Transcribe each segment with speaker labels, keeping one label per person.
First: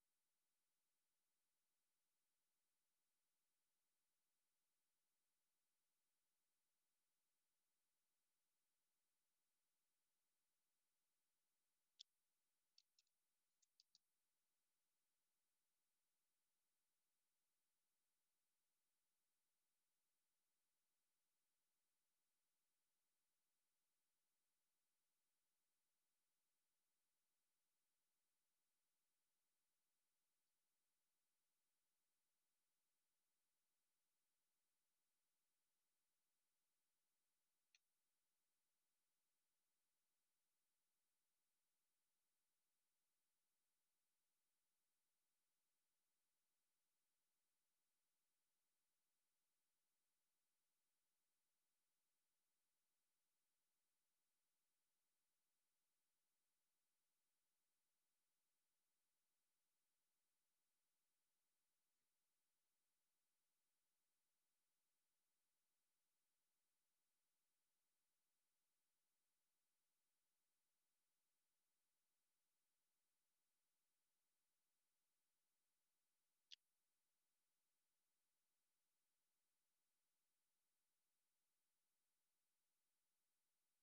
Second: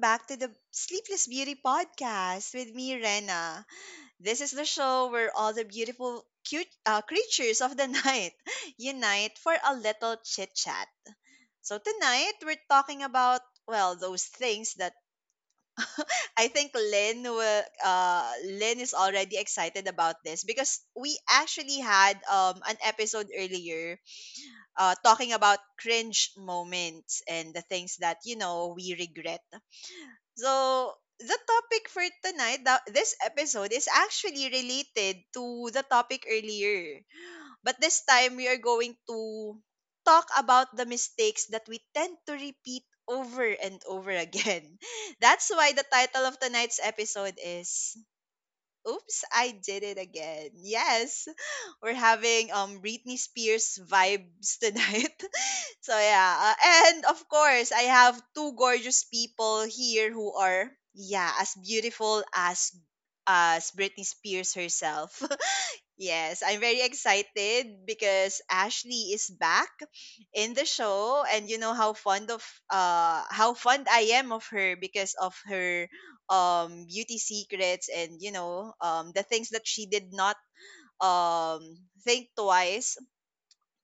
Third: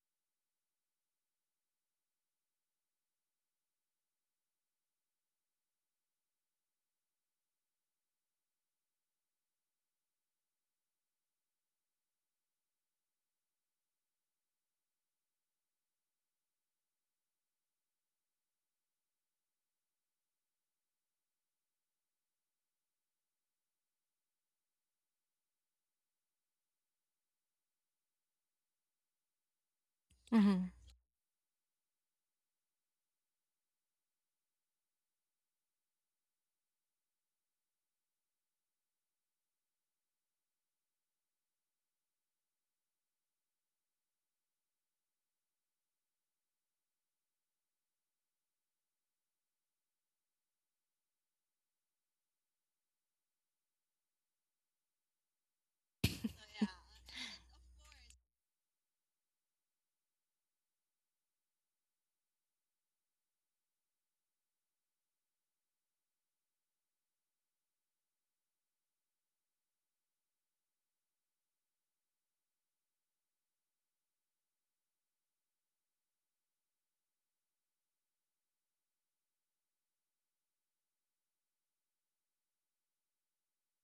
Speaker 1: back to the Sleepless Beauty Podcast with me, Rena. This is the show where all the beautiful, cute creatures of the night unite for a little chit chat. So, tonight we're talking about, well, those things that I think Lynn, will, Lynn is already excited about this because we actually had an episode earlier talking about cringe moments and the things that, we regret.
Speaker 2: Mhm.
Speaker 1: So, the topic for tonight, this episode, is actually related to the topic earlier. But this time, we are going to talk about the mistakes that we tend to repeat over and over again. That's why the title of tonight's episode is Oops, I did it again. Yes, we're having Britney Spears vibes tonight. So yeah, and of course, I have two gorgeous people here who are yeah as beautiful as Britney Spears herself. Yes, I'm very excited because Ashley is back in the show, and you know how fond of how fond I am of her because of her beauty secrets and the things that she did not think twice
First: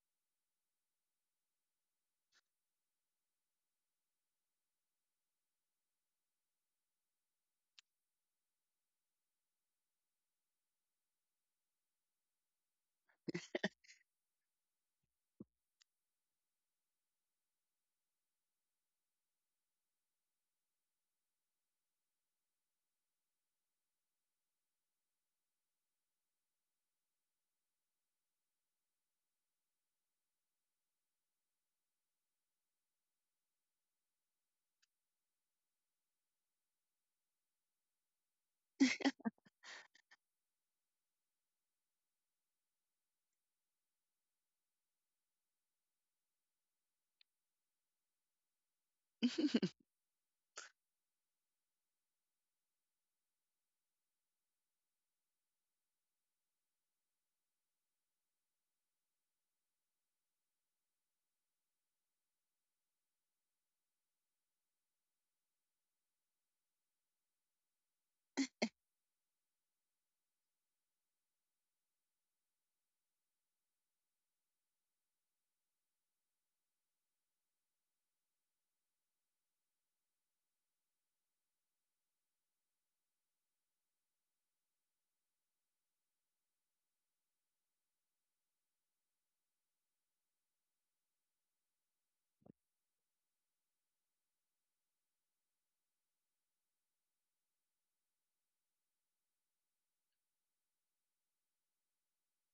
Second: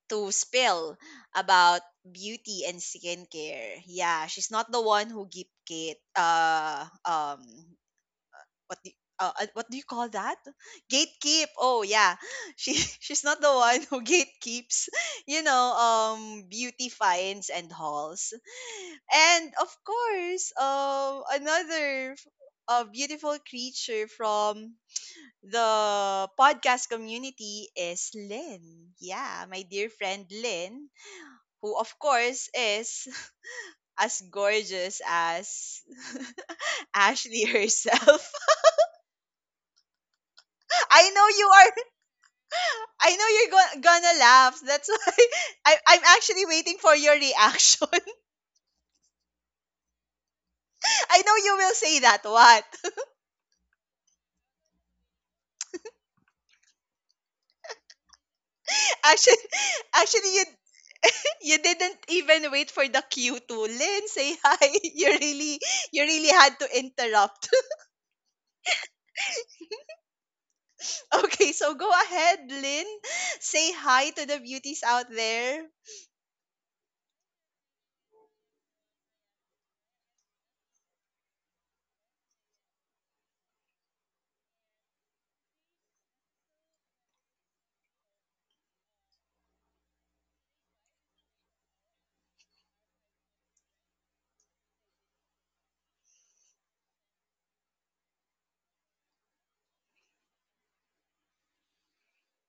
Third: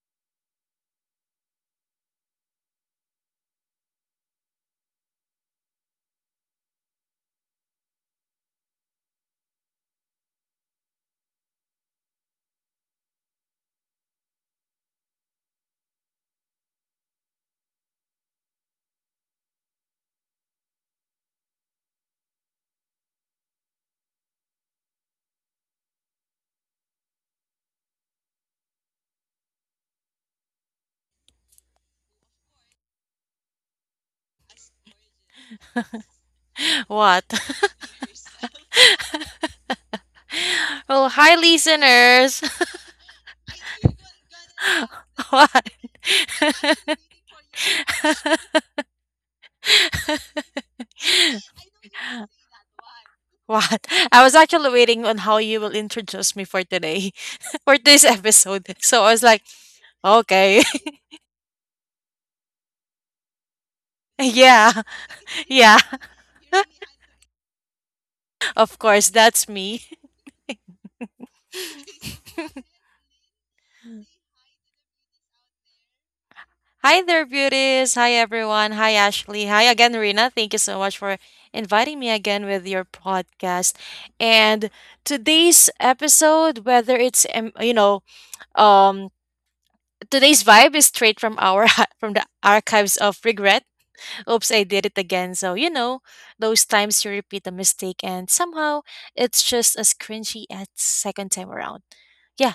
Speaker 1: to spill about beauty and skincare. Yeah, she's not the one who gate what do what do you call that? Gatekeep. Oh yeah, she's not the one who gatekeeps. You know, beauty finds and hauls, and of course, another beautiful creature from the podcast community is Lynn. Yeah, my dear friend Lynn who, of course, is as gorgeous as
Speaker 2: What?
Speaker 1: Ashley herself. I know
Speaker 2: Hi,
Speaker 1: you are.
Speaker 2: listeners.
Speaker 1: I know you're gonna laugh. That's why
Speaker 2: What?
Speaker 1: I'm actually waiting for your reaction. I know you will say that. What?
Speaker 2: What? I was actually waiting on how you will introduce me for today, for this episode. So I was like,
Speaker 1: Actually, actually,
Speaker 2: okay,
Speaker 1: you didn't even wait for the cue to Lynn say hi.
Speaker 2: yeah, yeah,
Speaker 1: You really had to interrupt.
Speaker 2: of course, that's me.
Speaker 1: Okay, so go ahead, Lynn. Say hi to the beauties out there.
Speaker 2: Hi there, beauties. Hi, everyone. Hi, Ashley. Hi again, Rina. Thank you so much for inviting me again with your podcast. And today's episode, whether it's, you know, um, today's vibe is straight from our from the archives of regret. Oops, I did it again. So, you know, those times you repeat a mistake and somehow it's just as cringy as second time around. Yeah.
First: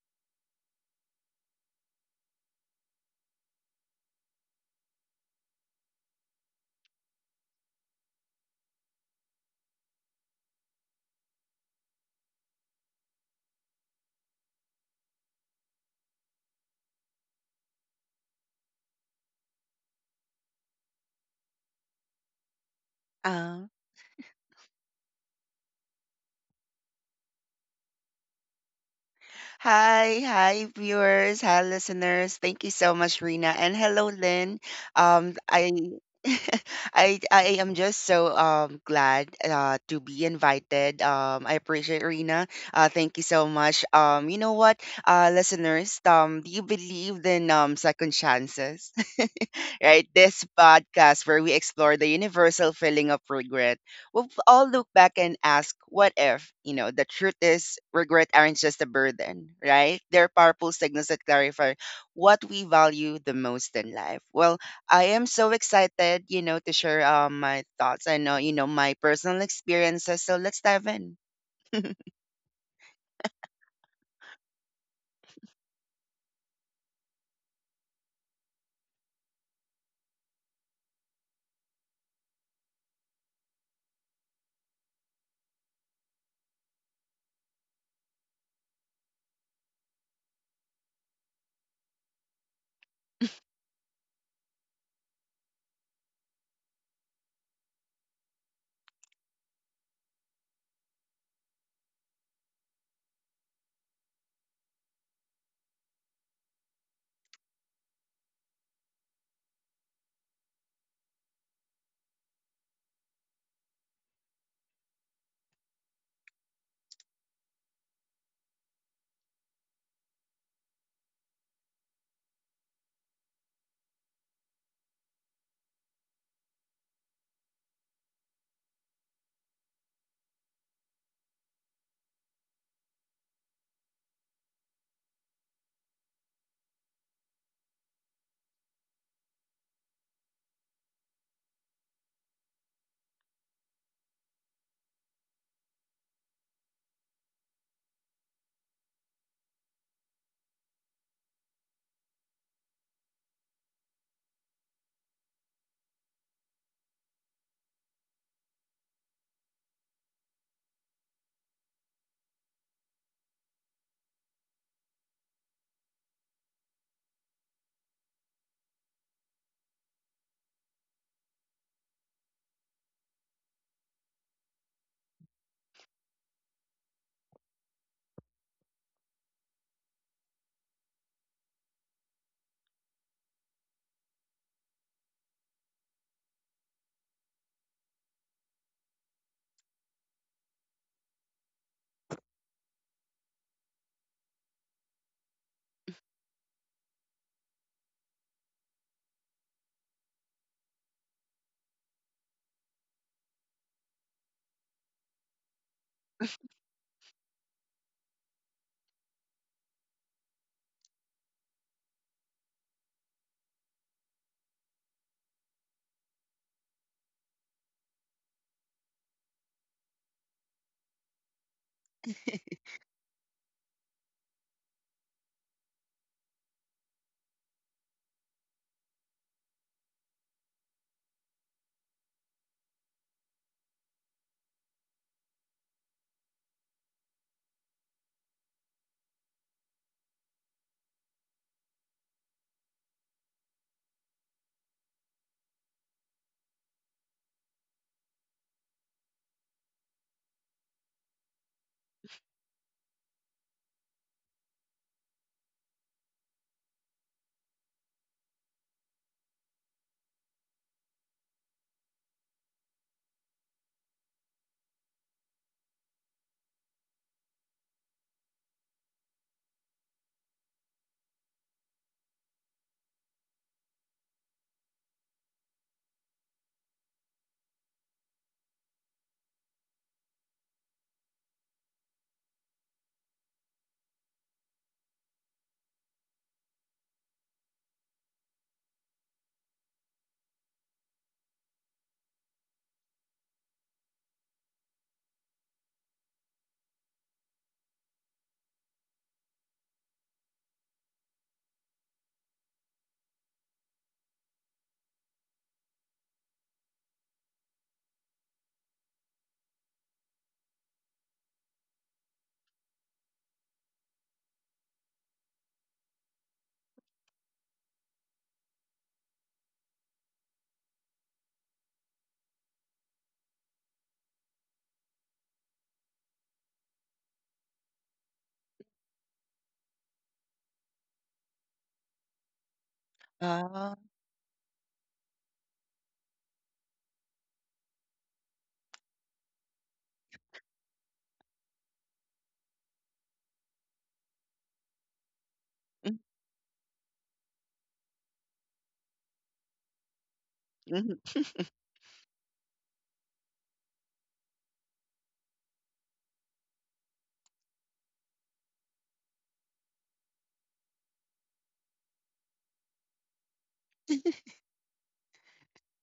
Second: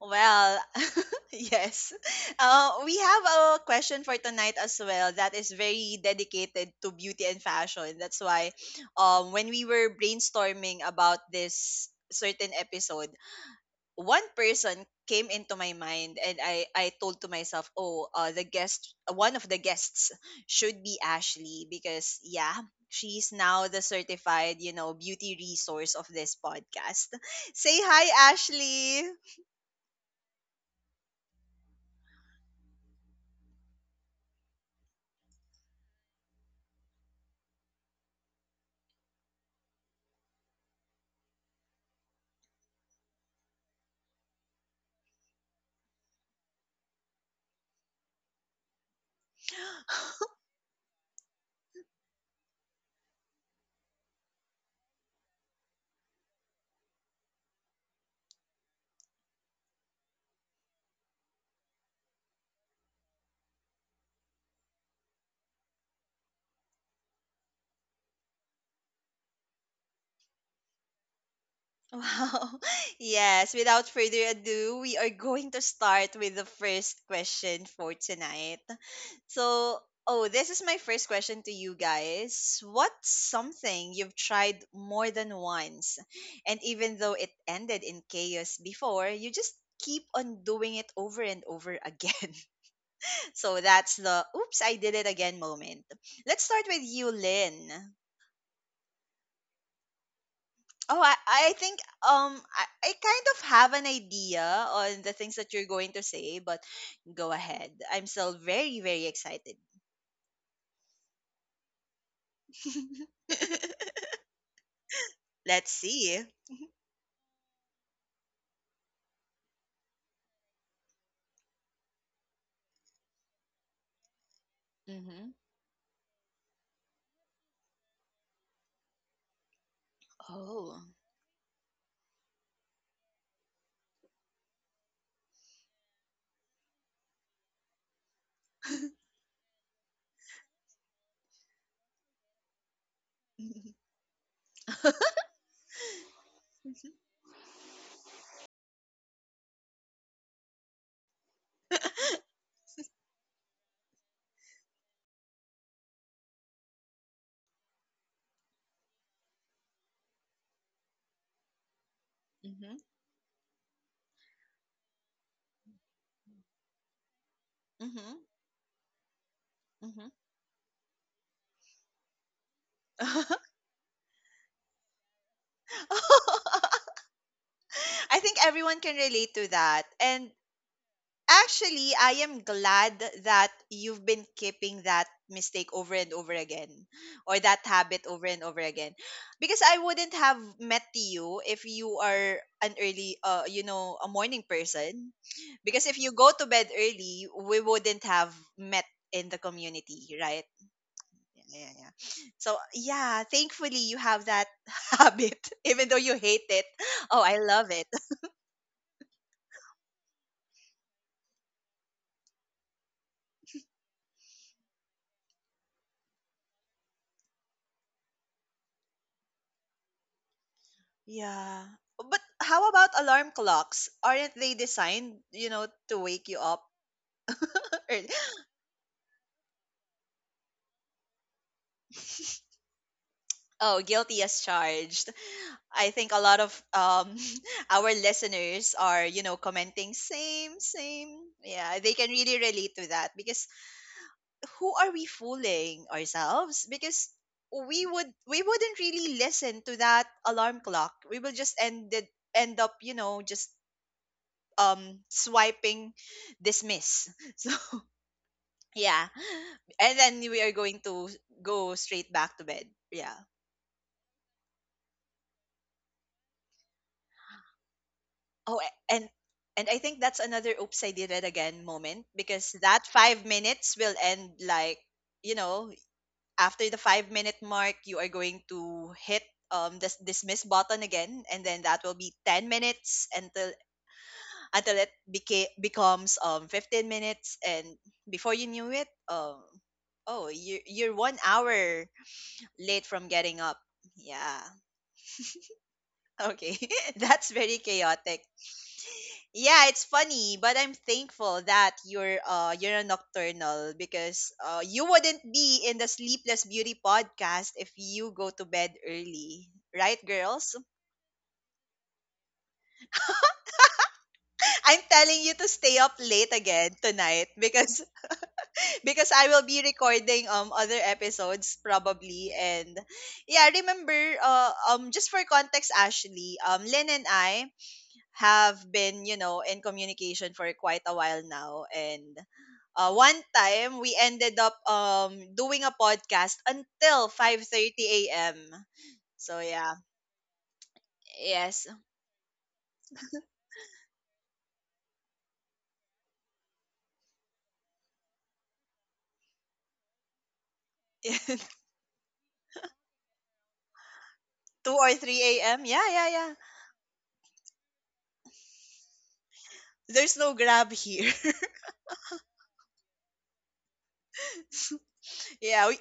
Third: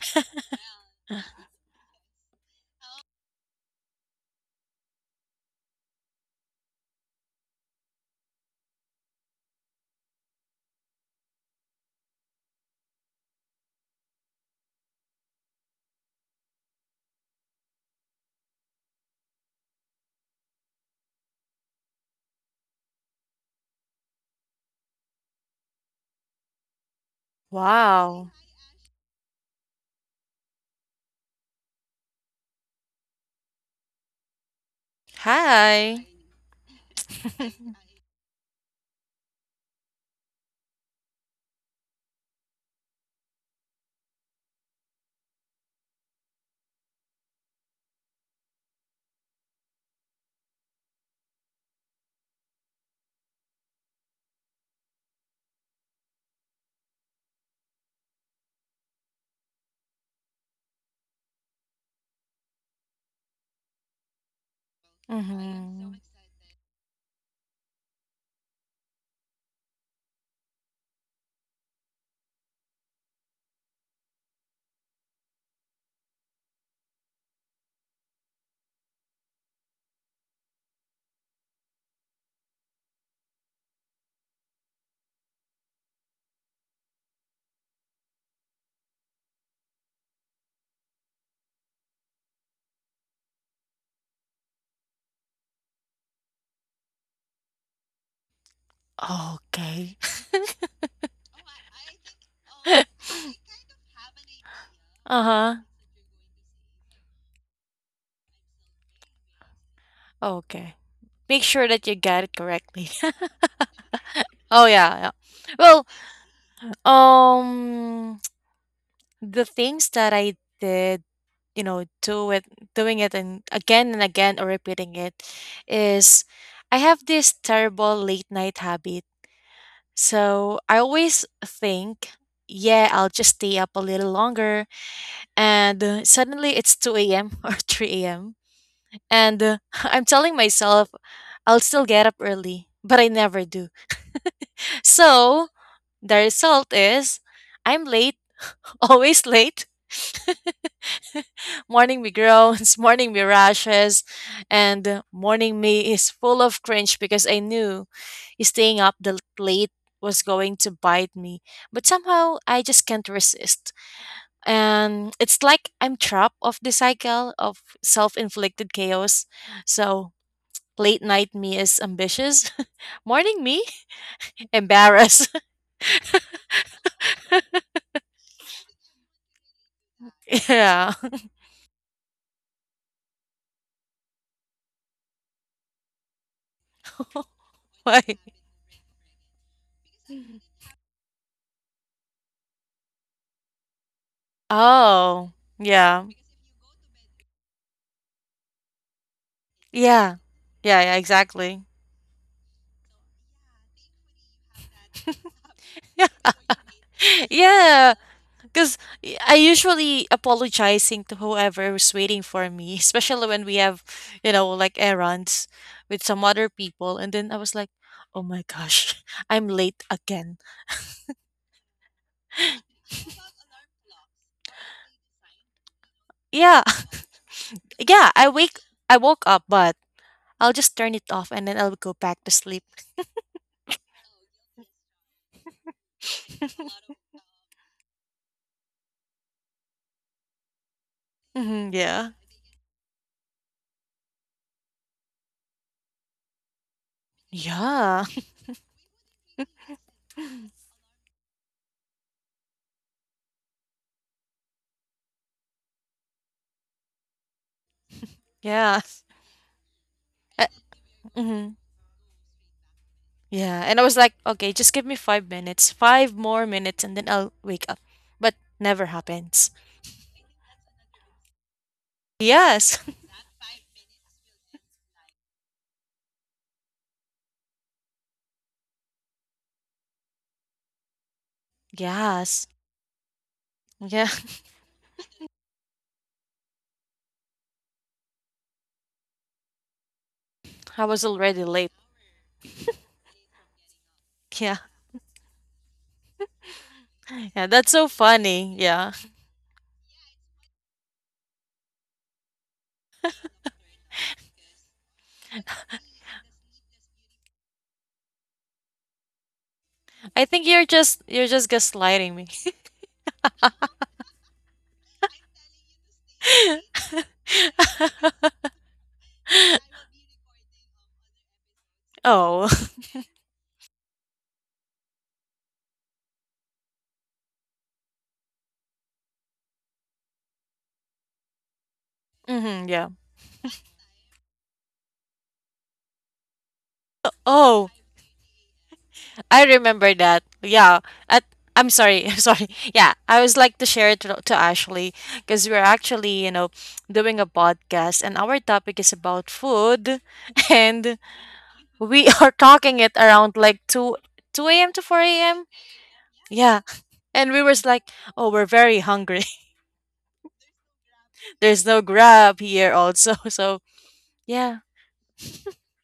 Speaker 1: Well, yes. We have a question for tonight as well that is very dedicated to beauty and fashion. That's why when we were brainstorming about this certain episode, one person came into my mind and I told to myself, oh, the guest, one of the guests should be Ashley because, yeah, she's
Speaker 3: Uh,
Speaker 1: now the certified, beauty resource of this podcast. Say hi,
Speaker 2: Wow.
Speaker 1: Ashley.
Speaker 3: Hi, hi viewers, hi listeners. Thank you so much, Rena, and hello, Lynn. Um, I,
Speaker 2: Hi.
Speaker 3: I am just so glad to be invited. I appreciate Rena. Thank you so much. You know what, listeners, do you believe in second chances? Right, this podcast where we explore the universal feeling of regret. All look back and ask, what if? You know, the truth is, regret aren't just a burden, right? They're powerful signals that clarify what we value the most in life. Well, I am so
Speaker 2: Hmm.
Speaker 3: excited, you know, to share my thoughts. I know, you know, my personal experiences. So let's dive in.
Speaker 1: Wow. Yes, without further ado, we are going to start with the first question for tonight. So, oh, this is my first question to you guys. What's something you've tried more than once? And even though it ended in chaos before, you just keep on doing it over and over again. So that's the oops, I did it again moment. Let's start with you, Lynn.
Speaker 2: Okay.
Speaker 1: Oh, I think I kind of have an idea on the things that
Speaker 2: Uh-huh.
Speaker 1: you're going to say, but go ahead. I'm still very, very excited.
Speaker 2: Okay. Make sure that you got it correctly. Oh yeah, yeah.
Speaker 1: Let's
Speaker 2: Well,
Speaker 1: see.
Speaker 2: um the things that I did, you know, do it doing it and again or repeating it
Speaker 1: Mm-hmm.
Speaker 2: is I have this terrible late night habit. So I
Speaker 1: Oh.
Speaker 2: always think, yeah, I'll just stay up a little longer and suddenly it's 2 a.m. or 3 a.m. And I'm telling myself I'll still get up early, but I never do.
Speaker 1: Mm-hmm.
Speaker 2: So the result is I'm late, always late. Morning me groans, morning me rashes, and morning me is full of cringe because I knew staying up the late was going to bite me. But somehow I just can't resist. And it's like I'm trapped of the cycle of self
Speaker 1: Mm-hmm.
Speaker 2: inflicted chaos.
Speaker 1: Mm-hmm.
Speaker 2: So late night me is ambitious. Morning me? Embarrassed.
Speaker 1: I think everyone can relate to that. And
Speaker 2: Yeah.
Speaker 1: actually, I am glad that you've been keeping that mistake over and over again or that
Speaker 2: Why?
Speaker 1: habit over and over again because I wouldn't have met you if you are an early a morning person,
Speaker 2: Oh,
Speaker 1: because if
Speaker 2: yeah.
Speaker 1: you go to bed early we wouldn't have met in the
Speaker 2: Yeah.
Speaker 1: community, right?
Speaker 2: Yeah, yeah,
Speaker 1: Yeah,
Speaker 2: exactly.
Speaker 1: yeah, yeah. So yeah, thankfully you have that habit, even though you
Speaker 2: Yeah.
Speaker 1: hate it. Oh, I love it.
Speaker 2: Yeah, because I usually apologizing to whoever is waiting for me, especially when we have, you know, like errands with some other people. And then I was like, oh my gosh, I'm late again.
Speaker 1: Yeah. But how about alarm clocks? Aren't they designed, you know, to wake you
Speaker 2: Yeah.
Speaker 1: up? Early?
Speaker 2: Yeah, I woke up, but I'll just turn it off and then I'll go back to sleep.
Speaker 1: Oh, guilty as charged. I think a lot of our listeners are, you know, commenting same, same.
Speaker 2: Hmm,
Speaker 1: Yeah, they
Speaker 2: yeah.
Speaker 1: can really relate to that because who are we fooling ourselves? Because
Speaker 2: Yeah.
Speaker 1: we wouldn't really listen to that alarm clock. We will just end up, you know, just swiping dismiss. So
Speaker 2: Yeah.
Speaker 1: yeah. And then we
Speaker 2: Uh,
Speaker 1: are going to
Speaker 2: mhm.
Speaker 1: go straight back to bed. Yeah.
Speaker 2: Yeah. And I was like, okay, just give me 5 minutes, five more minutes, and then I'll wake up. But
Speaker 1: Oh,
Speaker 2: never happens.
Speaker 1: and I think that's another oops I did it again moment because
Speaker 2: Yes.
Speaker 1: that 5 minutes will end like, you know, after the 5-minute mark you are going to hit this dismiss button again and then that will be
Speaker 2: Yes.
Speaker 1: 10 minutes until
Speaker 2: Yeah.
Speaker 1: it becomes 15 minutes and before you knew it oh you
Speaker 2: I
Speaker 1: you're
Speaker 2: was
Speaker 1: 1
Speaker 2: already late.
Speaker 1: hour late from getting up. Yeah.
Speaker 2: Yeah.
Speaker 1: Okay, that's
Speaker 2: Yeah.
Speaker 1: very
Speaker 2: That's so
Speaker 1: chaotic.
Speaker 2: funny. Yeah.
Speaker 1: Yeah, it's funny, but I'm thankful that you're a nocturnal because you wouldn't be in the Sleepless Beauty podcast if you go to bed early, right,
Speaker 2: I think
Speaker 1: girls?
Speaker 2: you're just gaslighting me.
Speaker 1: I'm telling you to stay up late again tonight because I will be recording other episodes probably,
Speaker 2: Oh.
Speaker 1: and yeah, remember just for context, Ashley, Lynn and I have been, you know, in communication for quite a while now. And
Speaker 2: Hmm, yeah.
Speaker 1: one
Speaker 3: Uh,
Speaker 1: time we ended up doing a podcast until
Speaker 2: Oh.
Speaker 1: 5:30 a.m. So
Speaker 2: I
Speaker 1: yeah.
Speaker 2: remember that. Yeah. At, I'm
Speaker 1: Yes.
Speaker 2: sorry. I'm sorry. Yeah. I was like to share it to Ashley because we're
Speaker 3: mm,
Speaker 2: actually, you know, doing a podcast and our topic is about food
Speaker 3: mhm,
Speaker 2: and
Speaker 1: 2
Speaker 2: we are talking it around like 2 a.m. to
Speaker 1: or
Speaker 2: 4 a.m.
Speaker 1: 3 a.m. Yeah, yeah, yeah.
Speaker 2: Yeah. And we were like, oh, we're very hungry.
Speaker 1: There's no grab here.
Speaker 2: There's no grab here also. So, yeah.
Speaker 1: Yeah, we,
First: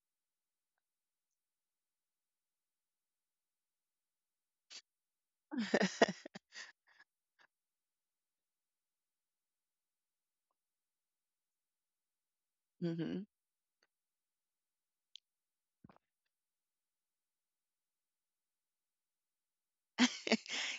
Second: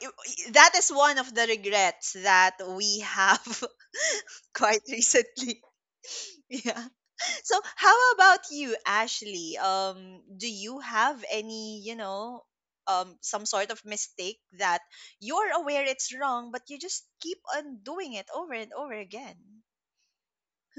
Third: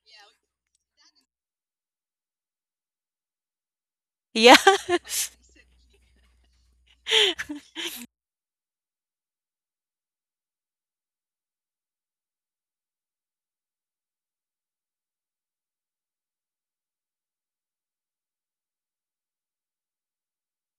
Speaker 1: that is one of the regrets that we have
Speaker 2: Yeah.
Speaker 1: quite recently. Yeah. So, how about you, Ashley? Do you have any, you know,
Speaker 3: mhm.
Speaker 1: some sort of mistake that you're aware it's wrong, but you just keep on doing it over and over again?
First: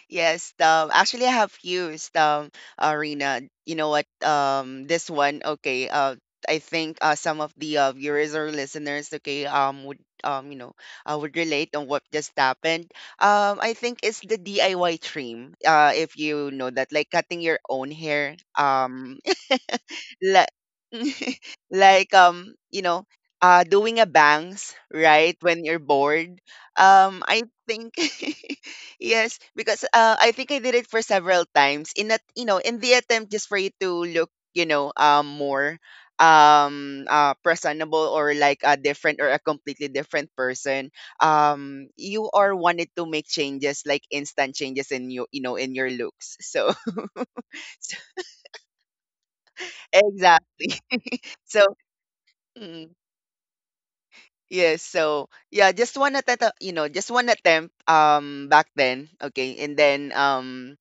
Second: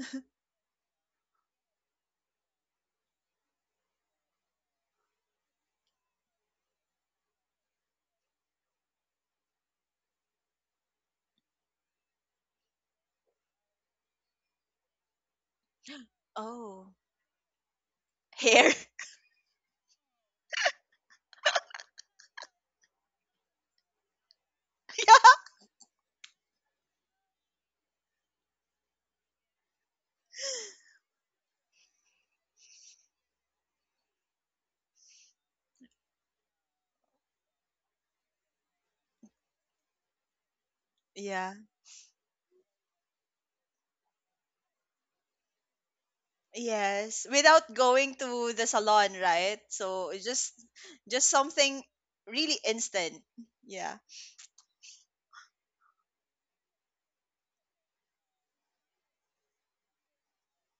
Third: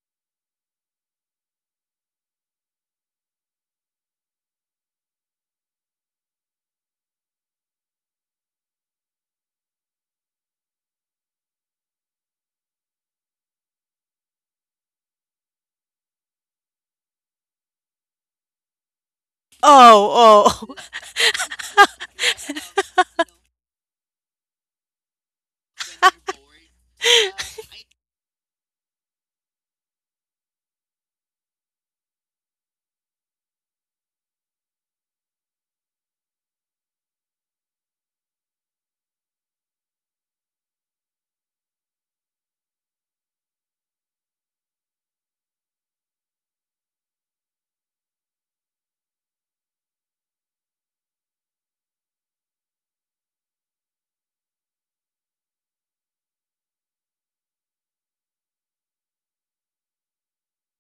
Speaker 3: Yes, actually, I have used Arena. You know what? This one, okay. I think some of the viewers or listeners, okay, um, you know, would relate on what just happened. I think it's the DIY trim. If you know
Speaker 1: Oh,
Speaker 3: that, like cutting your own hair.
Speaker 1: hair.
Speaker 3: Like,
Speaker 2: Oh, oh.
Speaker 3: like um, you know, doing a bangs, right? When you're bored. I think. Yes, because I think I did it for several times, in that, you know, in the attempt, just for you to look, you know, more, presentable, or like a different, or a completely different person.
Speaker 1: Yeah.
Speaker 3: You are wanted to make changes, like instant changes in your, you know, in your looks. So
Speaker 1: Yes. Without
Speaker 3: so
Speaker 1: going to the salon, right? So it's
Speaker 3: exact.
Speaker 1: just
Speaker 3: So,
Speaker 1: something really
Speaker 3: mm,
Speaker 1: instant. Yeah.
Speaker 3: yes. So, yeah, just one attempt, just one attempt back then, okay? And then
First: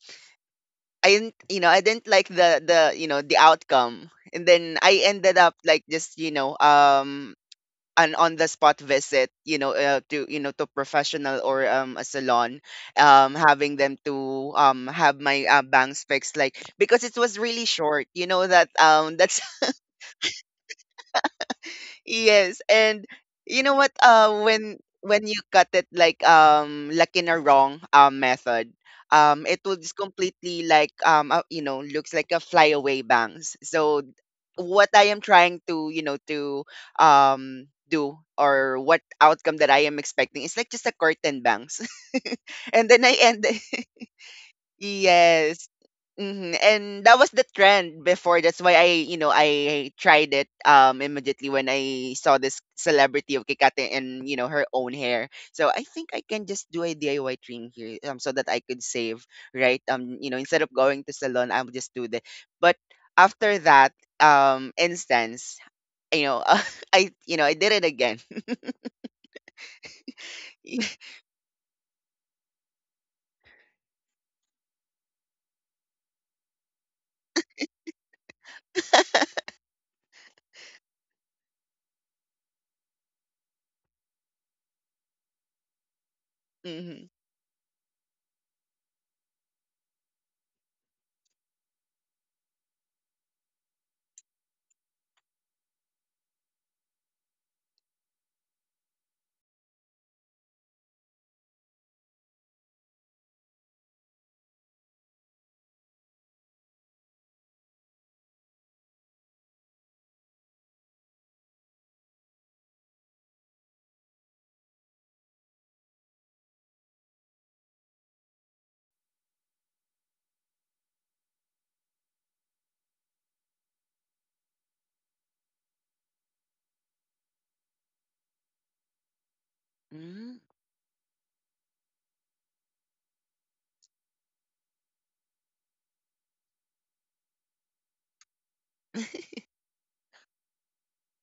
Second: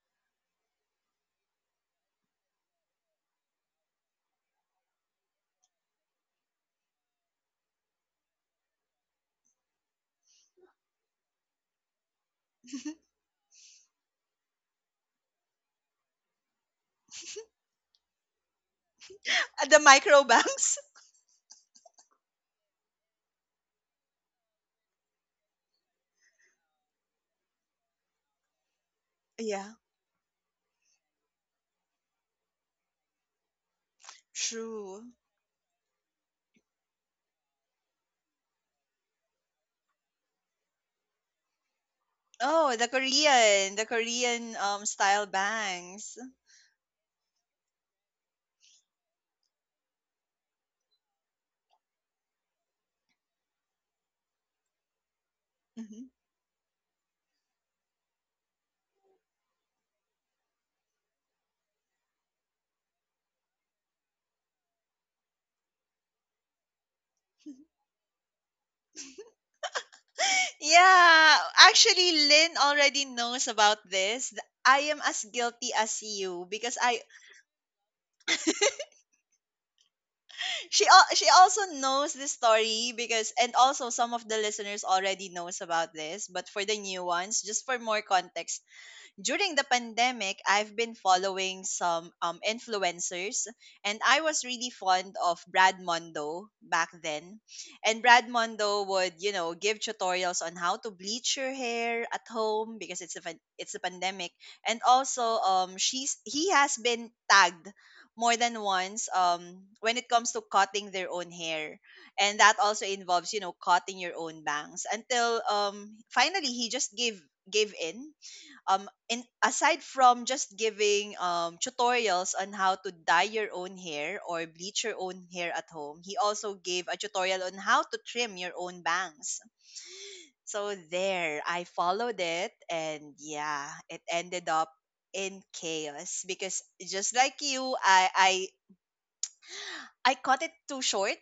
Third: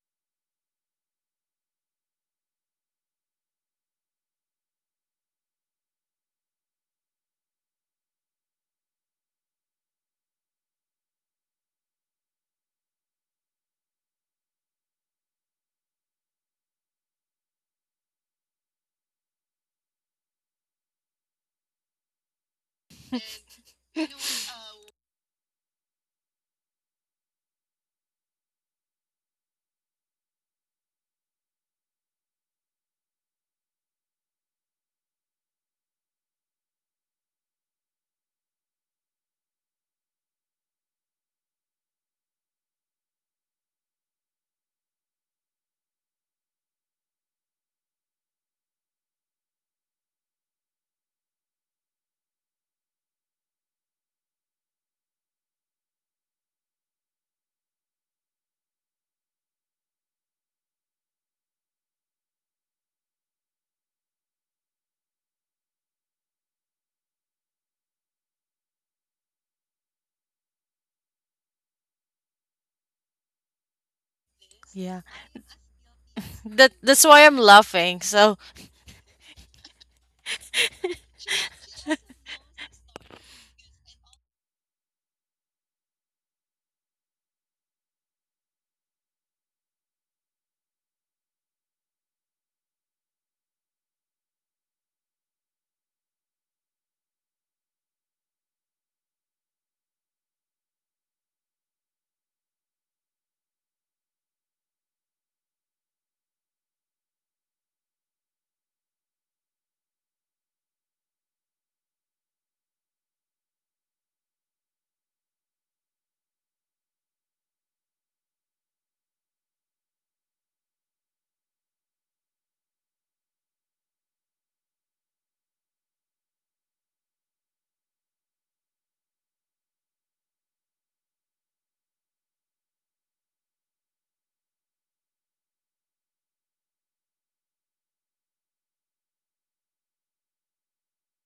Speaker 3: I didn't, you know, I didn't like the you know the outcome, and then I ended up like just an on the spot visit, to you know to professional or a salon, having them to have my bangs fixed, like because it was really short, you know that that's.
Speaker 1: At the microbanks.
Speaker 3: Yes, and you know what? When you cut it like in a wrong method, it
Speaker 1: Yeah.
Speaker 3: will just completely, like, looks like a flyaway bangs. So what I
Speaker 1: True.
Speaker 3: am trying to, you know, to do, or what outcome that I am expecting is like just a curtain bangs,
Speaker 1: Oh,
Speaker 3: and then I end.
Speaker 1: The Korean style
Speaker 3: Yes.
Speaker 1: bangs.
Speaker 3: Mhm, and that was the trend before. That's why I tried it immediately when I saw this celebrity of Kikate and, you know, her own hair. So I
Speaker 1: Mhm.
Speaker 3: think I can just do a DIY trim here so that I could save, right? Instead of going to salon, I would just do that. But after that instance, you know, I did it again.
Speaker 1: Yeah, actually, Lynn already knows about this. I
Speaker 2: Yeah.
Speaker 1: am as guilty as you
Speaker 2: That
Speaker 1: because I
Speaker 2: that's why I'm laughing. So,
Speaker 1: she also knows this story because, and also some of the listeners already knows about this. But for the new ones, just for more context, during the pandemic, I've been following some influencers, and I was really fond of Brad Mondo back then. And Brad Mondo would, you know, give tutorials on how to bleach your hair at home because it's a it's a pandemic. And also, she's he has been tagged more than once when it comes to cutting their own hair, and that also involves, you know, cutting your own bangs, until finally he just gave in. Aside from just giving tutorials on how to dye your own hair or bleach your own hair at home, he also gave a tutorial on how to trim your own bangs.
Speaker 3: Mhm.
Speaker 1: So there I followed it and yeah, it ended up in chaos because just like you, I cut it too short.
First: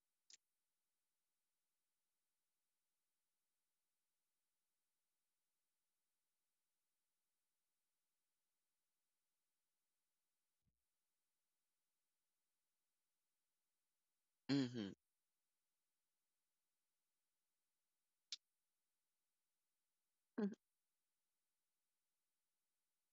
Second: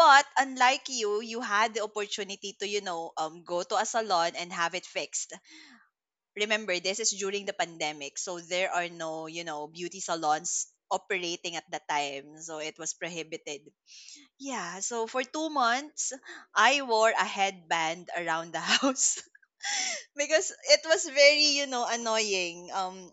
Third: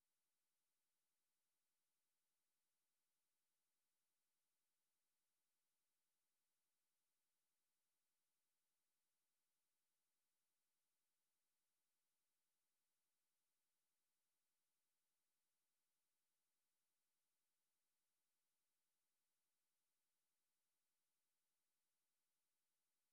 Speaker 1: But unlike you, you had the opportunity to, you know, go to a salon and have it fixed. Remember, this is during the pandemic, so there are no, you know, beauty salons operating at the time, so it was prohibited. Yeah,
Speaker 3: Mhm.
Speaker 1: so for 2 months I wore a headband around the house because it was very, you know, annoying.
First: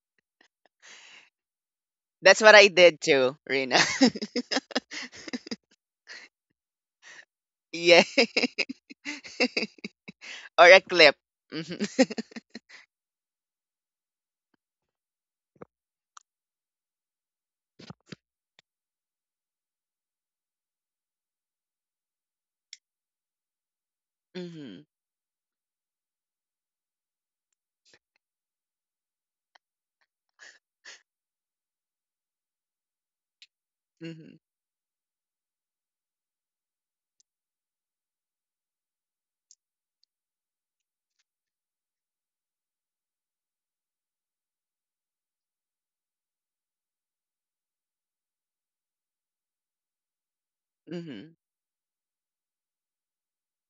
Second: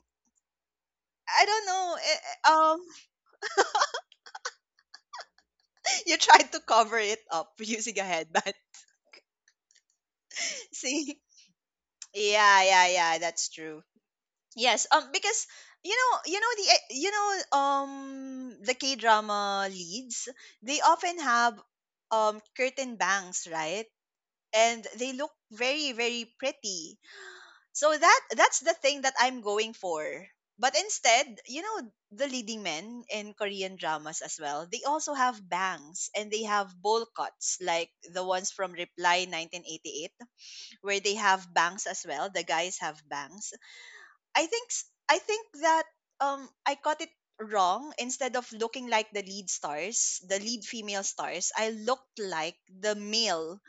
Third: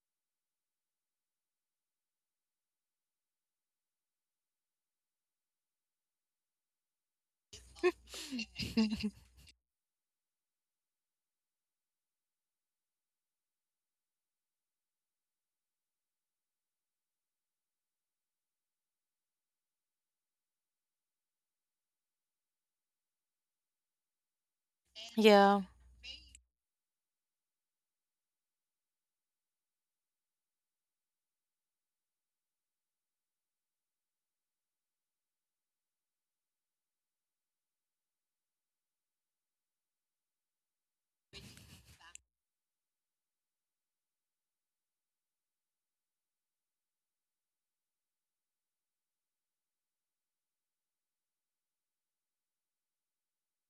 Speaker 1: I don't know eh,
Speaker 3: That's
Speaker 1: eh,
Speaker 3: what I did too, Rina.
Speaker 1: You tried to cover it up using
Speaker 3: Yeah.
Speaker 1: a headband.
Speaker 3: Or a clip.
Speaker 1: See,
Speaker 3: Mhm.
Speaker 1: yeah, yeah, yeah, that's true. Yes, because you know the you know um the K drama leads, they often have curtain bangs, right?
Speaker 3: Mhm.
Speaker 1: And they look
Speaker 2: yeah.
Speaker 1: very, very pretty. So that that's the thing that I'm going for. But instead, you know, the leading men in Korean dramas
Speaker 3: Mhm.
Speaker 1: as well, they also have bangs and they have bowl cuts like the ones from Reply 1988 where they have bangs as well. The guys have bangs. I think that I got it wrong. Instead of looking like the lead stars, the lead female
Speaker 3: Mhm.
Speaker 1: stars, I looked like the male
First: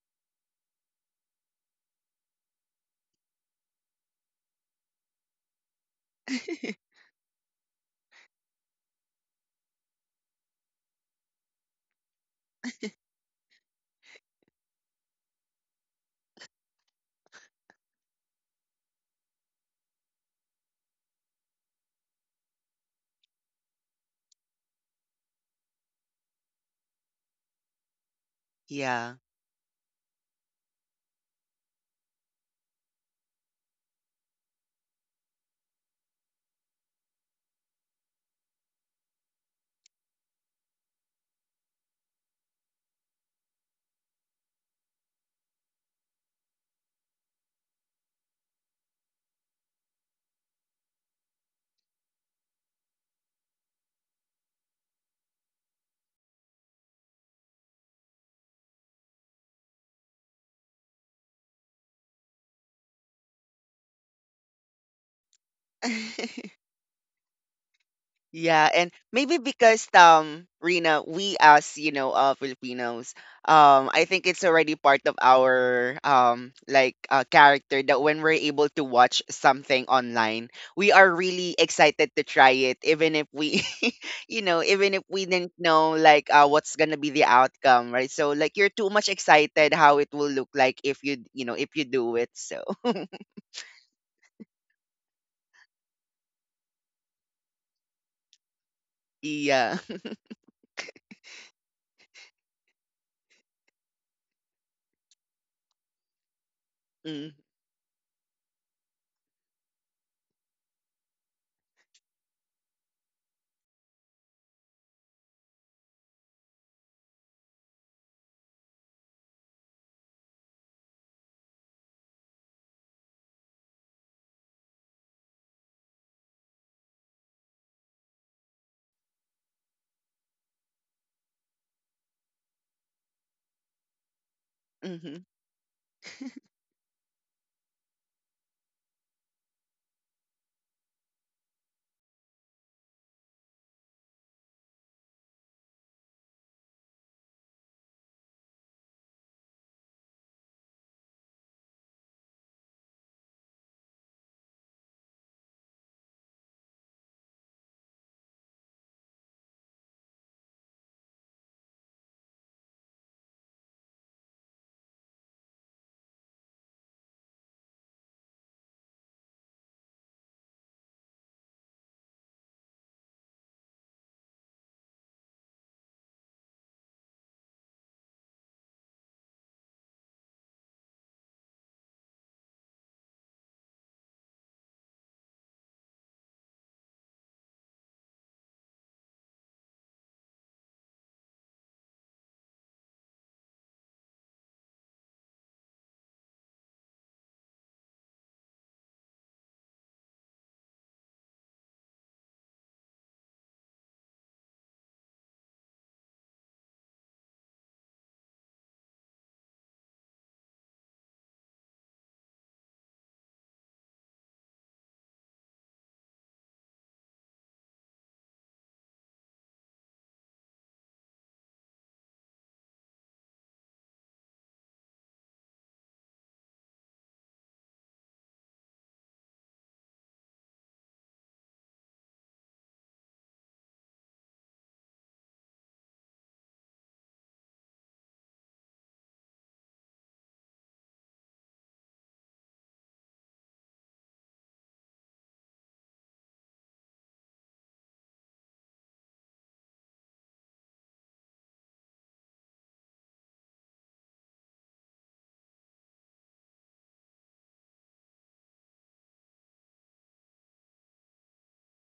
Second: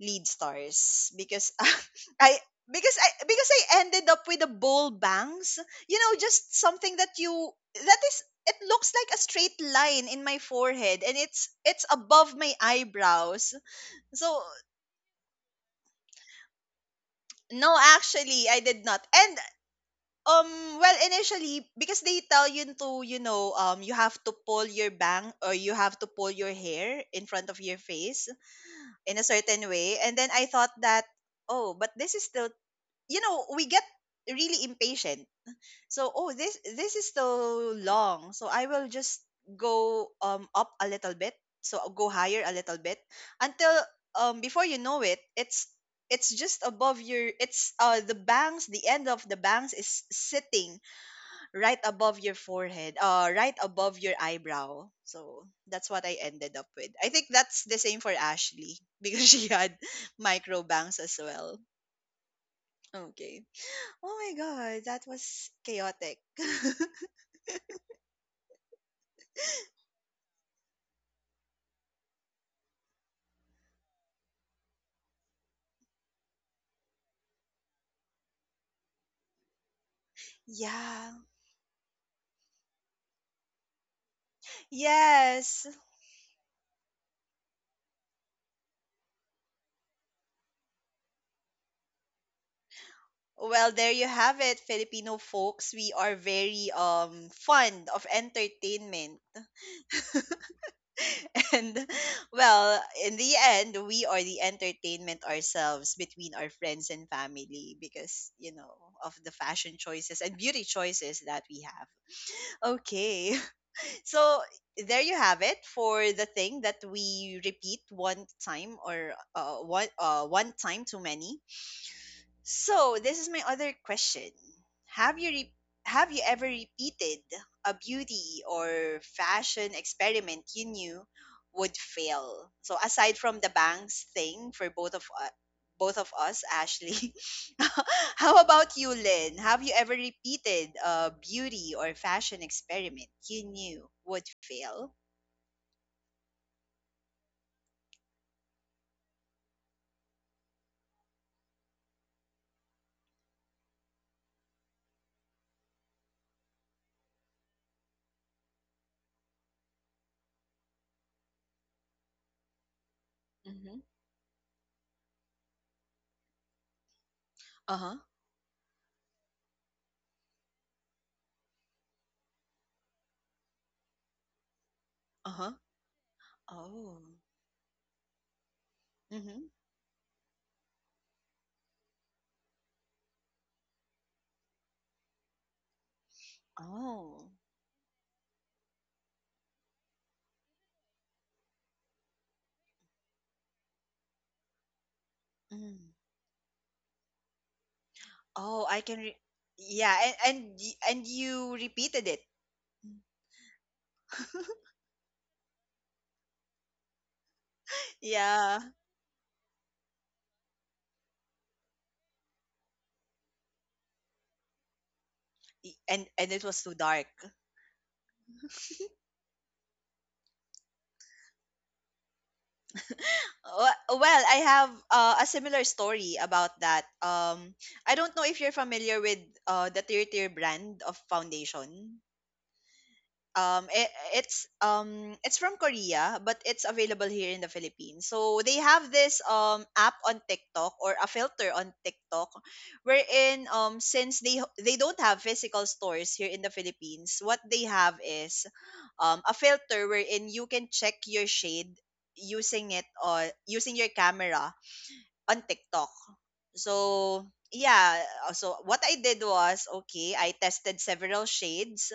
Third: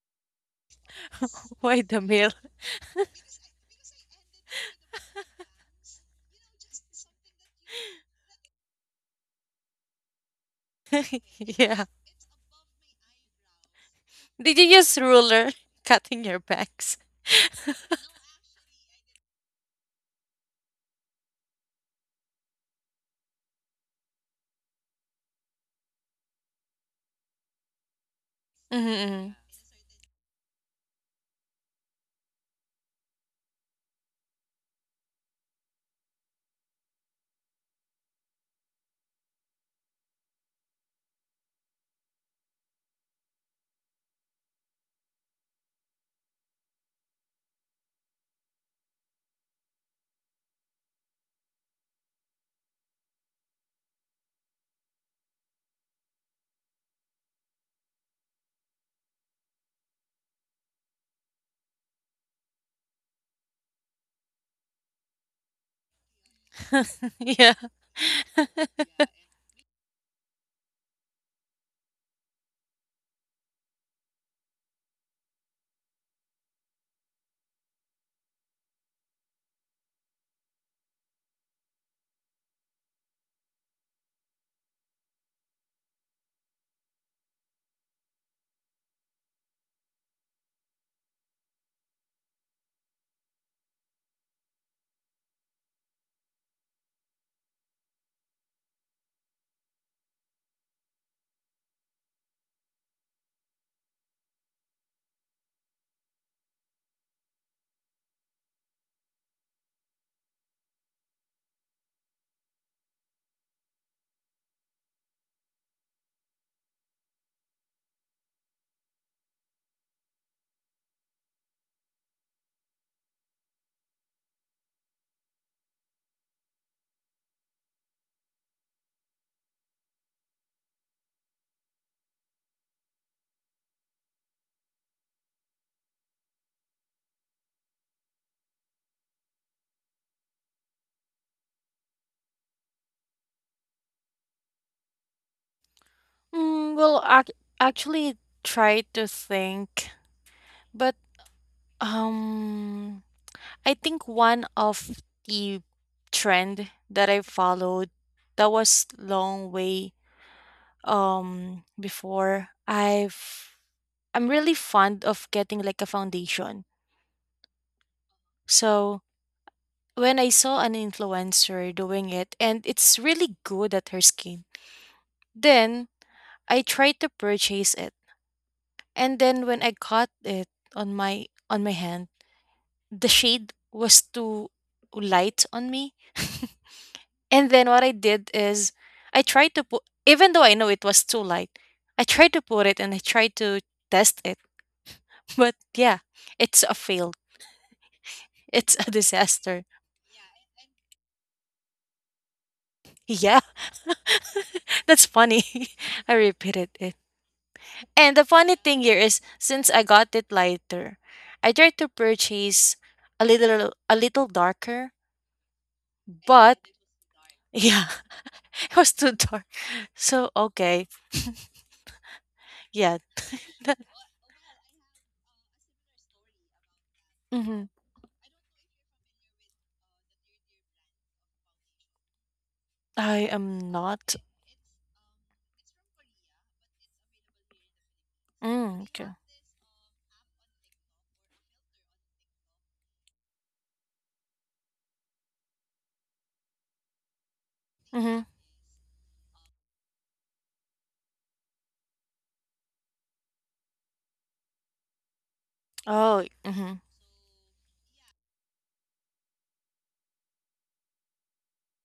Speaker 1: lead stars because
Speaker 2: Why the mill?
Speaker 1: I I because I ended up with the bowl bangs. You know, just something that you that is it looks like a straight line in my forehead and
Speaker 2: Yeah.
Speaker 1: it's above my eyebrows. So
Speaker 2: Did you use ruler cutting your bags?
Speaker 1: no, actually I did not. And well, initially, because they tell you to, you know, you have to pull your bang or you have to pull your hair in front of your face
Speaker 3: Yeah.
Speaker 1: in a
Speaker 2: Mm-hmm.
Speaker 1: certain way. And then I thought that, oh, but this is still, you know, we get really impatient. So, oh, this is still long. So I will just go up a little bit. So I'll go higher a little bit until before you know it, it's just above your it's the bangs, the end of the bangs is sitting right above your forehead, right above your eyebrow. So that's what I ended up with. I think that's the same for Ashley because she had micro bangs as well. Okay. Oh my god, that was chaotic.
Speaker 2: Yeah.
Speaker 3: Yeah, and maybe because Rena, we as you know Filipinos, I think it's already part of our like character, that when we're able to watch something online, we are
Speaker 1: Yeah.
Speaker 3: really excited to try it, even if we, you know, even if we didn't
Speaker 1: Yes.
Speaker 3: know like what's gonna be the outcome, right? So like you're too much excited how it will look like if you do it. So
Speaker 1: Well, there you have it, Filipino folks. We are very fond of entertainment.
Speaker 3: yeah,
Speaker 1: And well, in the end, we are the entertainment ourselves between our friends and
Speaker 3: mm,
Speaker 1: family because, you know, of the fashion choices and beauty choices that we have. Okay. So there you have it for the thing that we repeat one time or one time too many. So this is my other question. Have you re- have you ever repeated a beauty or fashion experiment you knew would fail? So aside from the bangs thing for
Speaker 3: mm-hmm.
Speaker 1: both of us, Ashley. How about you, Lynn? Have you ever repeated a beauty or fashion experiment you knew would fail?
Speaker 2: Mm, well, actually, try to think, but um, I think one of the trend that I followed that was long way before
Speaker 1: Mhm.
Speaker 2: I'm really fond of getting like a foundation.
Speaker 1: Uh-huh.
Speaker 2: So when I saw an influencer doing it and it's really good at her skin,
Speaker 1: Uh-huh.
Speaker 2: then I
Speaker 1: Oh.
Speaker 2: tried to purchase it. And
Speaker 1: Mhm.
Speaker 2: then when I got it on my hand, the shade was too light on me.
Speaker 1: Oh.
Speaker 2: And then what I did is I tried to put even though I know it was too light, I tried to put it and I tried to test it. But
Speaker 1: Mm.
Speaker 2: yeah, it's a fail.
Speaker 1: Oh,
Speaker 2: It's a disaster.
Speaker 1: Yeah, and you repeated it.
Speaker 2: Yeah, that's funny. I repeated it. And the
Speaker 1: Yeah.
Speaker 2: funny thing here is since I got it lighter, I tried to purchase a little darker,
Speaker 1: And it was
Speaker 2: but
Speaker 1: too dark.
Speaker 2: yeah, it was too dark. So okay, yeah.
Speaker 1: Well, I have a similar story about that.
Speaker 2: Mm-hmm.
Speaker 1: I don't know if you're familiar with the Tear Tear brand of foundation.
Speaker 2: I
Speaker 1: Um,
Speaker 2: am
Speaker 1: it,
Speaker 2: not.
Speaker 1: it's it's from Korea, but it's available here in the Philippines. So they have
Speaker 2: Mm,
Speaker 1: this
Speaker 2: okay.
Speaker 1: app on TikTok or a filter on TikTok, wherein since they don't have physical stores here in the Philippines, what they have
Speaker 2: Mm-hmm.
Speaker 1: is a filter wherein you can check your shade using it or using your camera on TikTok.
Speaker 2: Oh. Mm-hmm.
Speaker 1: So yeah, so what I did was, okay, I tested several shades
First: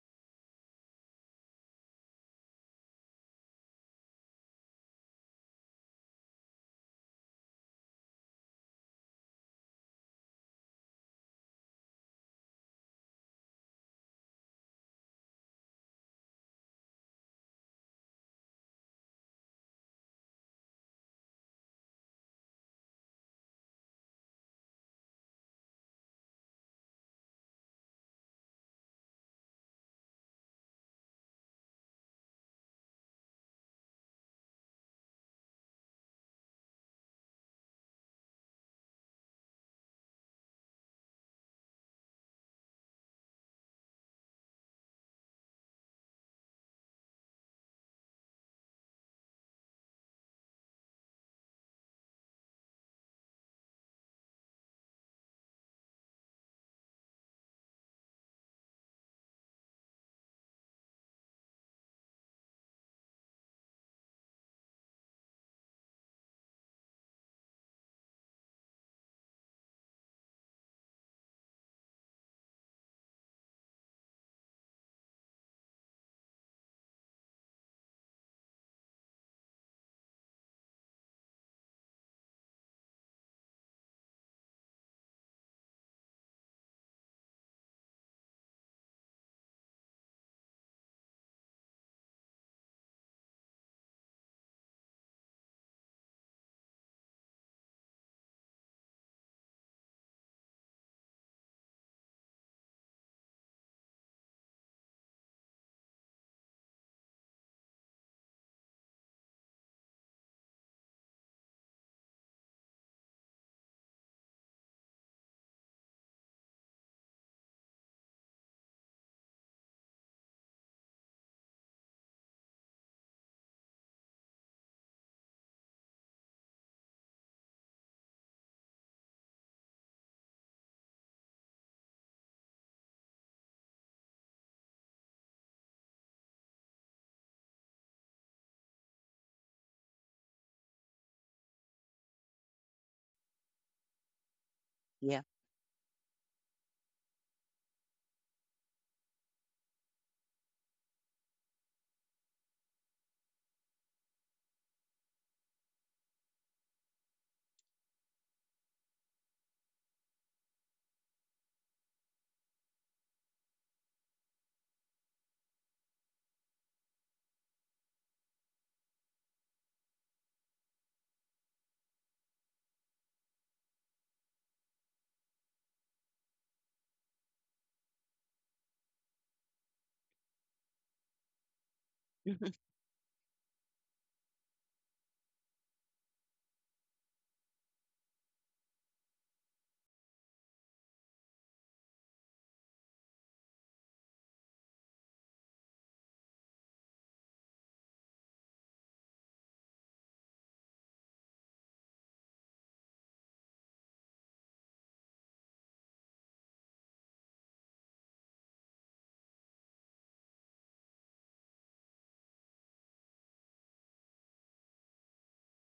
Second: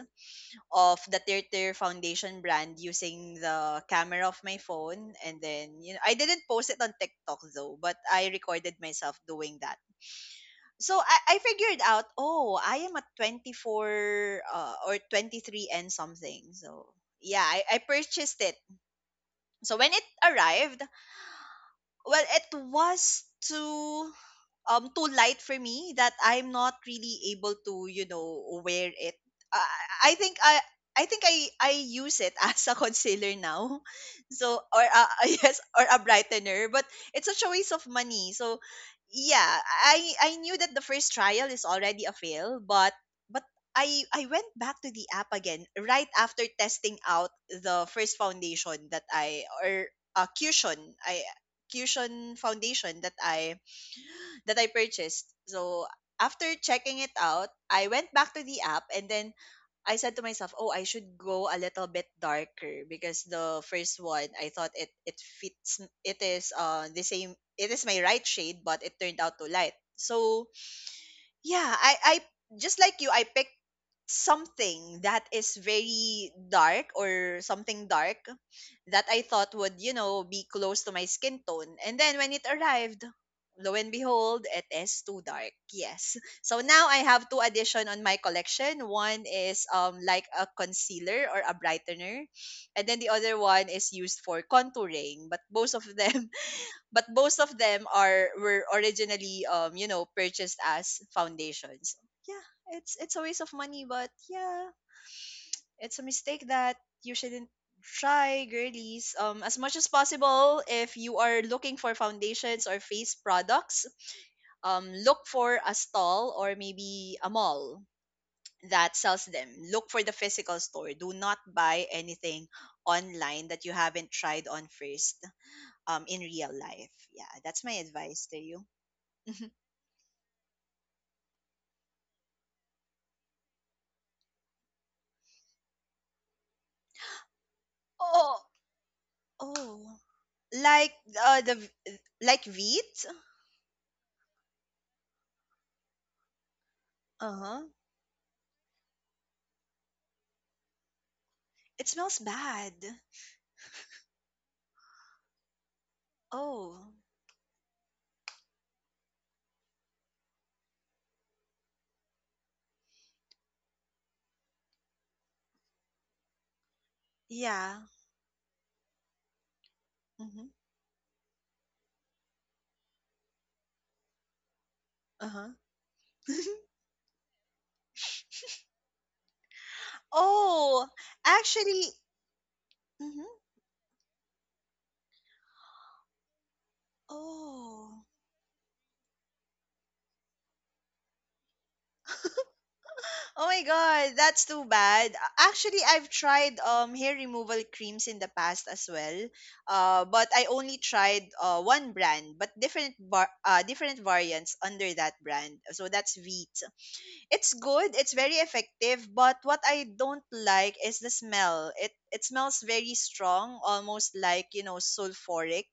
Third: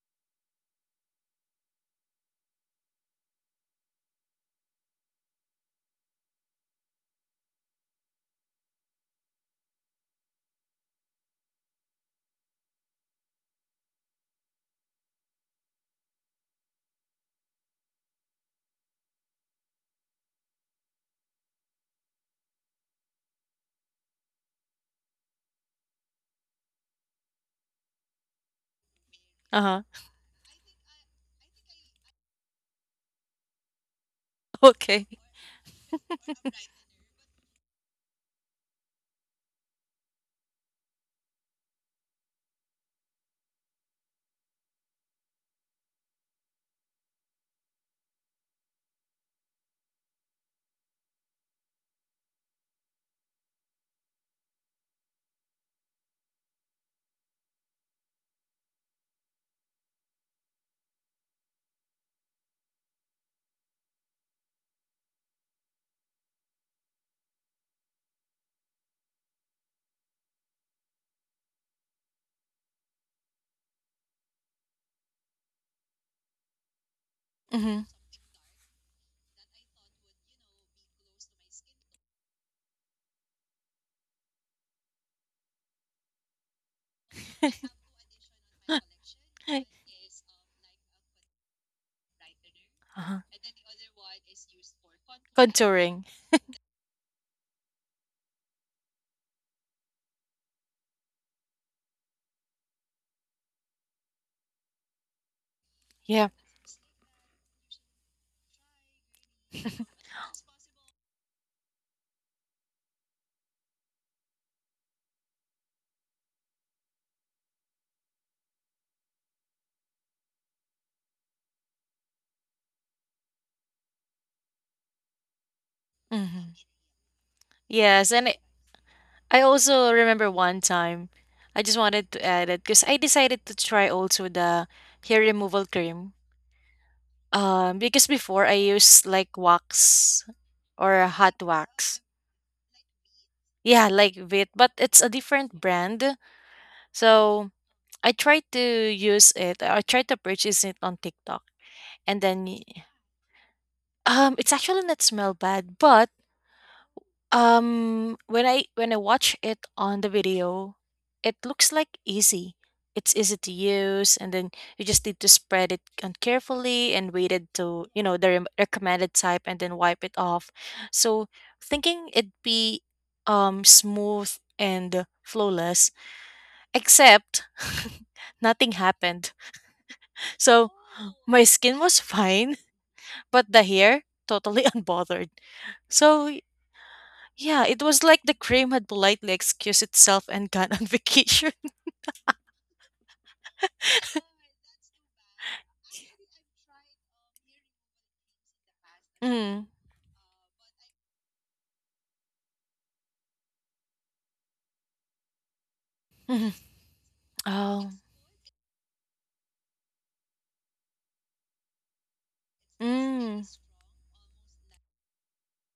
Speaker 1: of the Tirtir Foundation brand using the camera of my phone. And then, you know, I didn't post it on TikTok though, but I recorded myself doing that. So I figured out, oh, I am at 24 or 23 and something. So yeah, I purchased it. So when it arrived, well, it was to too light for me that I'm not really able to, you know, wear it.
Speaker 2: Uh
Speaker 1: Uh,
Speaker 2: huh.
Speaker 1: I think I. I think I use it as a concealer now, so
Speaker 2: Okay.
Speaker 1: yes, or a brightener, but it's such a waste of money. So yeah, I knew that the first trial is already a fail, but but I went back to the app again right after testing out the first foundation that I or a cushion foundation that I purchased. So after checking it out, I went back to the app and then I said to myself, "Oh, I should go a little bit darker because the first one I thought it fits, it is the same, it is my right shade, but it turned out to light." So, yeah, I just like you, I picked something that is very dark or
Speaker 2: Mm-hmm.
Speaker 1: something dark that I thought would, you know, be close to my skin tone. And then when it arrived, lo and behold, it is too dark. Yes. So now I have two addition on my collection. One is like a concealer or a brightener, and then the
Speaker 2: Uh-huh.
Speaker 1: other one is used for contouring. But both of
Speaker 2: Contouring.
Speaker 1: them, but most of them are, were originally you know, purchased as foundations. Yeah, it's a waste of money, but yeah, it's a
Speaker 2: Yeah.
Speaker 1: mistake that you shouldn't try, girlies. As much as possible, if you are looking for foundations or face products, look for a stall or maybe a mall that sells them. Look for the physical store. Do not buy anything online that you haven't tried on first, in real
Speaker 2: Mm-hmm.
Speaker 1: life. Yeah, that's my
Speaker 2: Yes, and
Speaker 1: advice to you.
Speaker 2: I
Speaker 1: Mhm.
Speaker 2: also remember one time, I just wanted to add it because I decided to try also the hair removal cream. Because
Speaker 1: Oh,
Speaker 2: before I used like
Speaker 1: oh,
Speaker 2: wax
Speaker 1: like
Speaker 2: or a hot wax.
Speaker 1: like wheat.
Speaker 2: Yeah, like Vit, but it's a
Speaker 3: Yeah,
Speaker 2: different brand.
Speaker 1: Uh
Speaker 2: So
Speaker 1: huh.
Speaker 2: I tried to use it. I tried to purchase it on TikTok,
Speaker 1: It
Speaker 2: and
Speaker 1: smells
Speaker 2: then y-
Speaker 1: bad.
Speaker 2: it's actually not smell bad, but
Speaker 1: Oh,
Speaker 2: When I watch it on the video, it looks like easy. It's easy to use, and then you just need to spread it on carefully and wait it
Speaker 1: yeah.
Speaker 2: to you know the recommended type, and then wipe it
Speaker 1: Mm-hmm.
Speaker 2: off. So thinking it'd be smooth and
Speaker 1: Uh huh.
Speaker 2: flawless, except nothing happened. So
Speaker 1: Oh,
Speaker 2: my skin
Speaker 1: actually.
Speaker 2: was fine,
Speaker 1: Mm-hmm.
Speaker 2: but the hair totally unbothered. So yeah, it was
Speaker 1: Oh,
Speaker 2: like the cream had politely excused itself and gone on vacation.
Speaker 1: oh my God, that's too bad. Actually, I've tried hair removal creams in the past as well.
Speaker 2: Mm.
Speaker 1: But I only tried one brand, but different variants under that brand. So that's
Speaker 2: Mhm.
Speaker 1: Veet. it's
Speaker 2: Oh.
Speaker 1: good, It's very effective, but what I don't like is the smell. It smells very
Speaker 2: Mm.
Speaker 1: strong, almost like, you know, sulfuric.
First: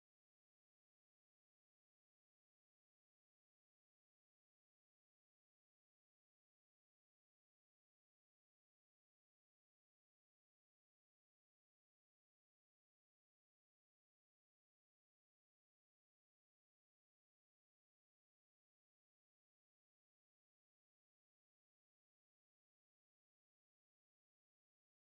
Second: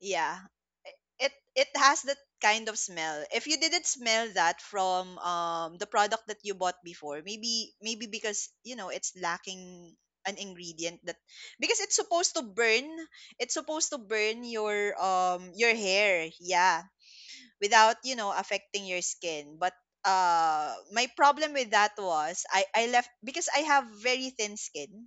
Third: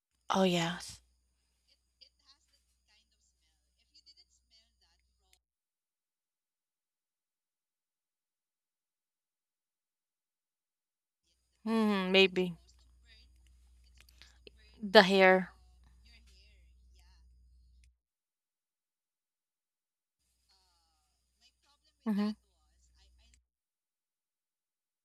Speaker 1: Yeah.
Speaker 2: Oh yeah.
Speaker 1: It has that kind of smell. If you didn't smell that from the product that you bought before, maybe, maybe because, you know, it's lacking an ingredient that, because it's
Speaker 2: Mm,
Speaker 1: supposed to
Speaker 2: maybe
Speaker 1: burn, it's supposed to burn
Speaker 2: the hair.
Speaker 1: your hair, yeah, without, you know, affecting your skin. But my problem with that
Speaker 2: Mm-hmm.
Speaker 1: was I left because I have very thin skin,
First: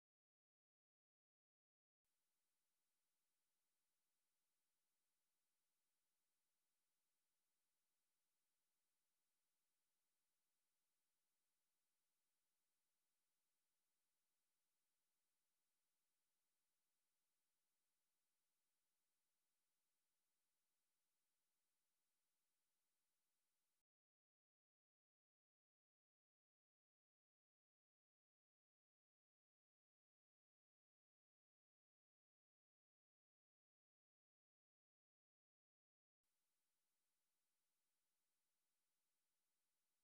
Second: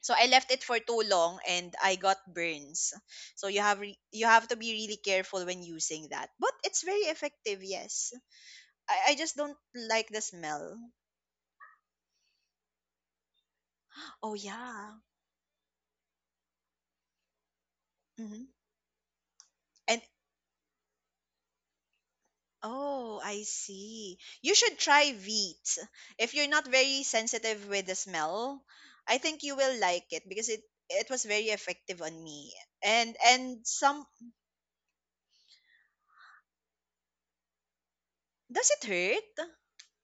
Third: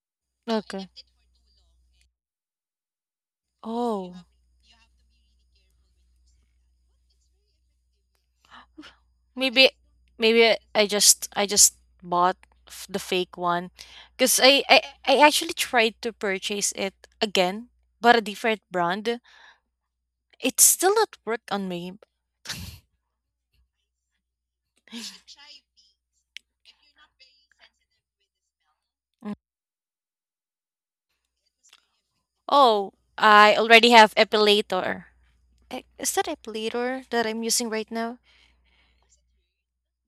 Speaker 1: so I left it for
Speaker 2: Okay.
Speaker 1: too long and I got burns. So
Speaker 2: Oh,
Speaker 1: you have to be really careful when using that, but it's very effective. Yes, I just don't
Speaker 2: maybe
Speaker 1: like the smell.
Speaker 2: I just bought the fake one
Speaker 1: Oh
Speaker 2: because I
Speaker 1: yeah.
Speaker 2: I actually tried to purchase it again, but a
Speaker 1: Hmm.
Speaker 2: different brand.
Speaker 1: And
Speaker 2: It's still not work on me.
Speaker 1: oh, I see. You should try wheat. If you're not very sensitive with the smell, I
Speaker 2: Mm.
Speaker 1: think you will like it because it was very effective on me.
Speaker 2: Oh, I
Speaker 1: And
Speaker 2: already
Speaker 1: some,
Speaker 2: have epilator. Eh, is that a pleater that I'm using right now?
Speaker 1: does it hurt?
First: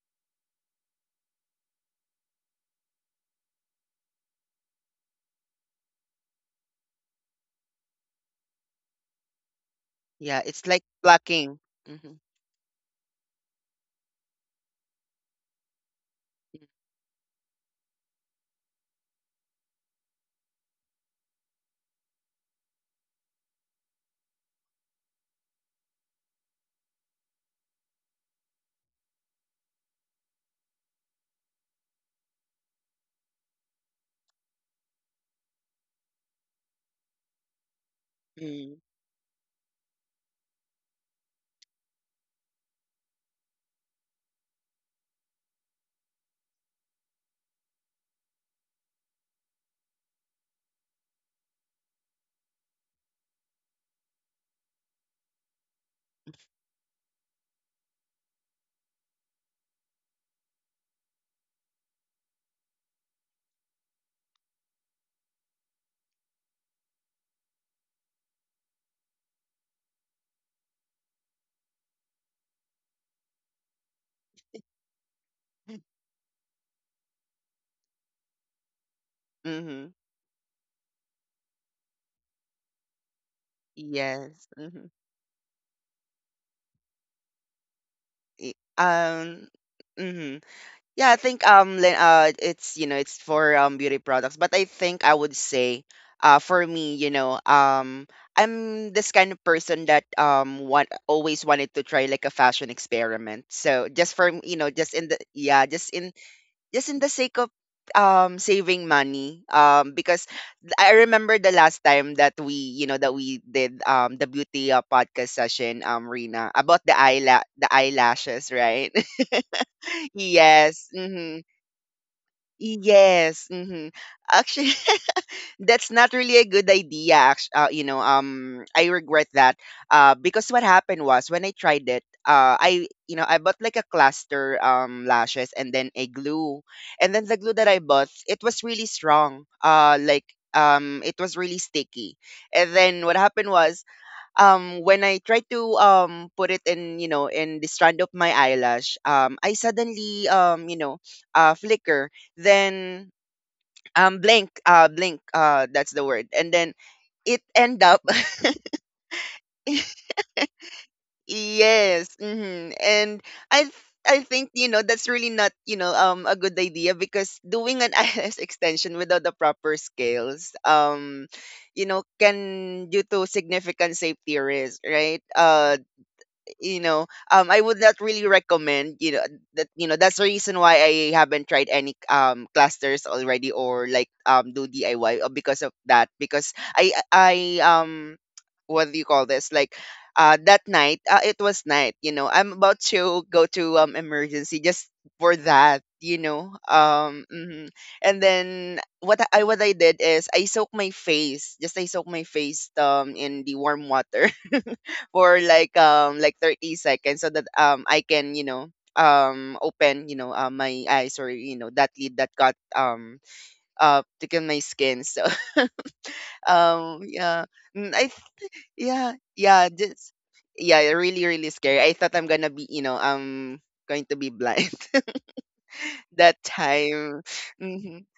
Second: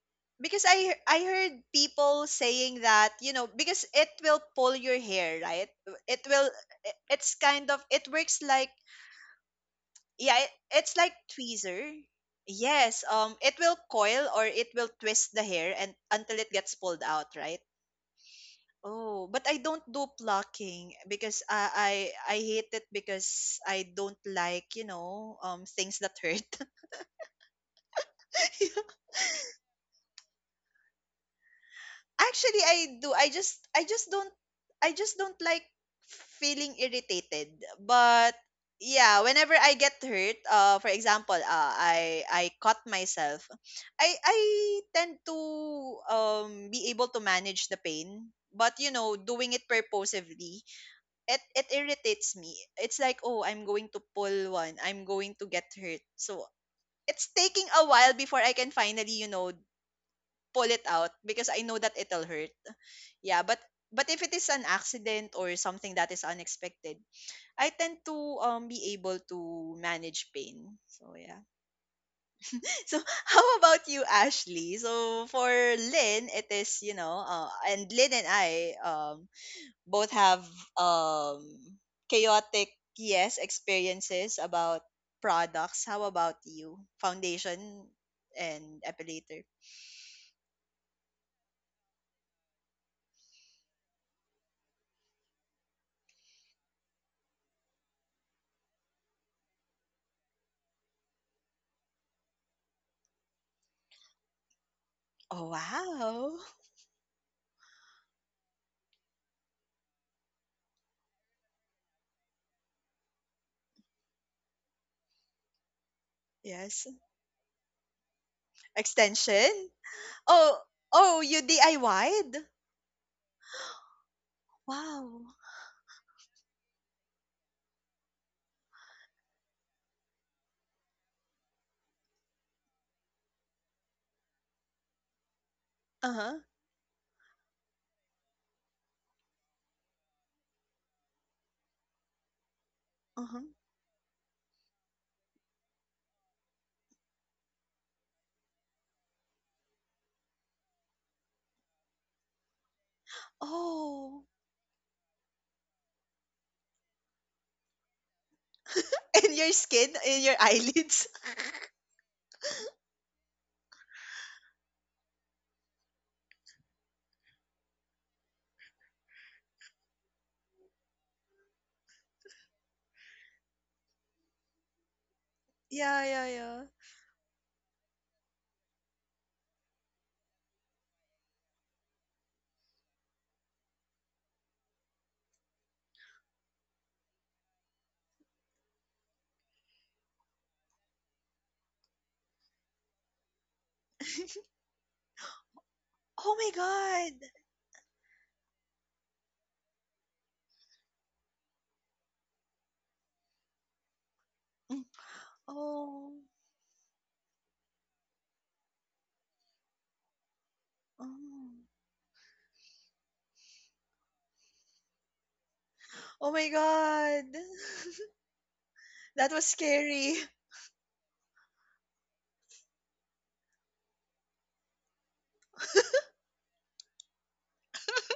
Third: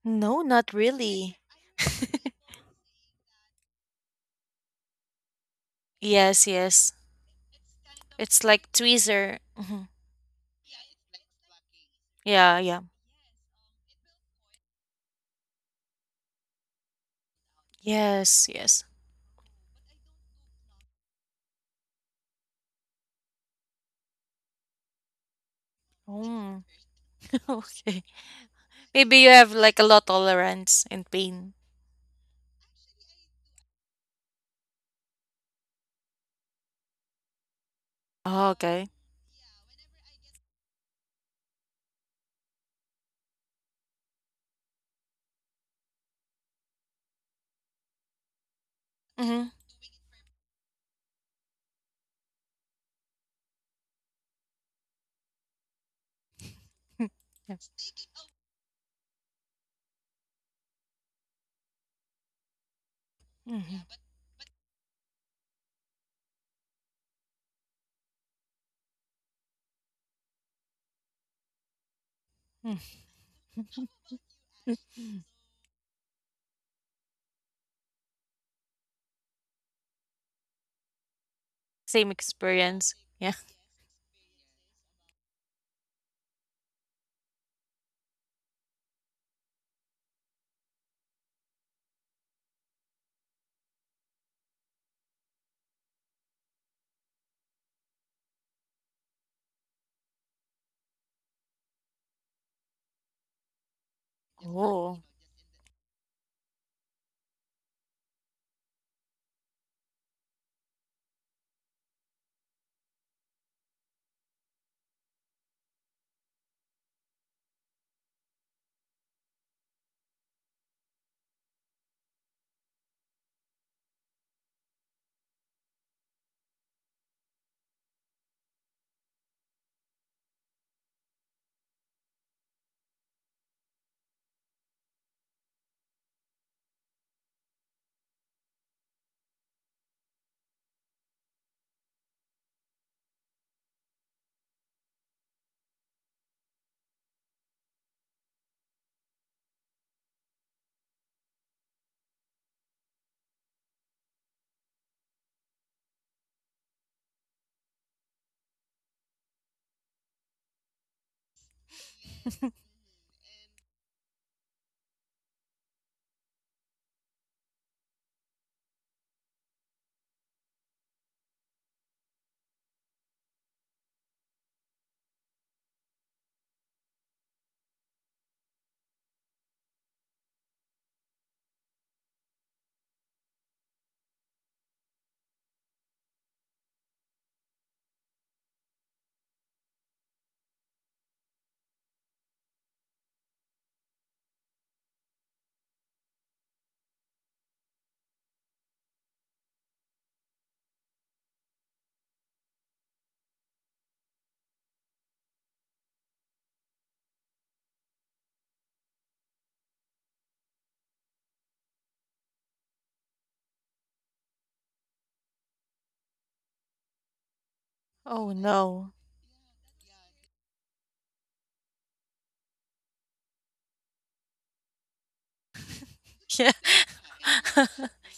Speaker 2: No,
Speaker 1: Because
Speaker 2: not
Speaker 1: I
Speaker 2: really.
Speaker 1: heard people saying that, you know, because it will pull your hair, right? It
Speaker 2: Yes,
Speaker 1: will,
Speaker 2: yes.
Speaker 1: it's kind of, it works
Speaker 2: It's like
Speaker 1: like,
Speaker 2: tweezer. Hmm.
Speaker 1: yeah,
Speaker 3: yeah,
Speaker 1: it,
Speaker 3: it's like
Speaker 1: it's like
Speaker 3: plucking.
Speaker 1: tweezer.
Speaker 3: Hmm.
Speaker 2: Yeah, yeah.
Speaker 1: Yes, it will coil or it will twist the hair and until it gets pulled out, right?
Speaker 2: Yes, yes.
Speaker 1: Oh, but I don't do plucking because I hate it because I don't like, you know, things that hurt.
Speaker 2: Mm. Okay. Maybe you have like a low tolerance in pain.
Speaker 1: Actually, I do. I just don't like feeling irritated. But
Speaker 2: Oh,
Speaker 3: Mm,
Speaker 2: okay.
Speaker 1: yeah, whenever I get hurt, for example, I cut myself. I tend to be able to manage the pain, but you know,
Speaker 2: Mm-hmm.
Speaker 1: doing it purposively, it irritates me. It's like, oh, I'm going to pull one. I'm going to get hurt. So it's taking
Speaker 2: Yes.
Speaker 1: a while before I can finally, you know, pull it out because I know that it'll hurt. Yeah, but
Speaker 2: Mm-hmm.
Speaker 1: but if it is an accident or something that is unexpected, I tend to be able to manage pain. So yeah. So how about you, Ashley? So for Lynn, it is, you know, and Lynn and I
Speaker 3: mhm.
Speaker 1: both have um,
Speaker 2: Same
Speaker 1: chaotic,
Speaker 2: experience. Yeah.
Speaker 1: yes, experiences
Speaker 3: Yes.
Speaker 1: about
Speaker 3: Mhm.
Speaker 1: products. How about you? Foundation
Speaker 3: Y-
Speaker 1: and epilator.
Speaker 3: Um. Mhm. Yeah, I think it's, you know, it's for beauty products, but I think I would say for me, you know, I'm this kind of person that want always wanted to try like a fashion experiment. So just for just
Speaker 2: Oh.
Speaker 3: in the,
Speaker 1: Oh
Speaker 3: yeah, just in,
Speaker 1: wow.
Speaker 3: just in the sake of saving money, because I remember the last time that we did the beauty podcast session, Rina, about
Speaker 1: Yes.
Speaker 3: the eyelashes, right?
Speaker 1: Extension. Oh,
Speaker 3: Yes.
Speaker 1: oh,
Speaker 3: Mm-hmm.
Speaker 1: you DIY'd?
Speaker 3: Yes. Mm-hmm. Actually,
Speaker 1: Wow.
Speaker 3: that's not really a good idea, I regret that, because what happened was, when I tried it, I you know I bought like a cluster lashes, and then a
Speaker 1: Uh-huh.
Speaker 3: glue. And then the glue that I bought, it was really strong, like, it was really sticky. And then what
Speaker 1: Uh-huh.
Speaker 3: happened was, when I tried to, put it in, you know, in the strand of my eyelash, I suddenly, flicker, then,
Speaker 1: Oh.
Speaker 3: blank, that's the word, and then it end up.
Speaker 1: In your skin, in your eyelids.
Speaker 3: Yes. Hmm, and i th- I think, you know, that's really not, a good idea, because doing an ILS extension without the proper scales, can due to significant safety risk, right?
Speaker 1: Yeah, yeah, yeah.
Speaker 3: I would not really recommend, that's the reason why I haven't tried any clusters already, or like do DIY, because of that, because I what do you call this, like that night, it was night, you know, I'm about to go to emergency, just for that, you
Speaker 1: Oh my
Speaker 3: know.
Speaker 1: god.
Speaker 3: Mhm. And then what I did is, I soaked my face in the warm water
Speaker 1: Mm.
Speaker 3: for
Speaker 1: Oh.
Speaker 3: like 30 seconds, so that, I can, you know, open, you know, my eyes, or
Speaker 1: Oh.
Speaker 3: you know that lead that got taken my skin. So
Speaker 1: Oh my god.
Speaker 3: yeah. Mm,
Speaker 2: Oh no.
Speaker 3: yeah,
Speaker 1: That was
Speaker 3: yeah, just,
Speaker 1: scary.
Speaker 3: yeah, really, really scary. I thought I'm going to be, you know, going to be blind that
Speaker 2: Yeah.
Speaker 3: time.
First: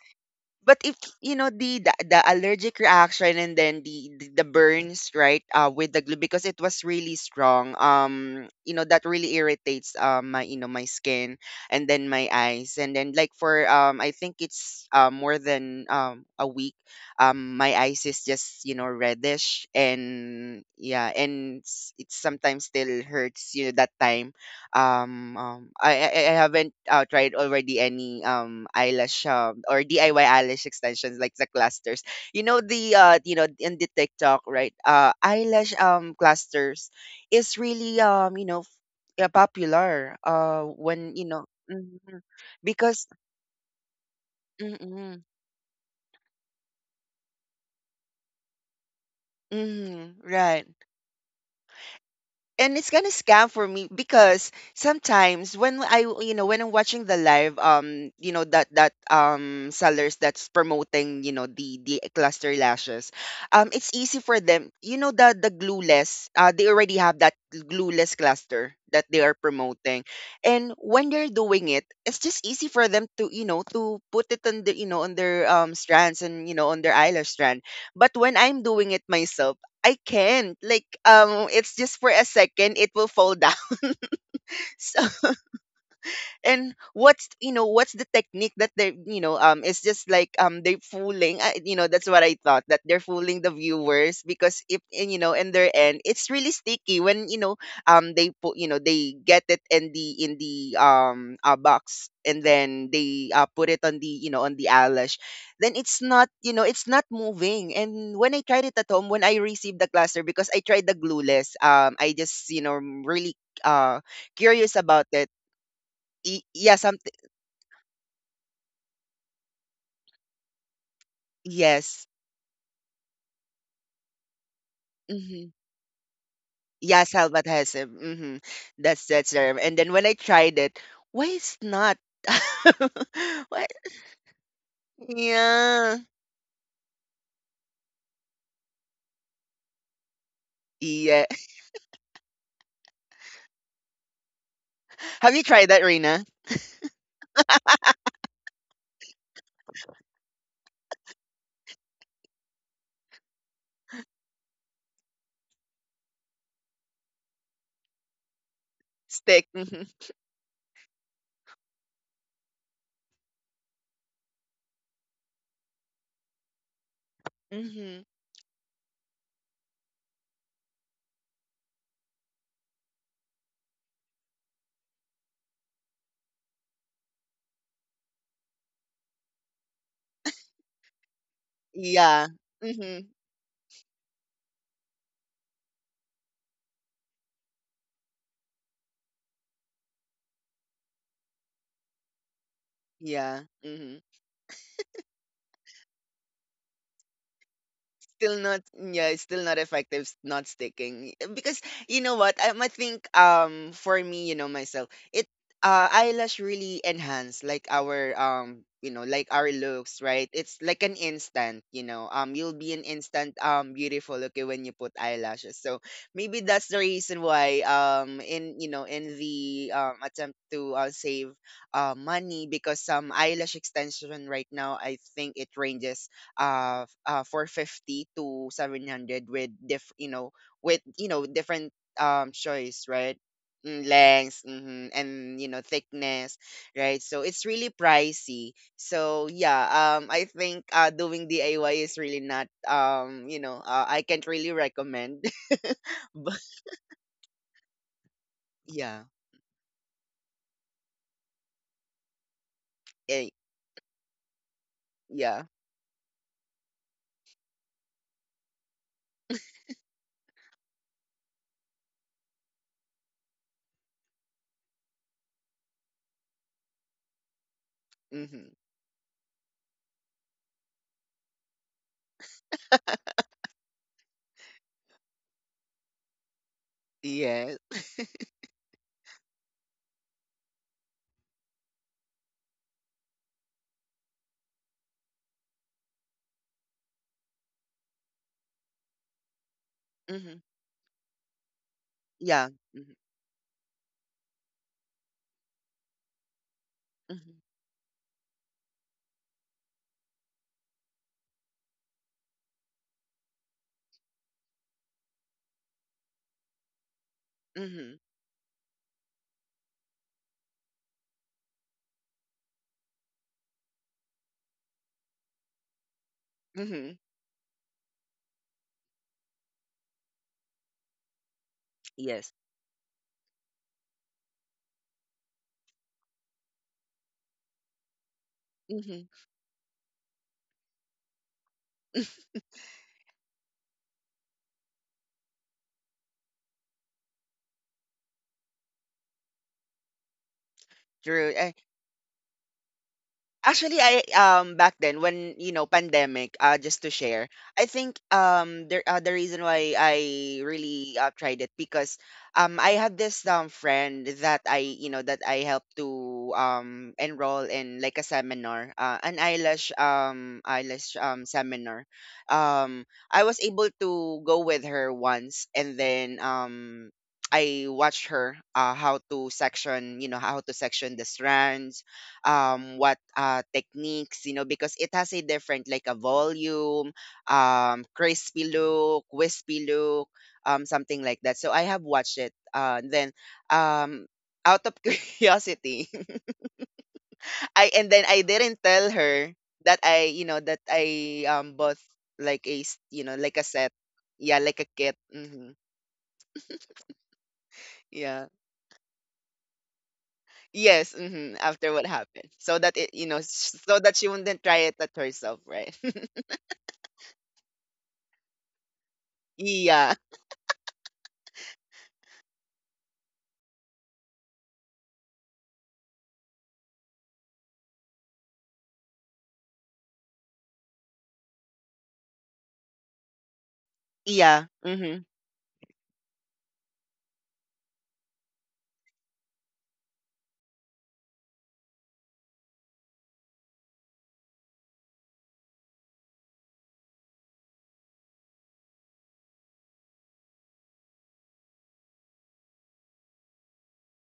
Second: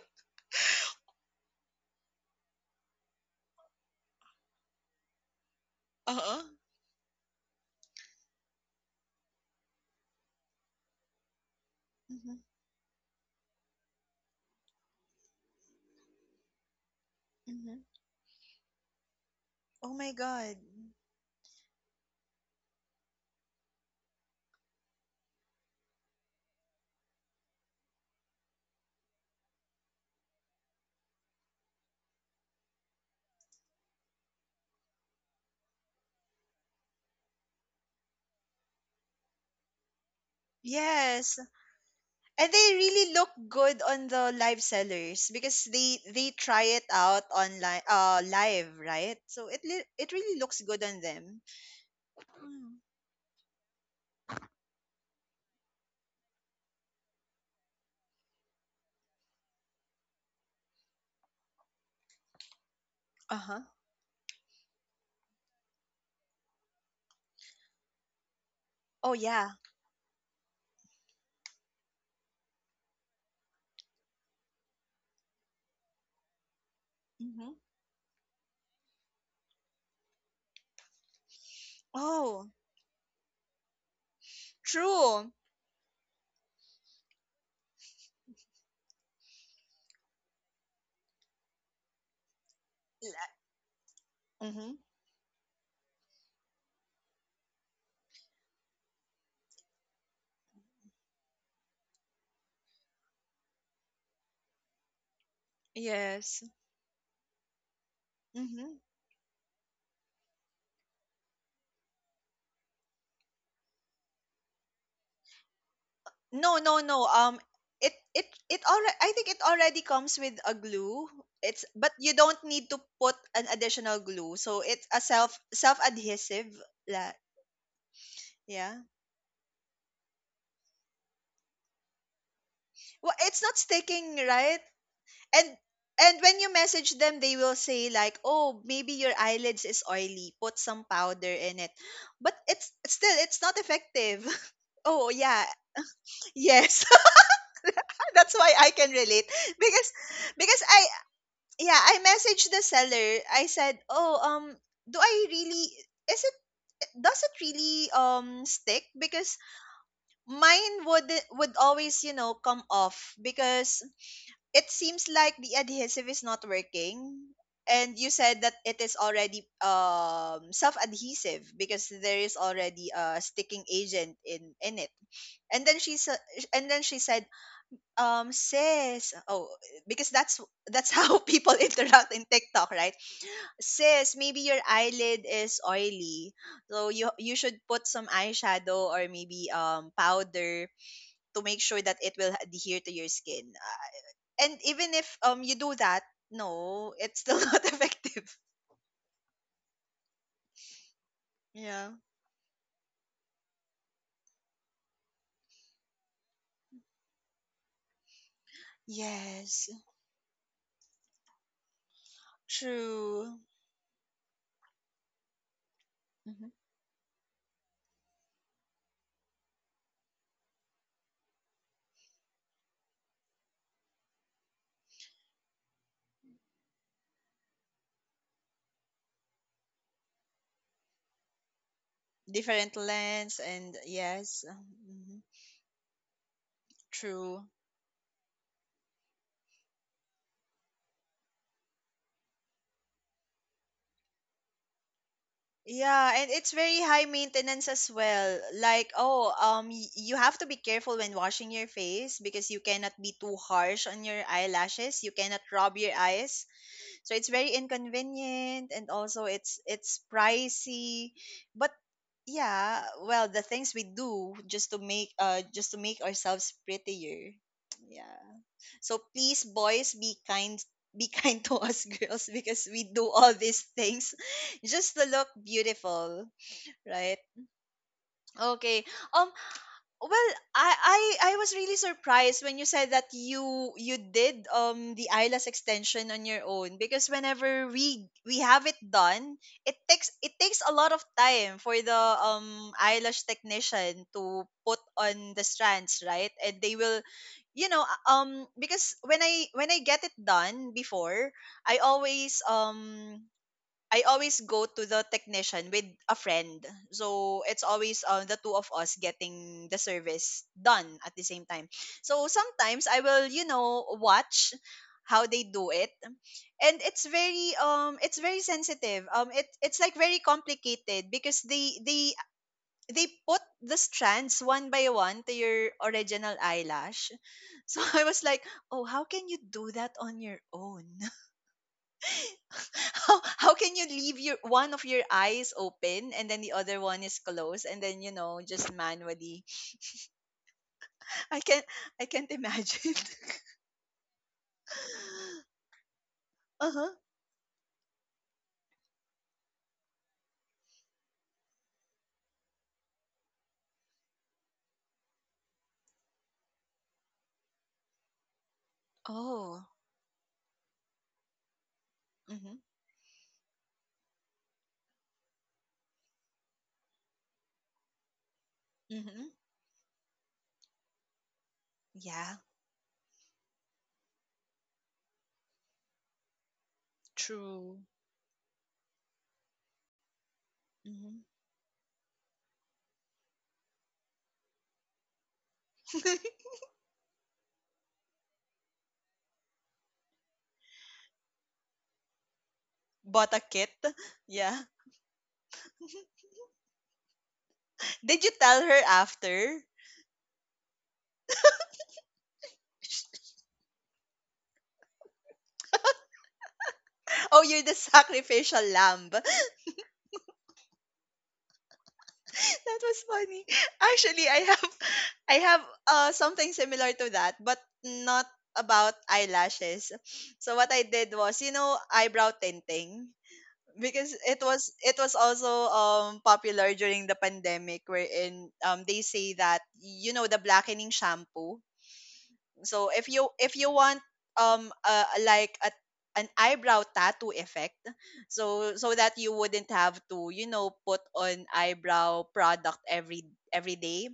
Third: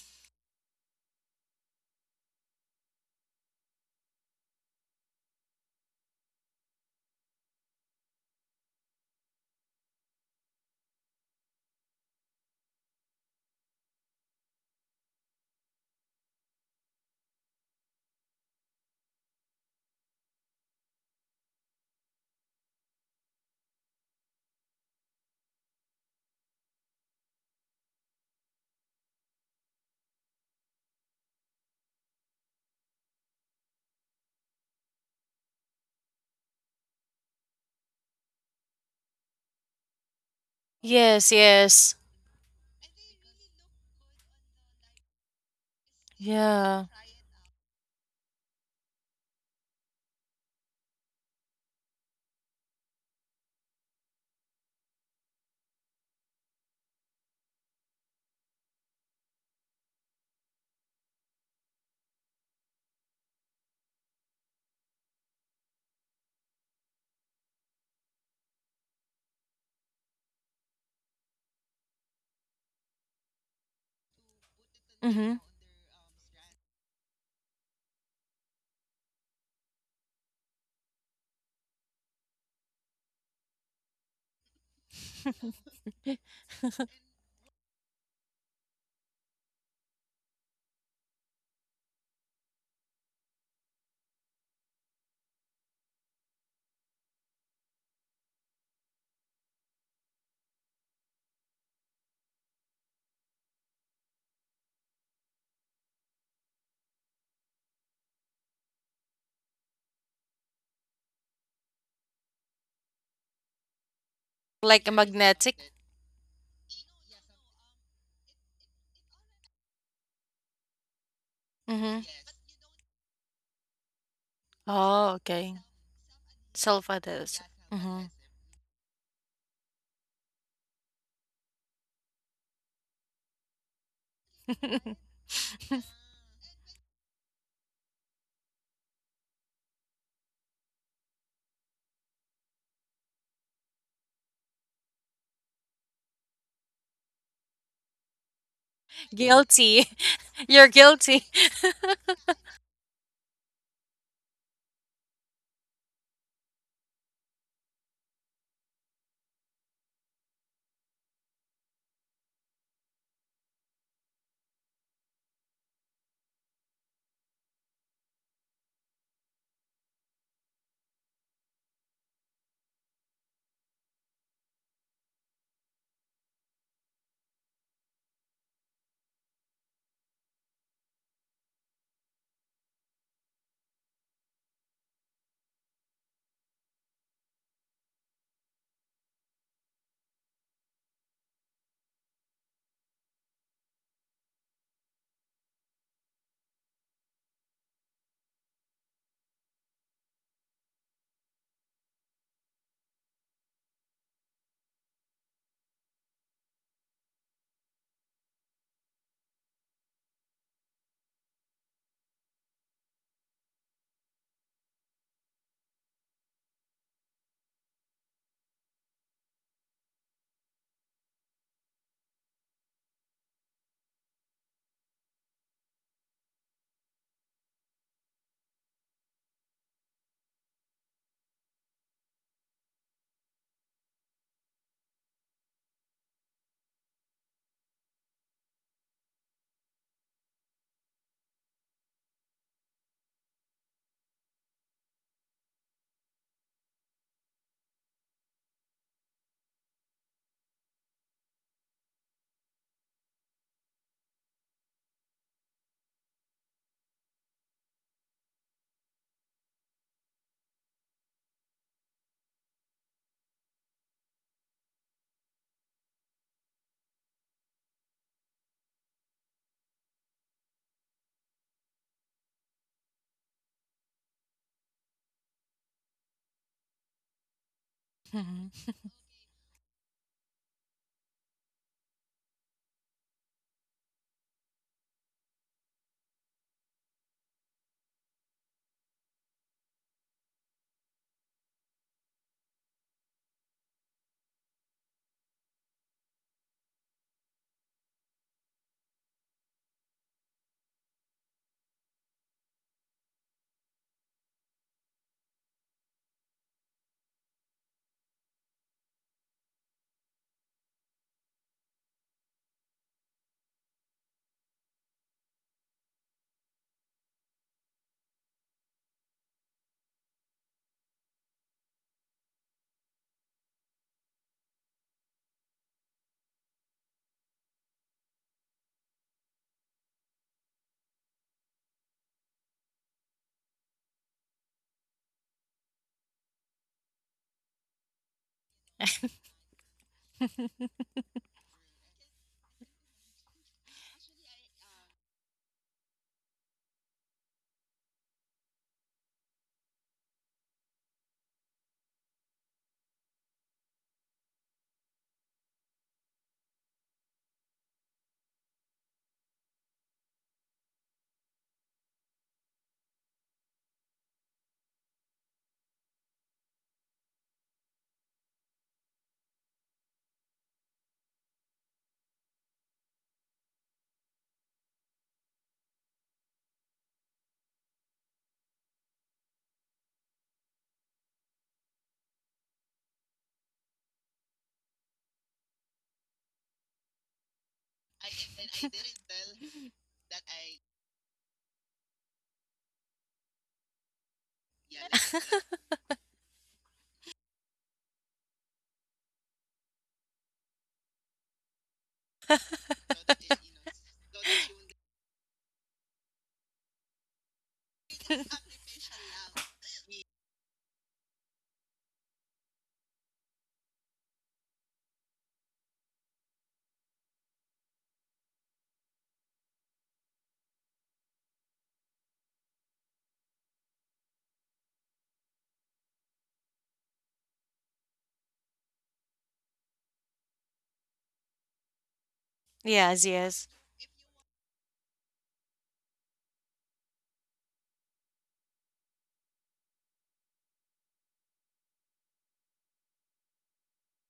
Speaker 3: But if you know the allergic reaction, and then the burns, right? With the glue,
Speaker 1: Uh-huh.
Speaker 3: because it was really strong, that really irritates, my, you know, my skin, and then my
Speaker 1: Mhm,
Speaker 3: eyes. And then, like, for I think it's, more than a week, my
Speaker 1: mhm.
Speaker 3: eyes is just, you know, reddish.
Speaker 1: Oh my God.
Speaker 3: And yeah, and it sometimes still hurts, you know, that time. I haven't tried already any eyelash, or DIY eyelash extensions like the clusters. You know the, in the TikTok, right? Eyelash clusters is really, you know, yeah, popular, when you
Speaker 2: Yes,
Speaker 1: Yes.
Speaker 3: know
Speaker 2: yes.
Speaker 3: mhm.
Speaker 1: And they
Speaker 3: Because
Speaker 1: really look good on the live
Speaker 3: mm-hmm,
Speaker 1: sellers because they try it
Speaker 2: Yeah.
Speaker 1: out online live, right? So it
Speaker 3: mm-hmm,
Speaker 1: really looks
Speaker 3: right.
Speaker 1: good on them.
Speaker 3: And
Speaker 1: Mm.
Speaker 3: it's kind of scam for me, because sometimes when I'm watching the live, that sellers that's promoting, you know, the cluster lashes.
Speaker 1: Uh-huh.
Speaker 3: It's easy for them, you know, the glueless, they already have that glueless cluster that
Speaker 1: Oh
Speaker 3: they are
Speaker 1: yeah.
Speaker 3: promoting. And when they're doing it, it's just easy for them to, you know, to put it on the, you know, on
Speaker 2: Mm-hmm.
Speaker 3: their strands, and you know, on their eyelash
Speaker 1: Mm-hmm.
Speaker 3: strand. But when I'm doing it myself, I can't. Like, it's just for a
Speaker 1: Oh,
Speaker 3: second it will fall down.
Speaker 1: true.
Speaker 3: And what's you know what's the technique that they, you know, it's just like, they fooling, you know, that's what I thought, that they're fooling the viewers. Because
Speaker 1: Mm-hmm.
Speaker 3: if, and, you know, in their end it's really sticky, when, you know, they put, you know, they get it in the box, and then they put it on the, you know, on the eyelash. Then it's not
Speaker 1: Yes.
Speaker 3: you know it's not moving. And when I tried it
Speaker 1: Mm-hmm.
Speaker 3: at home, when I received the cluster, because I tried the glueless, I just, you know, really uh curious
Speaker 2: Like a
Speaker 3: about it.
Speaker 2: magnetic?
Speaker 3: Y
Speaker 1: No,
Speaker 3: Yeah,
Speaker 1: no, no.
Speaker 3: something.
Speaker 1: It already, I think it already comes with a glue. It's, but
Speaker 2: Mm-hmm.
Speaker 3: Yes.
Speaker 1: you don't need to put an additional glue. So it's a
Speaker 2: Oh,
Speaker 1: self
Speaker 3: Mhm.
Speaker 2: okay.
Speaker 1: self adhesive.
Speaker 2: Self
Speaker 3: Yeah,
Speaker 1: La,
Speaker 2: others.
Speaker 3: salvatasim.
Speaker 2: Mm-hmm.
Speaker 3: Mhm.
Speaker 1: yeah.
Speaker 3: That's the. And then when I tried it, why is not?
Speaker 1: Well, it's not
Speaker 3: What?
Speaker 1: sticking, right? And
Speaker 3: Yeah.
Speaker 1: and when you message them, they will say like, "Oh, maybe your eyelids is oily. Put some
Speaker 3: Yeah.
Speaker 1: powder in it." But it's still, it's not effective. Oh
Speaker 3: Have you
Speaker 1: yeah,
Speaker 3: tried that, Reina?
Speaker 1: yes. That's why I can relate
Speaker 2: Guilty.
Speaker 1: because because
Speaker 2: You're
Speaker 1: I
Speaker 2: guilty.
Speaker 1: yeah, I messaged the seller. I said, "Oh, do I really, is it, does it really stick because
Speaker 3: Stick. Mhm.
Speaker 1: mine would always, you know, come off because it seems like the adhesive is not working." And
Speaker 3: Mhm.
Speaker 1: you said that it is already self-adhesive because there is already a sticking agent in it. And then she said, sis, oh, because that's how people interact in
Speaker 3: Yeah.
Speaker 1: TikTok, right?
Speaker 3: Mhm.
Speaker 1: Sis, maybe your eyelid is oily. So you should put some eyeshadow or maybe powder to make sure that it will adhere to your
Speaker 3: Yeah.
Speaker 1: skin.
Speaker 3: Mhm.
Speaker 1: And even if you do that, no, it's still not effective.
Speaker 3: Still not, effective, not sticking, because
Speaker 1: Yeah.
Speaker 3: you know what, I think, for me, you know, myself, it eyelash really enhance like our, you know, like our
Speaker 1: Yes.
Speaker 3: looks, right? It's like an instant, you'll be an instant,
Speaker 1: True.
Speaker 3: beautiful, okay, when you put eyelashes. So maybe
Speaker 1: Mhm.
Speaker 3: that's the reason why, in, you know, in the, attempt to save money, because some eyelash extension right now, I think it ranges 450 to 700 with different
Speaker 1: Different
Speaker 3: choice, right?
Speaker 1: lens and
Speaker 3: Lengths,
Speaker 1: yes.
Speaker 3: mhm,
Speaker 1: Mhm.
Speaker 3: and, thickness, right? So it's
Speaker 1: True.
Speaker 3: really pricey. So yeah, I think, doing DIY is really not, I can't really recommend.
Speaker 1: Yeah, and
Speaker 3: But
Speaker 1: it's very high maintenance as well. Like,
Speaker 3: yeah.
Speaker 1: oh, you have to be careful when washing your face because you cannot be
Speaker 3: eh,
Speaker 1: too harsh on your eyelashes. You cannot
Speaker 3: yeah.
Speaker 1: rub your eyes. So it's very inconvenient, and also it's pricey. But yeah, well, the things we do just to make ourselves prettier. Yeah.
Speaker 3: Mm-hmm.
Speaker 1: So please, boys, be kind, be kind to us girls because we do all these things just to look beautiful, right?
Speaker 3: Yes.
Speaker 2: Mhm.
Speaker 1: Okay. Um. Well, I was really surprised when you said that you did the eyelash extension on your own because whenever we have it done, it takes
Speaker 3: Mm-hmm.
Speaker 1: it takes a lot of time for the
Speaker 3: Yeah. Mm-hmm.
Speaker 1: eyelash technician to put on the strands, right? And they will,
Speaker 3: Mm-hmm.
Speaker 1: you know, because when I, when I get it done before, I always um I always go to the technician with a friend. So it's
Speaker 3: Mm-hmm.
Speaker 1: always the two of us getting the service done at the same time. So sometimes I will, watch how they do it. And
Speaker 3: Mm-hmm,
Speaker 1: it's very sensitive. It's like very complicated because they they
Speaker 3: yes.
Speaker 1: they put the strands one by one to your original eyelash. So I was like, "Oh, how
Speaker 3: Mm-hmm.
Speaker 1: can you do that on your own?" How can you leave your one of your eyes open and then the other one is closed and then just manually?
Speaker 3: True.
Speaker 1: i can't I can't imagine.
Speaker 3: Actually, I, back then when, you know, pandemic, just
Speaker 1: Uh-huh.
Speaker 3: to share, I think, the reason why I really, tried it, because I had this friend that, I you know that I helped to enroll in like a seminar, an
Speaker 1: Oh.
Speaker 3: eyelash seminar.
Speaker 1: Mm-hmm,
Speaker 3: I was able to go with her once, and then I watched her, how
Speaker 1: mm-hmm.
Speaker 3: to section, you know, how to section the strands,
Speaker 1: Yeah.
Speaker 3: what techniques, you know, because it has a different, like a volume,
Speaker 1: True.
Speaker 3: crispy look, wispy look, something
Speaker 1: Mm-hmm.
Speaker 3: like that. So I have watched it. Then um, out of curiosity, I and then I didn't tell her that, I bought like a,
Speaker 1: Bought a
Speaker 3: like a
Speaker 1: kit.
Speaker 3: set. Yeah,
Speaker 1: Yeah.
Speaker 3: like a kit. Hmm.
Speaker 1: Did you
Speaker 3: Yeah.
Speaker 1: tell her after?
Speaker 3: Yes. Hmm. After what happened, so that it, you know, so that she wouldn't try it at herself, right?
Speaker 1: Oh, you're the sacrificial lamb.
Speaker 3: Yeah.
Speaker 1: That was funny. Actually, I have something similar to that, but not about eyelashes. So what I did was, eyebrow tinting, because it
Speaker 3: Yeah.
Speaker 1: was it
Speaker 3: Mhm.
Speaker 1: was also popular during the pandemic, wherein they say that the blackening shampoo. So
Speaker 2: Yes,
Speaker 1: if you
Speaker 2: yes.
Speaker 1: if you want like a an eyebrow tattoo effect, so that you wouldn't have to put on eyebrow product every day,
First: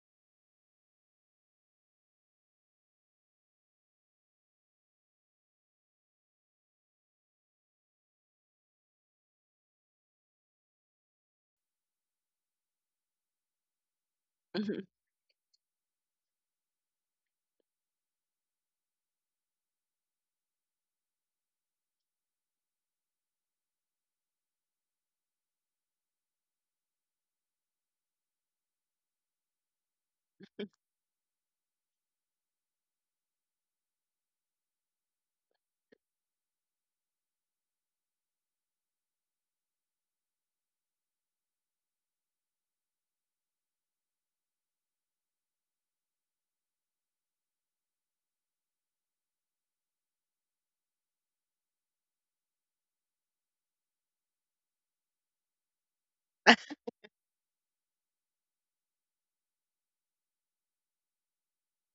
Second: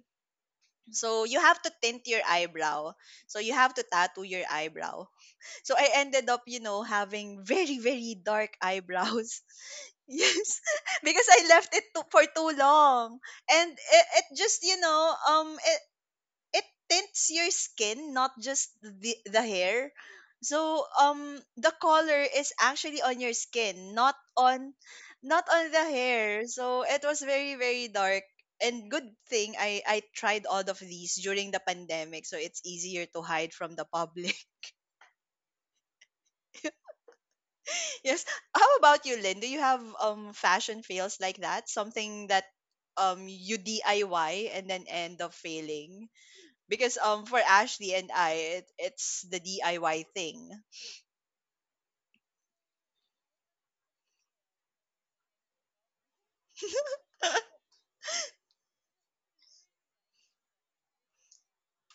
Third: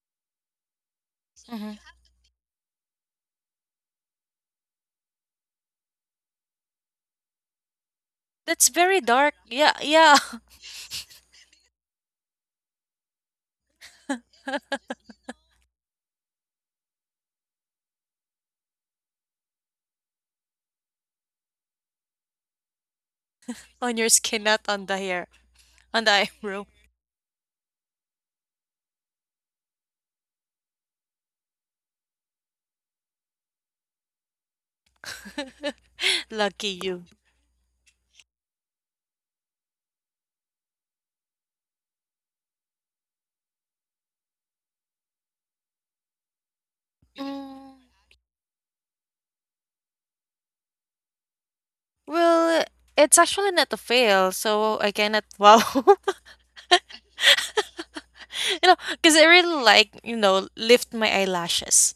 Speaker 1: so you have to
Speaker 2: Hmm.
Speaker 1: tint your eyebrow. So you have to tattoo your eyebrow. So I ended up, having very, very dark
Speaker 2: That's very dark.
Speaker 1: eyebrows.
Speaker 2: Yeah, yeah.
Speaker 1: Yes, because I left it for too long, and
Speaker 3: Mhm.
Speaker 1: um it tints your skin, not just the hair. So the color is actually on your skin,
Speaker 2: On your
Speaker 1: not
Speaker 2: skin, not
Speaker 1: on
Speaker 2: on the hair,
Speaker 1: the
Speaker 2: on the
Speaker 1: hair.
Speaker 2: eyebrow.
Speaker 1: So it was very very dark. And good thing I tried all of these during the pandemic, so it's easier to hide from the public.
Speaker 2: Lucky you.
Speaker 1: Yes. How about you, Lynn? Do you have fashion fails like that? Something that you DIY and then end up failing? Because for
Speaker 2: Mm.
Speaker 1: Ashley and I, it's the DIY thing.
Speaker 2: Well, it's actually not a fail, so I cannot wow. You know, because I really like, you know, lift my eyelashes.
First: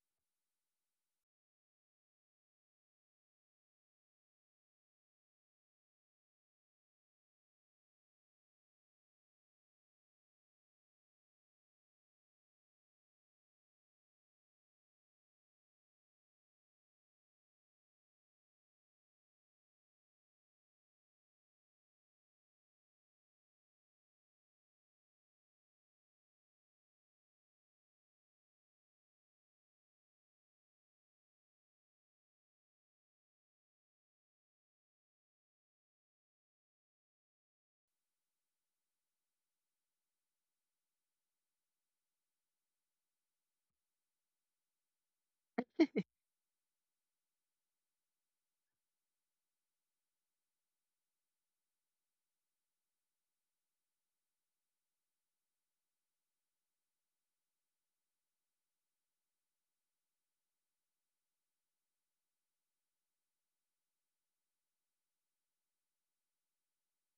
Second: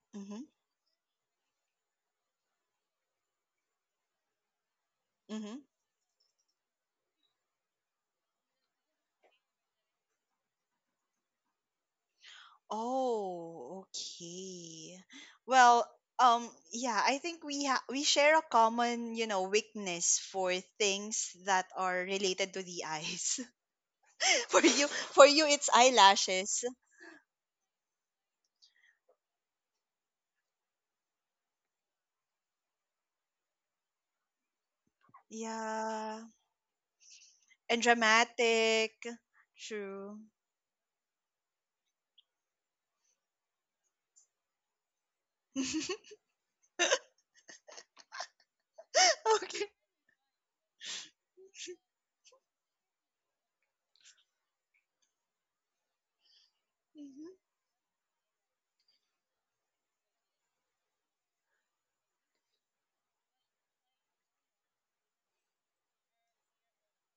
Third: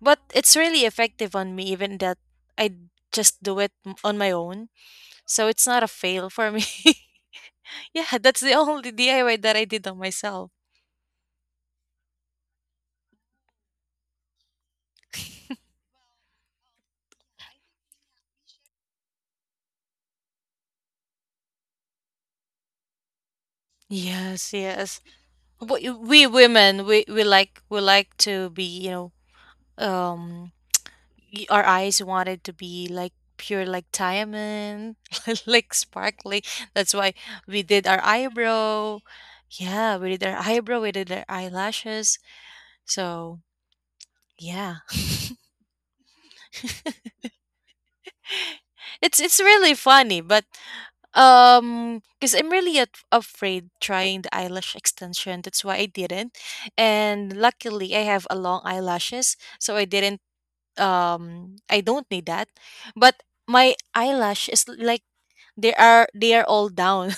Speaker 2: But
Speaker 1: Mm-hmm.
Speaker 2: it's really effective on me, even that I just do it on my own. So
Speaker 1: Mm-hmm.
Speaker 2: it's not a fail for me. Yeah, that's the only DIY that I did on myself.
Speaker 1: Oh, okay. Well, yeah, I think we share a common, weakness for things that are related to the eyes.
Speaker 2: Yes,
Speaker 1: for you,
Speaker 2: yes.
Speaker 1: for you, it's
Speaker 2: But we
Speaker 1: eyelashes.
Speaker 2: women, we like to be, you know, um our eyes wanted to be like pure like diamond like
Speaker 1: Yeah,
Speaker 2: sparkly that's why we
Speaker 1: and
Speaker 2: did our
Speaker 1: dramatic.
Speaker 2: eyebrow yeah we
Speaker 1: True.
Speaker 2: did our eyebrow we did our eyelashes so yeah. It's
Speaker 1: Okay.
Speaker 2: really funny but because I'm really at, afraid trying the eyelash extension that's why I didn't
Speaker 1: Mhm.
Speaker 2: and luckily I have a long eyelashes so I didn't I don't need that but my eyelash is like they are they are all down.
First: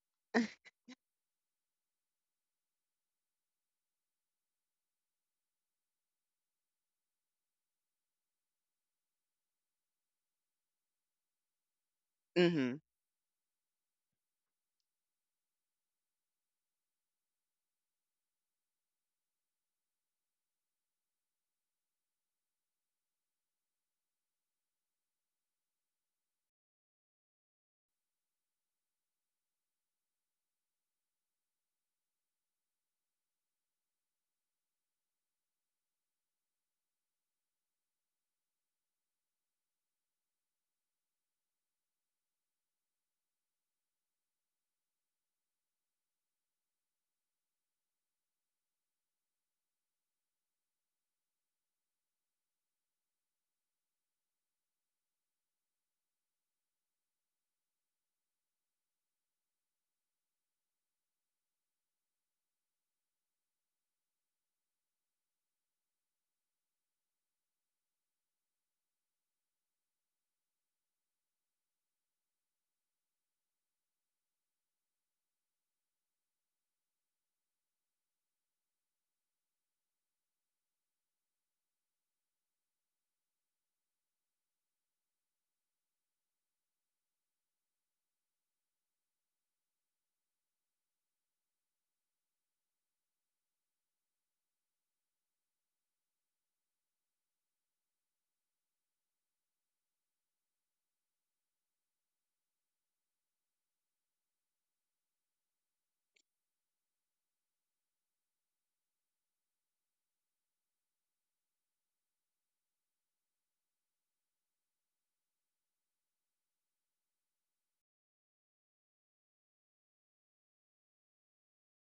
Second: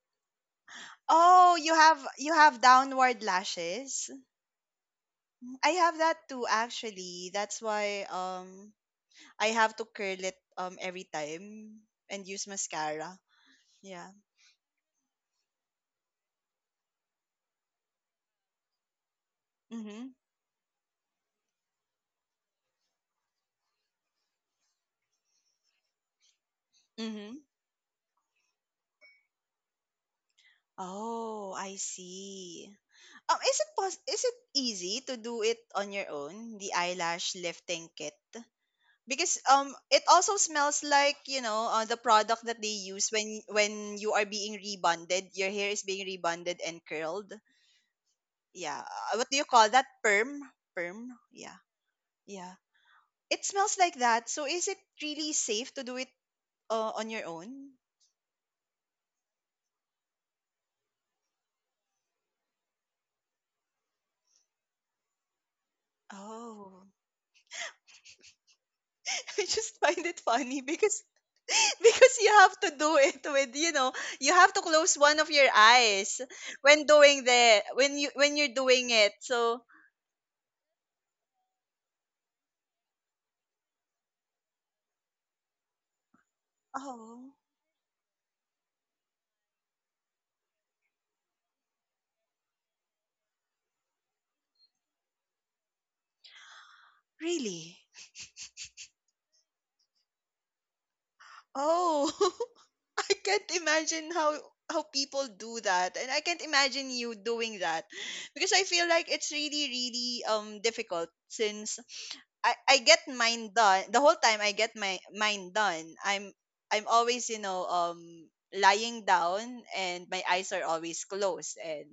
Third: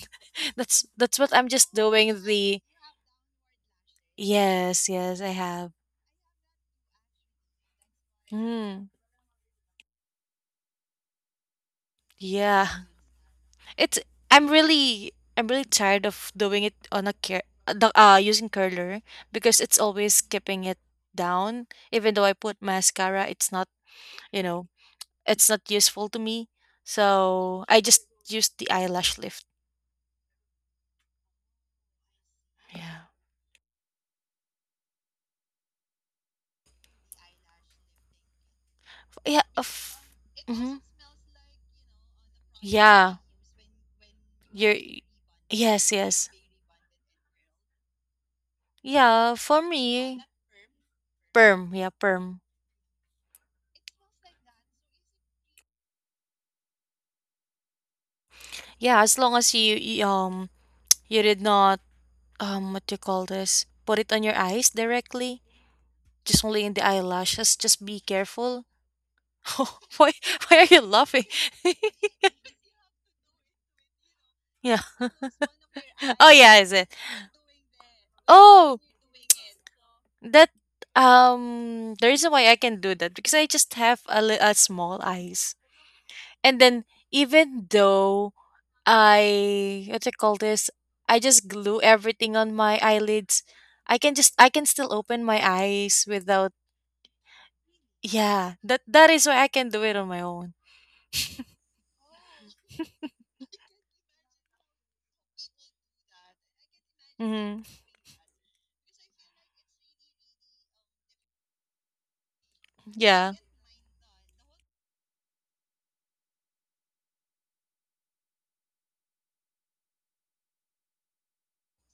Speaker 2: That's what I'm
Speaker 1: Oh,
Speaker 2: just
Speaker 1: you have
Speaker 2: doing
Speaker 1: you
Speaker 2: the
Speaker 1: have downward lashes.
Speaker 2: yes, yes, I
Speaker 1: I
Speaker 2: have.
Speaker 1: have that too actually. That's why
Speaker 2: Mm,
Speaker 1: I have to curl it every time and use
Speaker 3: Mhm.
Speaker 2: yeah.
Speaker 1: mascara.
Speaker 2: It's
Speaker 1: Yeah.
Speaker 2: I'm really tired of doing it on a using curler because it's
Speaker 1: Mhm.
Speaker 2: always keeping it down. Even though I put mascara, it's not, you know, it's not useful to me.
Speaker 1: Mhm.
Speaker 2: So I just use the eyelash lift.
Speaker 1: Oh, I see.
Speaker 2: Yeah.
Speaker 1: Is it easy to do it on your own, the eyelash lifting kit? Because
Speaker 2: Yeah. Of,
Speaker 1: it also
Speaker 2: hmm.
Speaker 1: smells like, the product that they use
Speaker 2: Yeah.
Speaker 1: when you are being
Speaker 2: You're
Speaker 1: rebonded, your hair is
Speaker 2: yes,
Speaker 1: being
Speaker 2: yes.
Speaker 1: rebonded and curled. Yeah. What
Speaker 2: Yeah,
Speaker 1: do you
Speaker 2: for
Speaker 1: call that?
Speaker 2: me,
Speaker 1: Perm? Perm? Yeah.
Speaker 2: perm. Yeah, perm.
Speaker 1: Yeah. It smells like that. So is it really safe to do it on your own?
Speaker 2: Yeah, as long as you you did not what do you call this? Put it on your eyes directly, just only in the
Speaker 1: Oh,
Speaker 2: eyelashes. Just be careful.
Speaker 1: I just find
Speaker 2: Why
Speaker 1: it funny
Speaker 2: are you
Speaker 1: because
Speaker 2: laughing?
Speaker 1: because you have to do it with, you have to
Speaker 2: Yeah.
Speaker 1: close one of your eyes
Speaker 2: Oh yeah, is it?
Speaker 1: when you're
Speaker 2: Oh,
Speaker 1: doing it. So,
Speaker 2: that the reason why I can do that because I just have a, a small eyes. And then
Speaker 1: oh
Speaker 2: even though I what do you call this? I just glue everything on my eyelids. I can just I can still open my eyes without
Speaker 1: really?
Speaker 2: yeah. That that is why I can do it on my own.
Speaker 1: Oh, I can't imagine how people do that, and I can't imagine you doing
Speaker 2: Mm-hmm.
Speaker 1: that because I feel like it's really really difficult since I get
Speaker 2: Yeah.
Speaker 1: mine done the whole time I get my mine done. I'm always lying down and my eyes are always closed, and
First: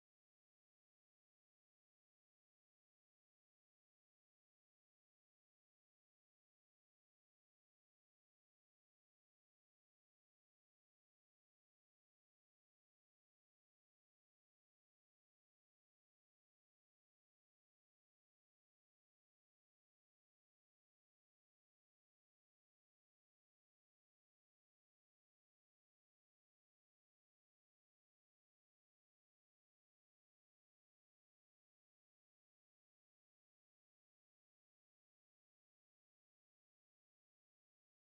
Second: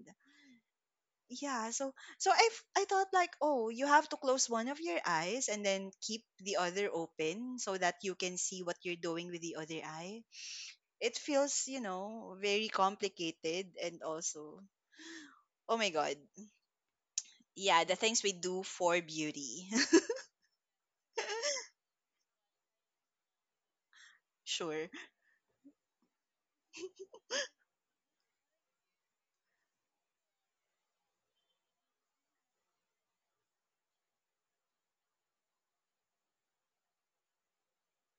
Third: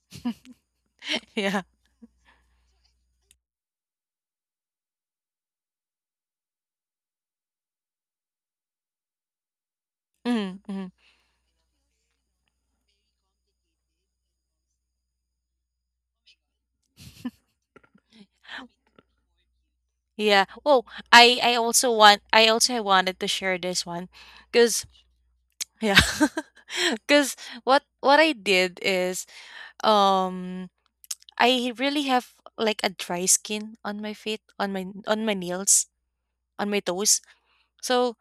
Speaker 2: Yeah.
Speaker 1: yeah, so I thought like, oh, you have to close one of your eyes and then keep the other open so that you can see what you're doing with the other eye.
Speaker 2: Mm-hmm. Mm-hmm.
Speaker 1: It feels very complicated, and also, oh my god, yeah, the things we do for beauty.
Speaker 2: Yeah. Oh, I also wanted to share this one cuz
Speaker 1: Sure.
Speaker 2: yeah. Cuz what I did is um I really have like a dry skin on my feet, on my nails, on my toes. So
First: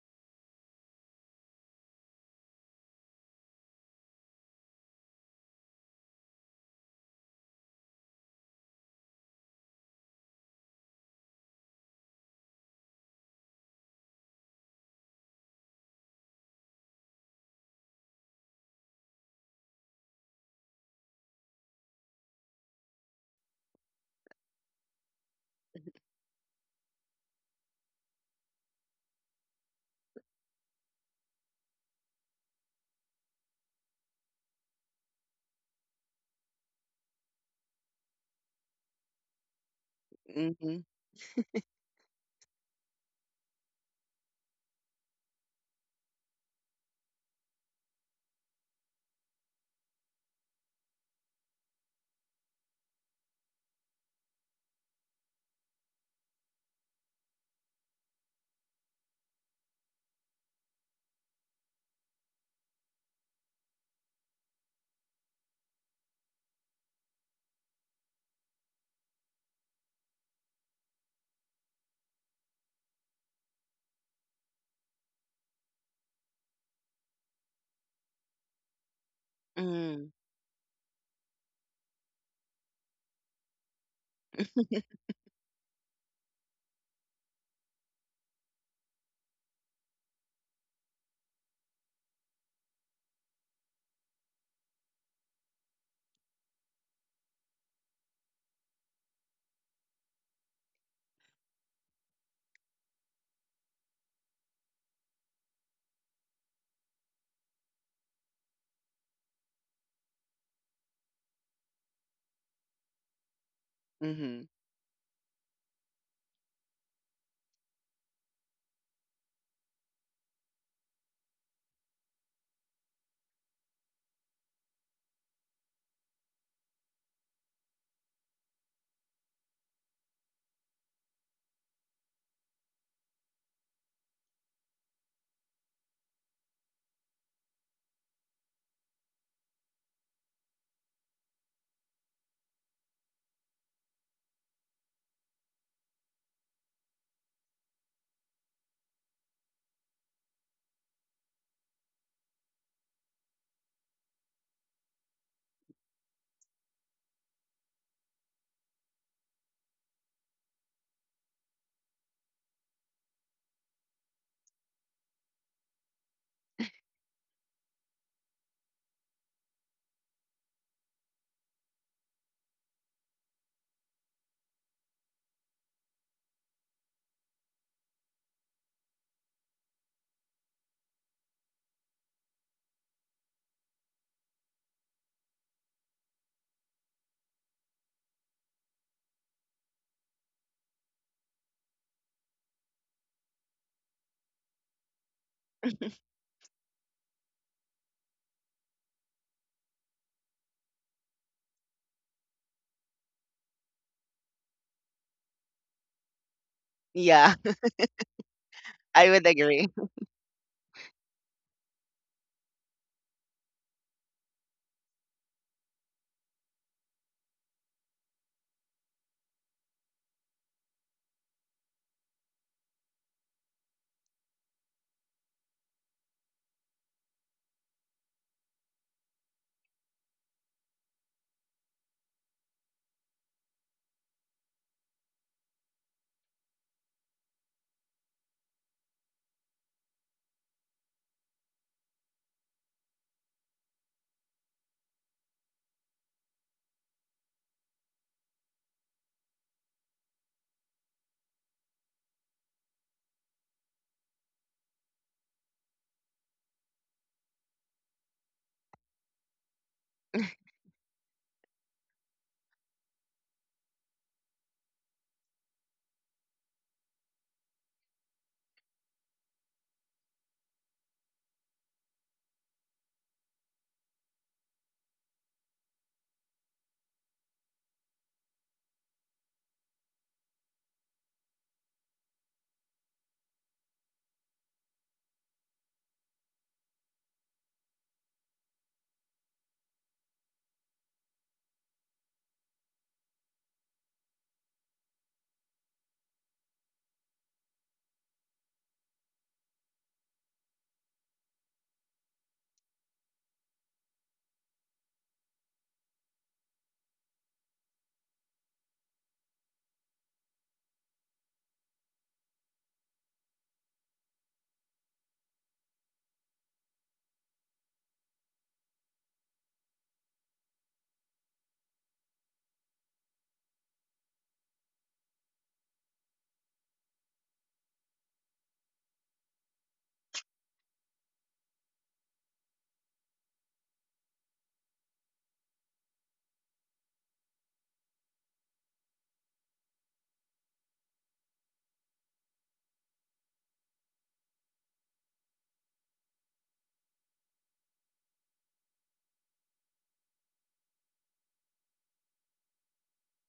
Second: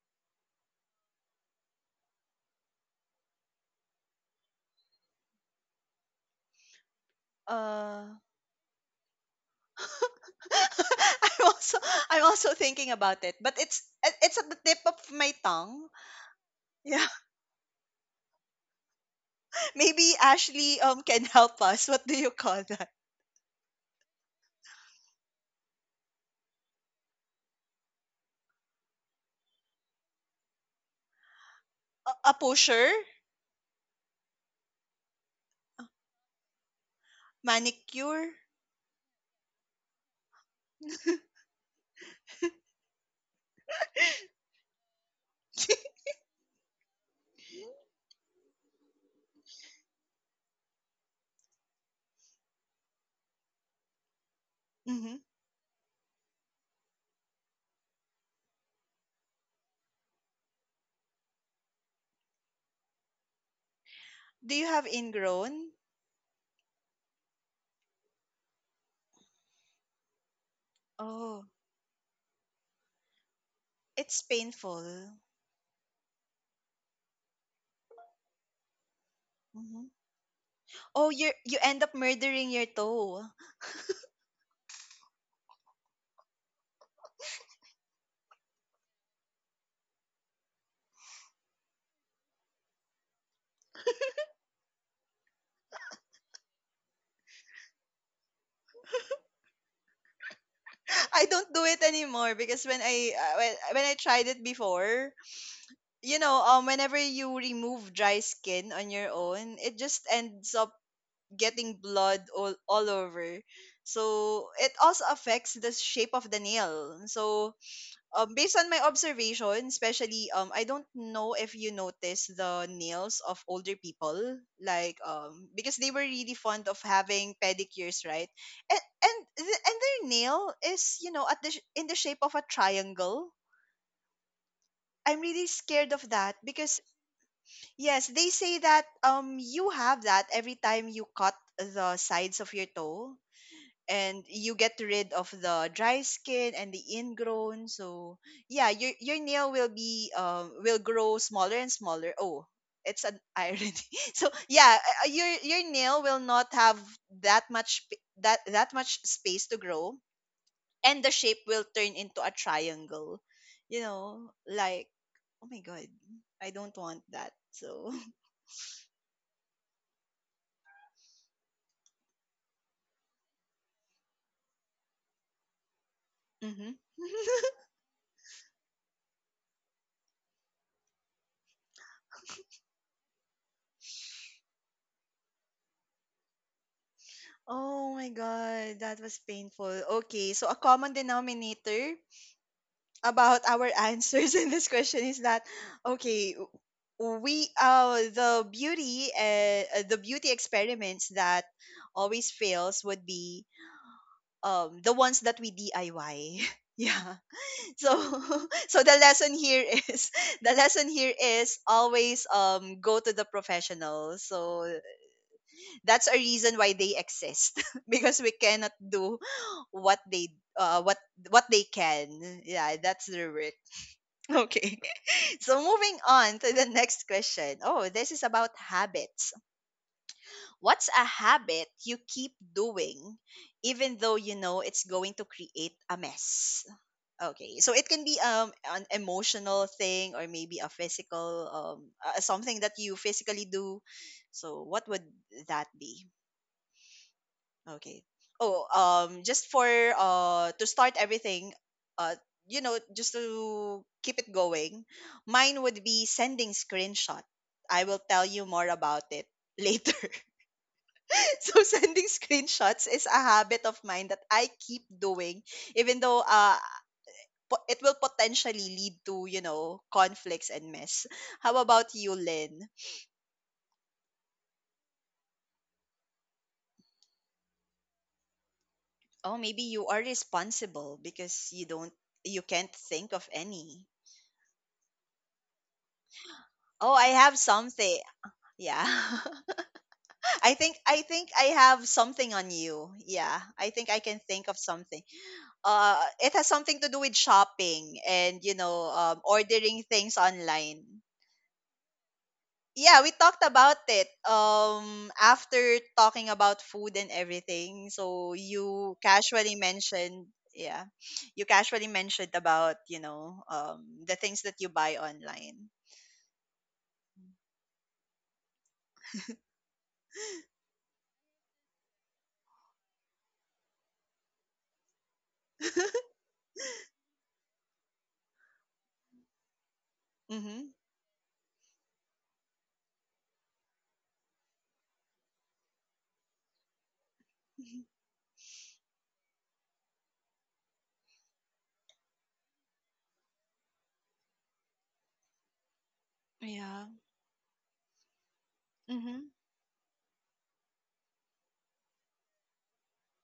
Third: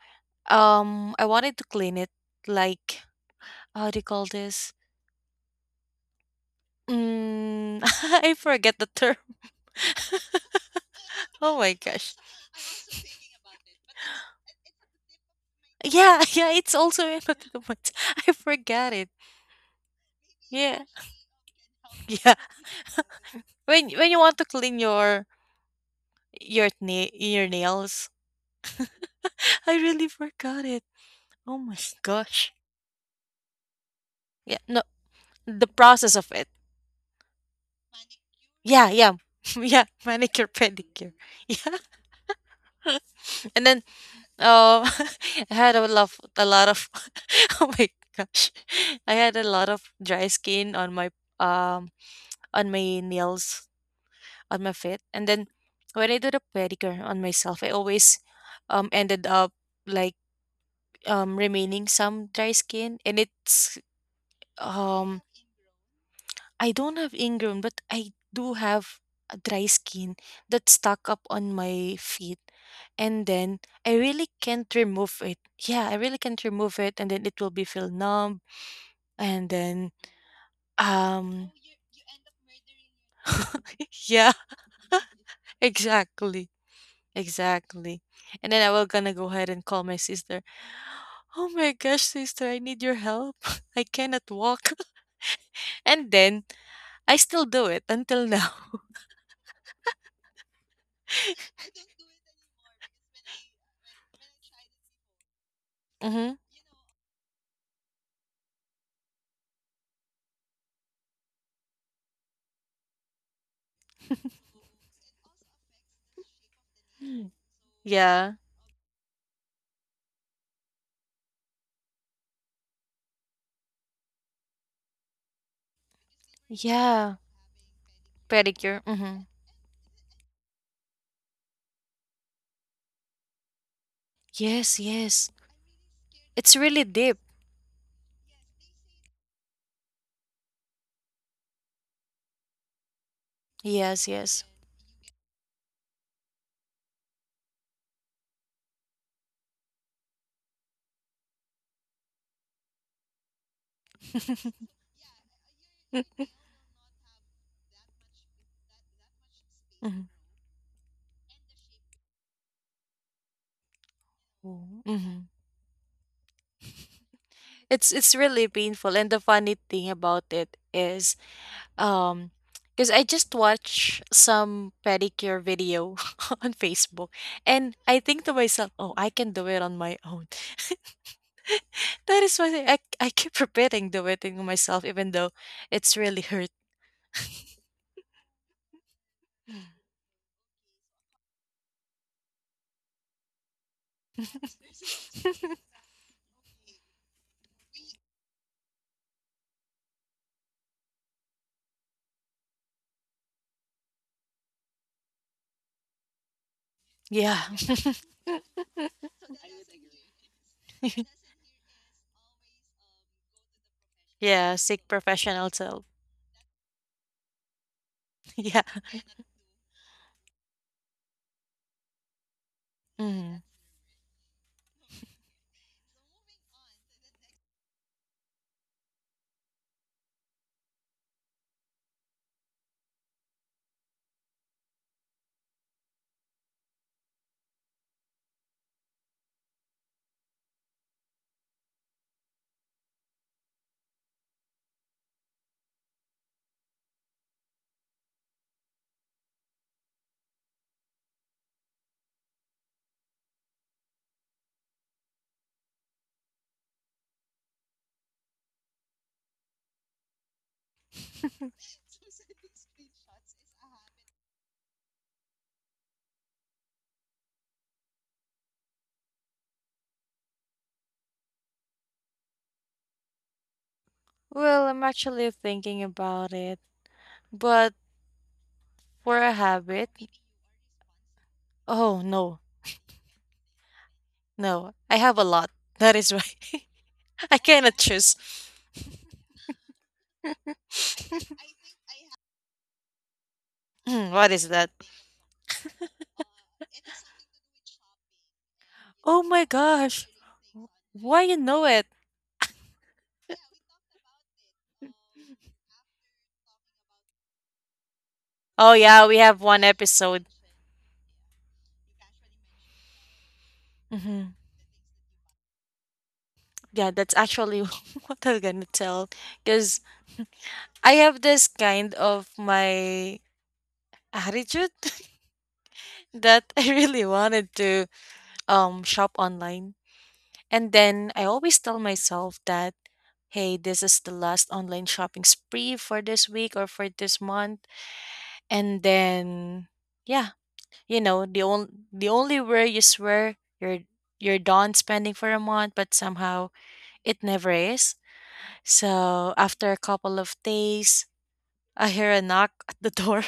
Speaker 2: um, I wanted to clean it like how do you call this? Mm,
Speaker 1: Uh
Speaker 2: I forget the term.
Speaker 1: I'm
Speaker 2: Oh my
Speaker 1: also
Speaker 2: gosh.
Speaker 1: I'm also thinking about it, but it's at the tip of my tongue.
Speaker 2: Yeah, yeah, it's also
Speaker 1: Yeah,
Speaker 2: in Ottomans. I forgot it.
Speaker 1: maybe
Speaker 2: Yeah.
Speaker 1: Ashley can help us. What do
Speaker 2: Yeah.
Speaker 1: you call that?
Speaker 2: When you want to clean your your nails. I really forgot it. Oh my
Speaker 1: A
Speaker 2: gosh.
Speaker 1: pusher,
Speaker 2: Yeah, no, the process of it.
Speaker 1: manicure.
Speaker 2: Yeah, yeah. Yeah, manicure
Speaker 3: Mhm.
Speaker 2: pedicure. Yeah. And then oh, I had a lot of oh my gosh. I had a lot of dry skin um on my nails, on my feet.
Speaker 1: Hmm.
Speaker 2: And then when I do the pedicure on myself, I always ended up like remaining some dry skin and it's
Speaker 1: Do you have
Speaker 2: um
Speaker 1: ingrown?
Speaker 2: I don't have ingrown, but I do have a dry skin that's stuck up
Speaker 1: Oh,
Speaker 2: on my feet. And then I
Speaker 1: it's
Speaker 2: really can't
Speaker 1: painful.
Speaker 2: remove it. Yeah, I really can't remove it. And then it will be feel numb. And
Speaker 1: Hmm.
Speaker 2: then,
Speaker 3: Mm.
Speaker 1: Oh, you
Speaker 2: um,
Speaker 1: you end up murdering your toe.
Speaker 2: yeah, exactly. Exactly. And then I will gonna go ahead and call my sister. Oh my gosh, sister, I need your help. I cannot walk. And then I still do it until now.
Speaker 1: I don't do it anymore because when I tried it before,
Speaker 2: Mm-hmm.
Speaker 1: whenever you remove dry skin on your own, it just ends up getting blood all over.
Speaker 3: Mhm.
Speaker 1: So it also affects the shape of the nail. So
Speaker 2: Yeah.
Speaker 1: um, based on my observation, especially I don't know if you notice the nails of older people, like because they were really fond of
Speaker 2: Yeah,
Speaker 1: having pedicures, right?
Speaker 2: pedicure.
Speaker 1: And and th- and their nail is, in the shape of a triangle.
Speaker 2: Yes,
Speaker 1: I'm
Speaker 2: yes.
Speaker 1: really scared of that
Speaker 2: It's
Speaker 1: because,
Speaker 2: really deep.
Speaker 1: yes, they say that you have that every time you cut the sides of your toe
Speaker 2: Yes,
Speaker 1: and
Speaker 2: yes.
Speaker 1: you get rid of the dry skin and the ingrown, so yeah, your nail will be, will grow smaller and smaller. Oh, it's an irony. So yeah, your nail will not have that much space to grow, and the shape will turn into a triangle, like,
Speaker 2: Mm-hmm.
Speaker 1: oh my god, I don't want that.
Speaker 2: It's
Speaker 1: So
Speaker 2: it's really painful, and the funny thing about it is, um, because I just watched some pedicure video on
Speaker 1: mhm.
Speaker 2: Facebook, and I think to myself, oh, I can do it on my own. That is why I keep repeating do it to myself, even though it's really hurt.
Speaker 1: Oh my god, that was painful. Okay, so a common denominator about our answers in this question is that, okay, we the beauty experiments that always fails would be the ones that we DIY. Yeah.
Speaker 3: Yeah.
Speaker 2: Yeah.
Speaker 1: So so the
Speaker 3: I would
Speaker 1: lesson here
Speaker 3: agree.
Speaker 1: is the lesson here is always go to the professional,
Speaker 2: Yeah,
Speaker 1: so
Speaker 2: seek professional help.
Speaker 1: that's a reason why they exist. Because we
Speaker 2: Yeah.
Speaker 1: cannot do what they uh what what they can. Yeah, that's the
Speaker 2: Mhm.
Speaker 1: work. Okay. So moving on to the next question. Oh, this is about habits. What's a habit you keep doing even though you know it's going to create a mess? Okay. So it can be an emotional thing, or maybe a physical, something that you physically do. So what would that be? Okay. Oh, just for to start everything, uh, just to keep it going, mine would be sending screenshot. I will tell you more about it later. So sending screenshots is a habit of mine that I keep doing, even though, it will potentially lead to, conflicts and mess. How about you, Lynn?
Speaker 2: Well, I'm actually thinking about it, but for
Speaker 1: Oh,
Speaker 2: a
Speaker 1: maybe you
Speaker 2: habit,
Speaker 1: are responsible because
Speaker 2: oh
Speaker 1: you
Speaker 2: no,
Speaker 1: can't think of any.
Speaker 2: no, I have a lot. That is why
Speaker 1: Oh, I have
Speaker 2: I cannot
Speaker 1: something.
Speaker 2: choose.
Speaker 1: Yeah. I think I have something on you. Yeah. I think I
Speaker 2: Mm,
Speaker 1: can
Speaker 2: what
Speaker 1: think
Speaker 2: is
Speaker 1: of
Speaker 2: that?
Speaker 1: something. It has something to do with shopping, and
Speaker 2: Oh my
Speaker 1: ordering
Speaker 2: gosh,
Speaker 1: things online.
Speaker 2: why you know it?
Speaker 1: Yeah, we talked about it after talking about food and everything. So
Speaker 2: Oh
Speaker 1: you
Speaker 2: yeah, we have
Speaker 1: casually
Speaker 2: one episode.
Speaker 1: mentioned, yeah. You casually mentioned about, the
Speaker 2: hmm
Speaker 1: things that you buy online.
Speaker 2: Yeah, that's actually what I'm gonna tell, because I have this kind of my attitude, that I really wanted to shop online. And
Speaker 1: Mhm.
Speaker 2: then I always tell myself that hey, this is the last online shopping spree for this week or for this month. And then yeah, you know, the only where you swear you're done spending for a month, but somehow
Speaker 1: Yeah.
Speaker 2: it never is.
Speaker 1: Mm-hmm.
Speaker 2: So after a couple of days, I hear a knock at the door.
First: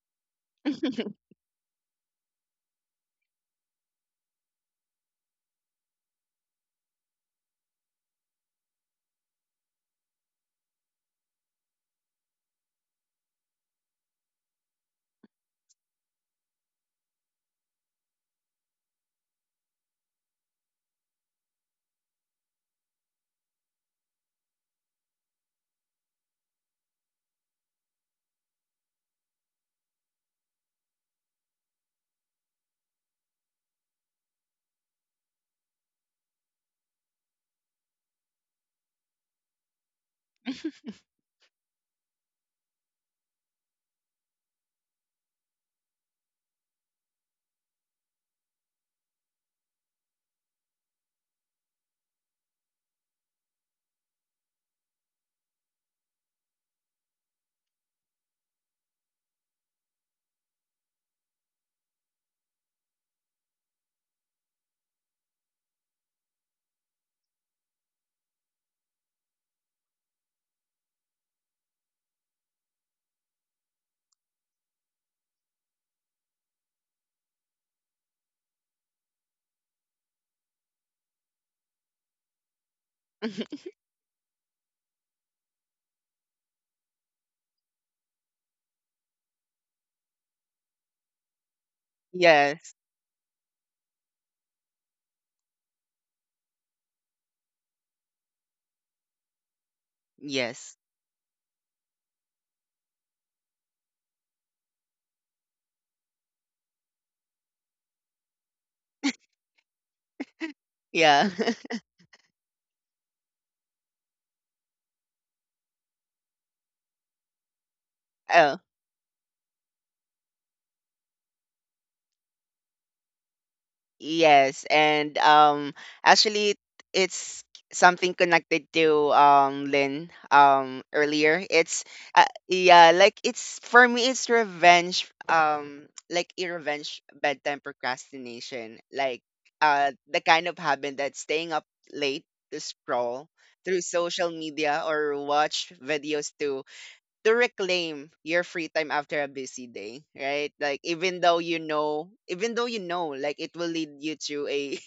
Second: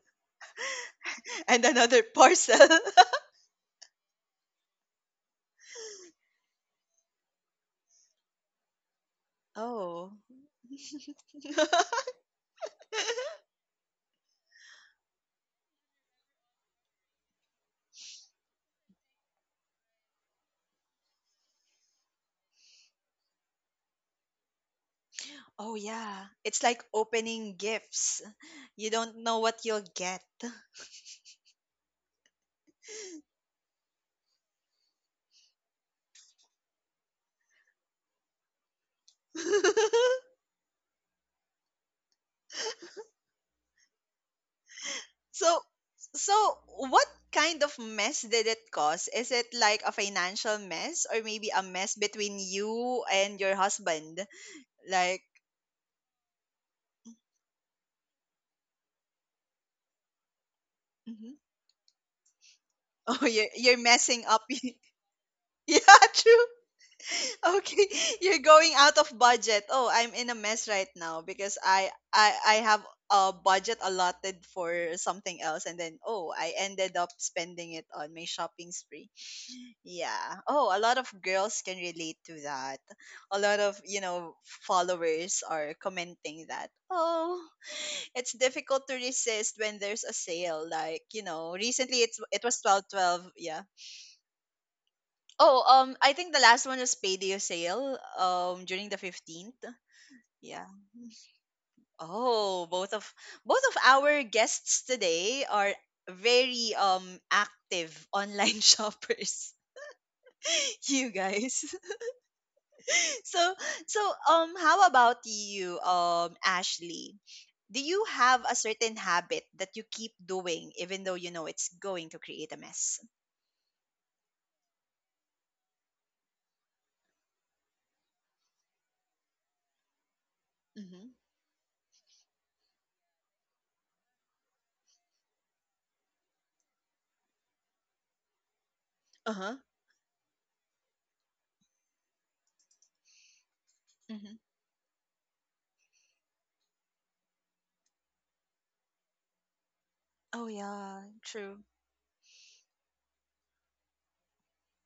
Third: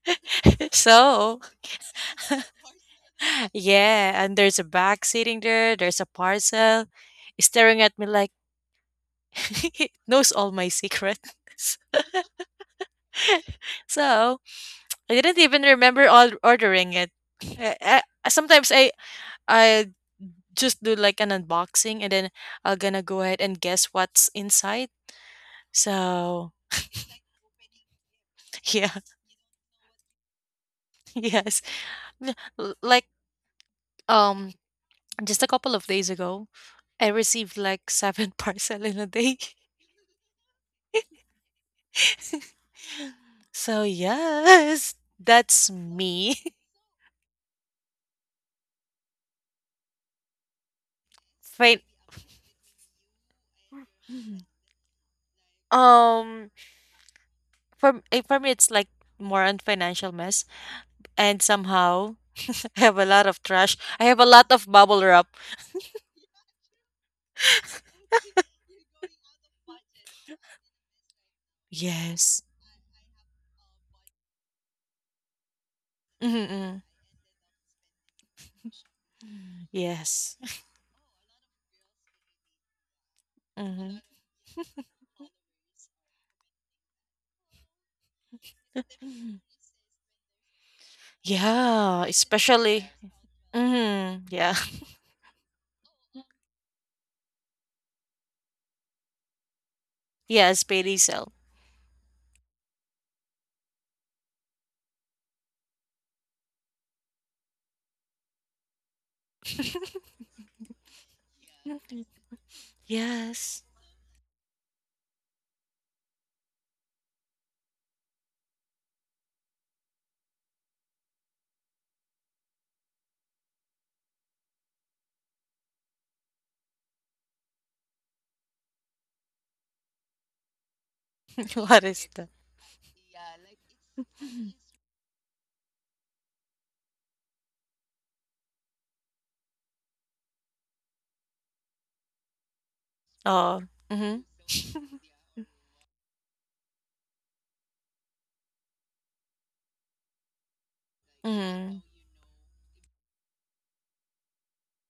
Speaker 2: So
Speaker 1: And another parcel.
Speaker 2: yeah, and there's a bag sitting there, there's a parcel staring at me like it
Speaker 1: Oh.
Speaker 2: knows all my secrets. So I didn't even remember all ordering it. Uh, uh, sometimes I just do like an unboxing and then I'm gonna go ahead and guess what's inside.
Speaker 1: Oh yeah.
Speaker 2: So
Speaker 1: It's like opening gifts.
Speaker 2: yeah,
Speaker 1: You don't know what you'll get.
Speaker 2: yes, L- like um just a couple of days ago, I received like seven parcel in a day. So yes,
Speaker 1: So
Speaker 2: that's me.
Speaker 1: so what kind of mess did it cause? Is it like a financial mess, or maybe a
Speaker 2: Fin-
Speaker 1: mess between you and your husband? Like,
Speaker 2: um for for me it's like more on financial mess
Speaker 1: mhm.
Speaker 2: and somehow I have a lot
Speaker 1: Oh,
Speaker 2: of
Speaker 1: you're
Speaker 2: trash.
Speaker 1: you're
Speaker 2: I have a
Speaker 1: messing up.
Speaker 2: lot of bubble wrap.
Speaker 1: Yeah, true. Okay, you're going out of budget. Oh, I'm in a mess right now because I I
Speaker 2: Yes.
Speaker 1: I have a budget allotted for something else, and then, oh, I
Speaker 2: Mm-mm.
Speaker 1: ended up spending it on my shopping spree.
Speaker 2: Yes.
Speaker 1: Yeah. Oh, a lot of girls can relate to that. A lot of,
Speaker 2: Mm-hmm.
Speaker 1: followers are commenting that. Oh, it's difficult to resist when there's a sale, like,
Speaker 2: Yeah,
Speaker 1: recently it was
Speaker 3: Yes.
Speaker 1: twelve
Speaker 2: especially.
Speaker 1: twelve. yeah.
Speaker 2: Mm-hmm. Yeah.
Speaker 1: Oh, I think the last one was payday sale. During the 15th.
Speaker 2: Yes,
Speaker 1: Yeah.
Speaker 3: Yes.
Speaker 2: payday sale.
Speaker 1: Oh, both of our guests today are very active online shoppers. You
Speaker 3: Yeah.
Speaker 1: guys. so
Speaker 2: yes.
Speaker 1: so, how about you, Ashley? Do you have a
Speaker 3: Oh.
Speaker 1: certain habit that you keep doing even though you know it's going to create a mess?
Speaker 3: Yes, and, actually it's something connected to, Lynn,
Speaker 1: Mm-hmm.
Speaker 3: earlier.
Speaker 2: What
Speaker 3: It's
Speaker 2: is that?
Speaker 3: Yeah, like, it's for me, it's revenge, like a revenge bedtime procrastination. Like,
Speaker 1: Uh huh.
Speaker 3: the kind of habit that's staying up late to scroll
Speaker 2: Oh.
Speaker 3: through
Speaker 2: Mm-hmm.
Speaker 3: social
Speaker 1: Mm-hmm.
Speaker 3: media or watch videos to reclaim your free time after a busy day,
Speaker 1: Oh
Speaker 3: right? Like,
Speaker 1: yeah, true.
Speaker 2: Mm-hmm.
Speaker 3: even though you know, like, it will lead you to a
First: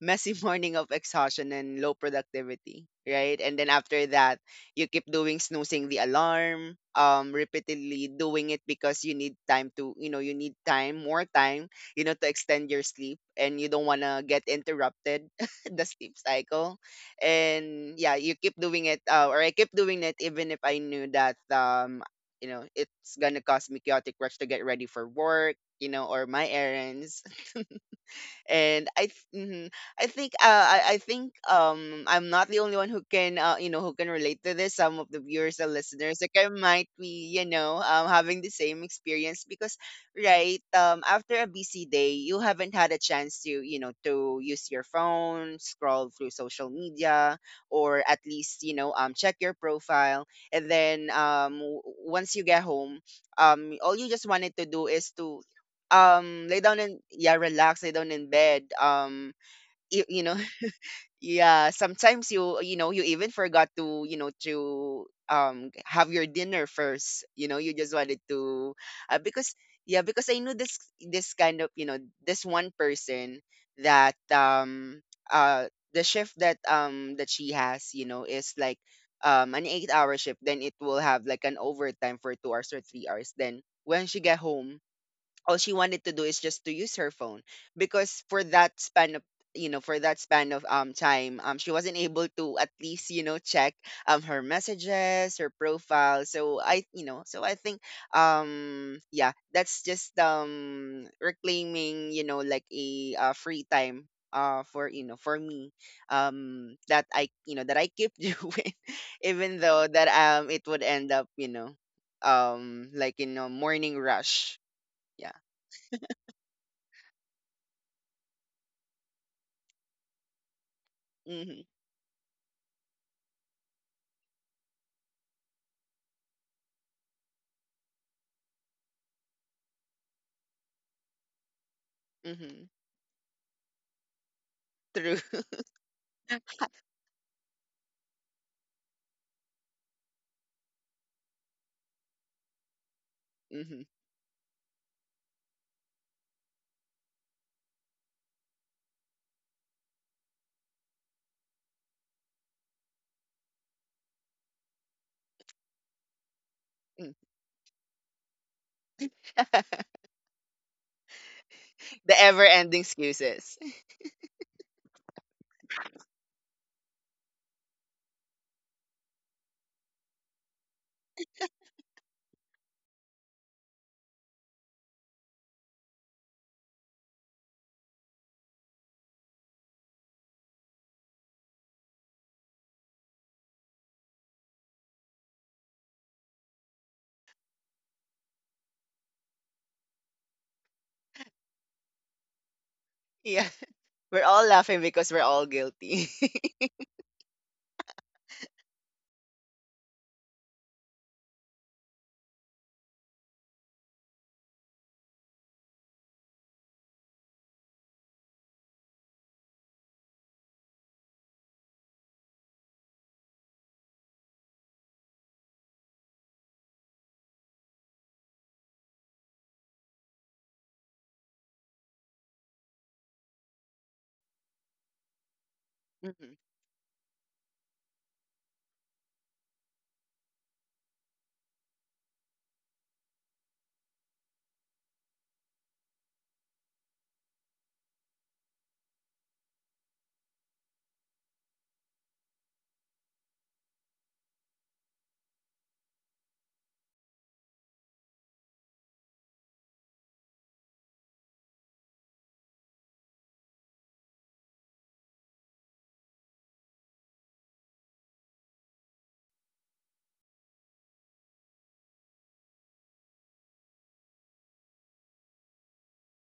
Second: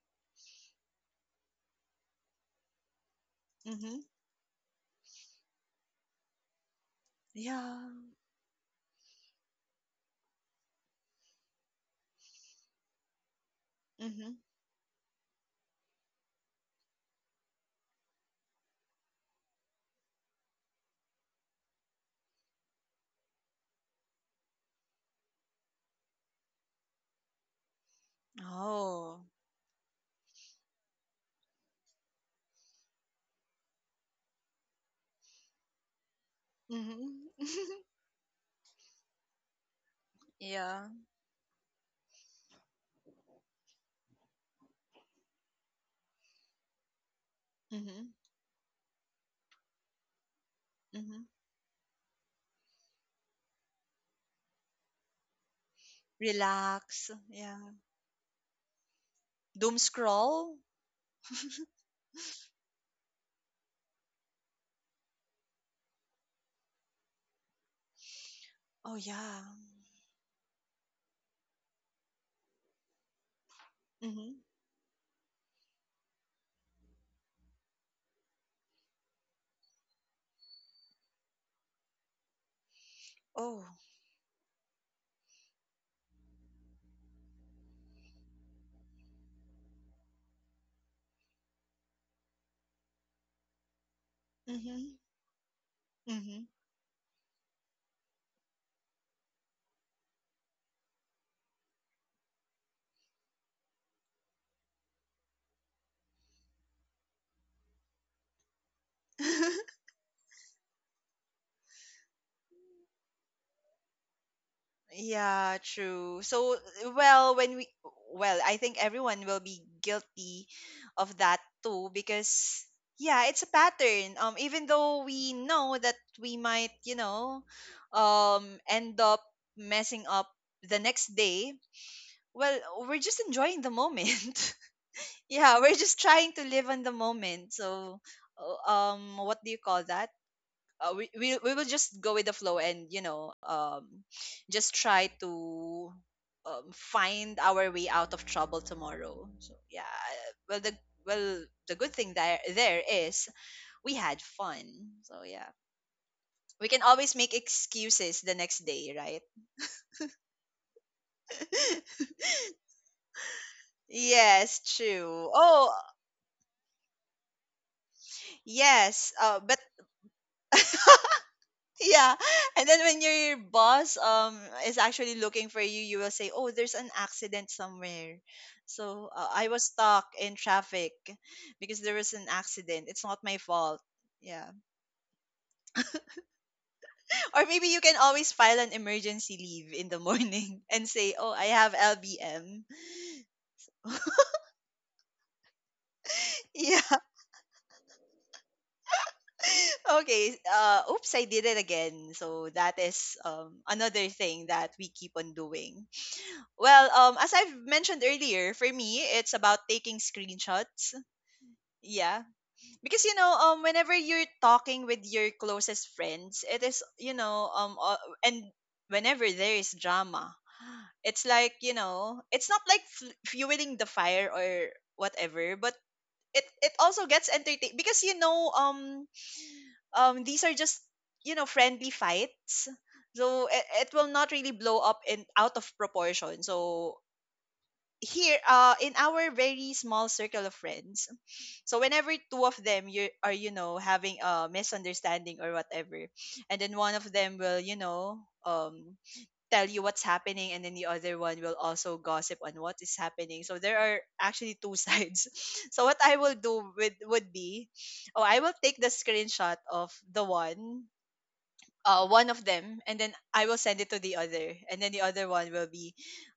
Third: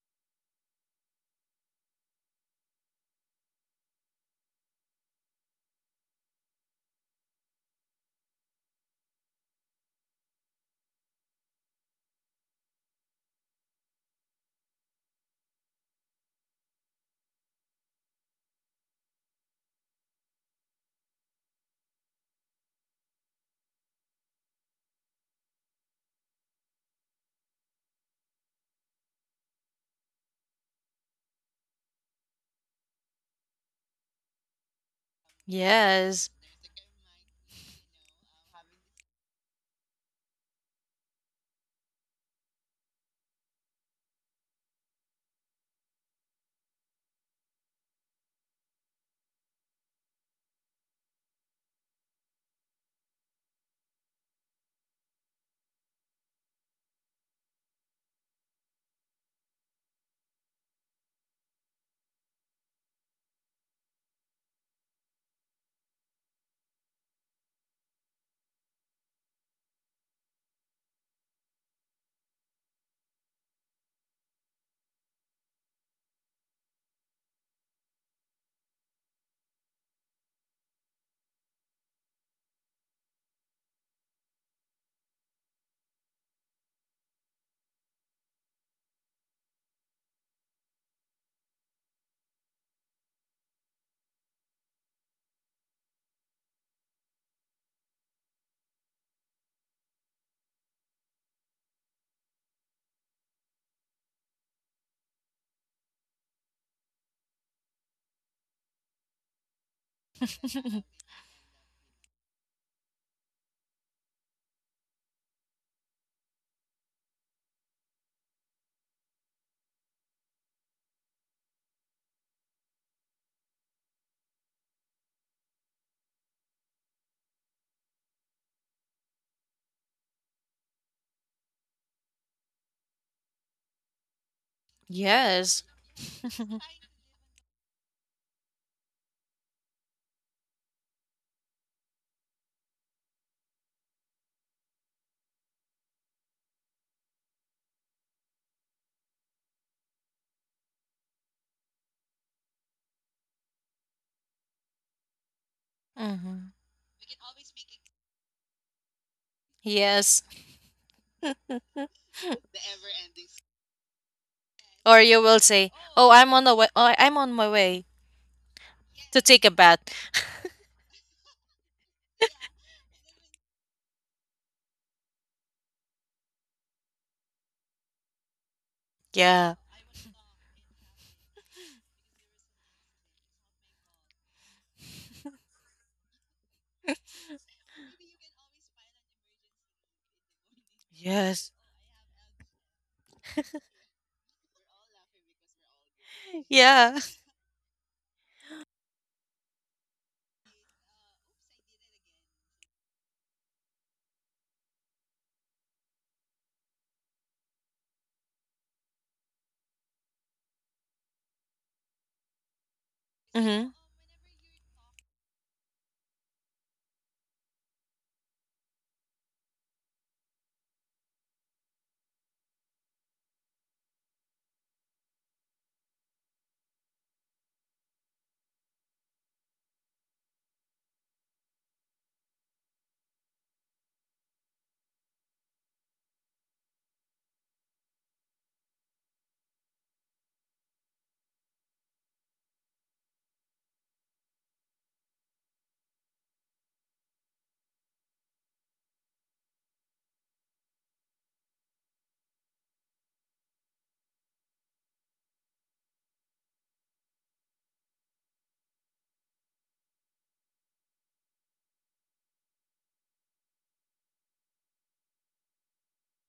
Speaker 3: messy morning of exhaustion and low productivity, right? And then
Speaker 1: Mm-hmm.
Speaker 3: after that, you keep doing snoozing the alarm,
Speaker 1: Yeah.
Speaker 3: repeatedly doing it because, you need time, more time, you know, to extend your sleep and you don't want to
Speaker 1: Mm-hmm.
Speaker 3: get interrupted the sleep cycle. And yeah, you keep doing it, or I keep doing it even if I knew that, it's gonna cause me chaotic rush to get ready for work, you know, or my errands. And
Speaker 1: Oh.
Speaker 3: mhm. I think I'm not the only one who can, who can relate to this. Some of the viewers and listeners,
Speaker 2: Yes.
Speaker 3: like I might
Speaker 1: Mhm.
Speaker 3: be, having the same experience. Because, right,
Speaker 1: Yeah.
Speaker 3: after a busy day, you haven't had a chance to, you know, to use your phone, scroll through social media, or
Speaker 1: Mhm.
Speaker 3: at least, check your profile. And then,
Speaker 1: Mhm.
Speaker 3: once you get home, all you just wanted to do is to, lay down, and
Speaker 1: Relax.
Speaker 3: yeah,
Speaker 1: Yeah.
Speaker 3: relax, lay down in bed,
Speaker 1: Doom
Speaker 3: you, you know,
Speaker 1: scroll?
Speaker 3: yeah, sometimes you, you know you even forgot to, you know, to have your dinner first. You know, you just wanted to,
Speaker 1: Oh, yeah.
Speaker 3: because, yeah, because I knew this, this kind of you know this one person that,
Speaker 1: Mhm.
Speaker 3: uh the shift that, that she has, you know, is like, an 8-hour shift. Then it will have like an overtime for 2 hours or 3 hours. Then
Speaker 1: Oh.
Speaker 3: when she get home, all she wanted to do is just to use her phone. Because for that span of you know for that span of time, she wasn't able to at least, you know, check, her
Speaker 1: Mhm.
Speaker 3: messages, her profile.
Speaker 1: Mhm.
Speaker 3: So I, you know, so I think, yeah, that's just, reclaiming, you know, like a, free time, for, you know, for me, that I, you know, that I keep doing, even though that, it would end up, you know, like, in a morning rush, yeah.
Speaker 1: Yeah, true. So, well, well, I think everyone will be guilty of that
Speaker 3: Mhm.
Speaker 1: too because, yeah, it's a pattern. Even though we know that we might, end up messing up the next day, well,
Speaker 3: Mhm.
Speaker 1: we're just enjoying the moment.
Speaker 3: True.
Speaker 1: Yeah,
Speaker 2: Yes.
Speaker 1: we're just trying to live on the moment. So, what do you call that? We will just go with the flow and,
Speaker 3: Mhm.
Speaker 1: just try to find our way out of trouble tomorrow. So yeah, well the well, the good thing there is, we had fun. So yeah,
Speaker 2: Mhm.
Speaker 1: we can always
Speaker 3: Mm.
Speaker 1: make excuses the next day, right?
Speaker 2: Yes.
Speaker 3: The ever-ending excuses.
Speaker 1: Yes,
Speaker 2: Or
Speaker 1: true.
Speaker 2: you will
Speaker 1: Oh
Speaker 2: say, "Oh, I'm on the way. Oh, I'm on my way
Speaker 1: yes,
Speaker 2: to take
Speaker 1: but
Speaker 2: a bath."
Speaker 1: Yeah. And then when your boss is actually looking for you, you will say, "Oh, there's an accident somewhere." So I
Speaker 2: Yeah.
Speaker 1: was stuck in traffic because there was an accident. It's not my fault. Yeah. Or maybe you can always file an emergency leave in the morning and say, "Oh, I
Speaker 2: Yes.
Speaker 1: have LBM."
Speaker 3: Yeah. We're all laughing because we're all guilty.
Speaker 1: Yeah.
Speaker 2: Yeah.
Speaker 1: Okay. Oops, I did it again. So that is another thing that we keep on doing. Well, as I've mentioned earlier, for me, it's about taking screenshots. Yeah. Because, you know,
Speaker 2: Mhm.
Speaker 1: whenever you're talking with your closest friends, it is, and whenever there is drama, it's like, you know, it's not like fueling the fire or whatever, but
Speaker 3: Mhm.
Speaker 1: it also gets entertaining because, these are just, you know, friendly fights. So it will not really blow up in out of proportion. So here in our very small circle of friends, so whenever two of them, you are, you know, having a misunderstanding or whatever, and then one of them will, you know um tell you what's happening, and then the other one will also gossip on what is happening, so there are actually two sides. So what I will do with would be, oh, I will take the screenshot of the one, one of them, and then I will send it to the other, and then the other one will be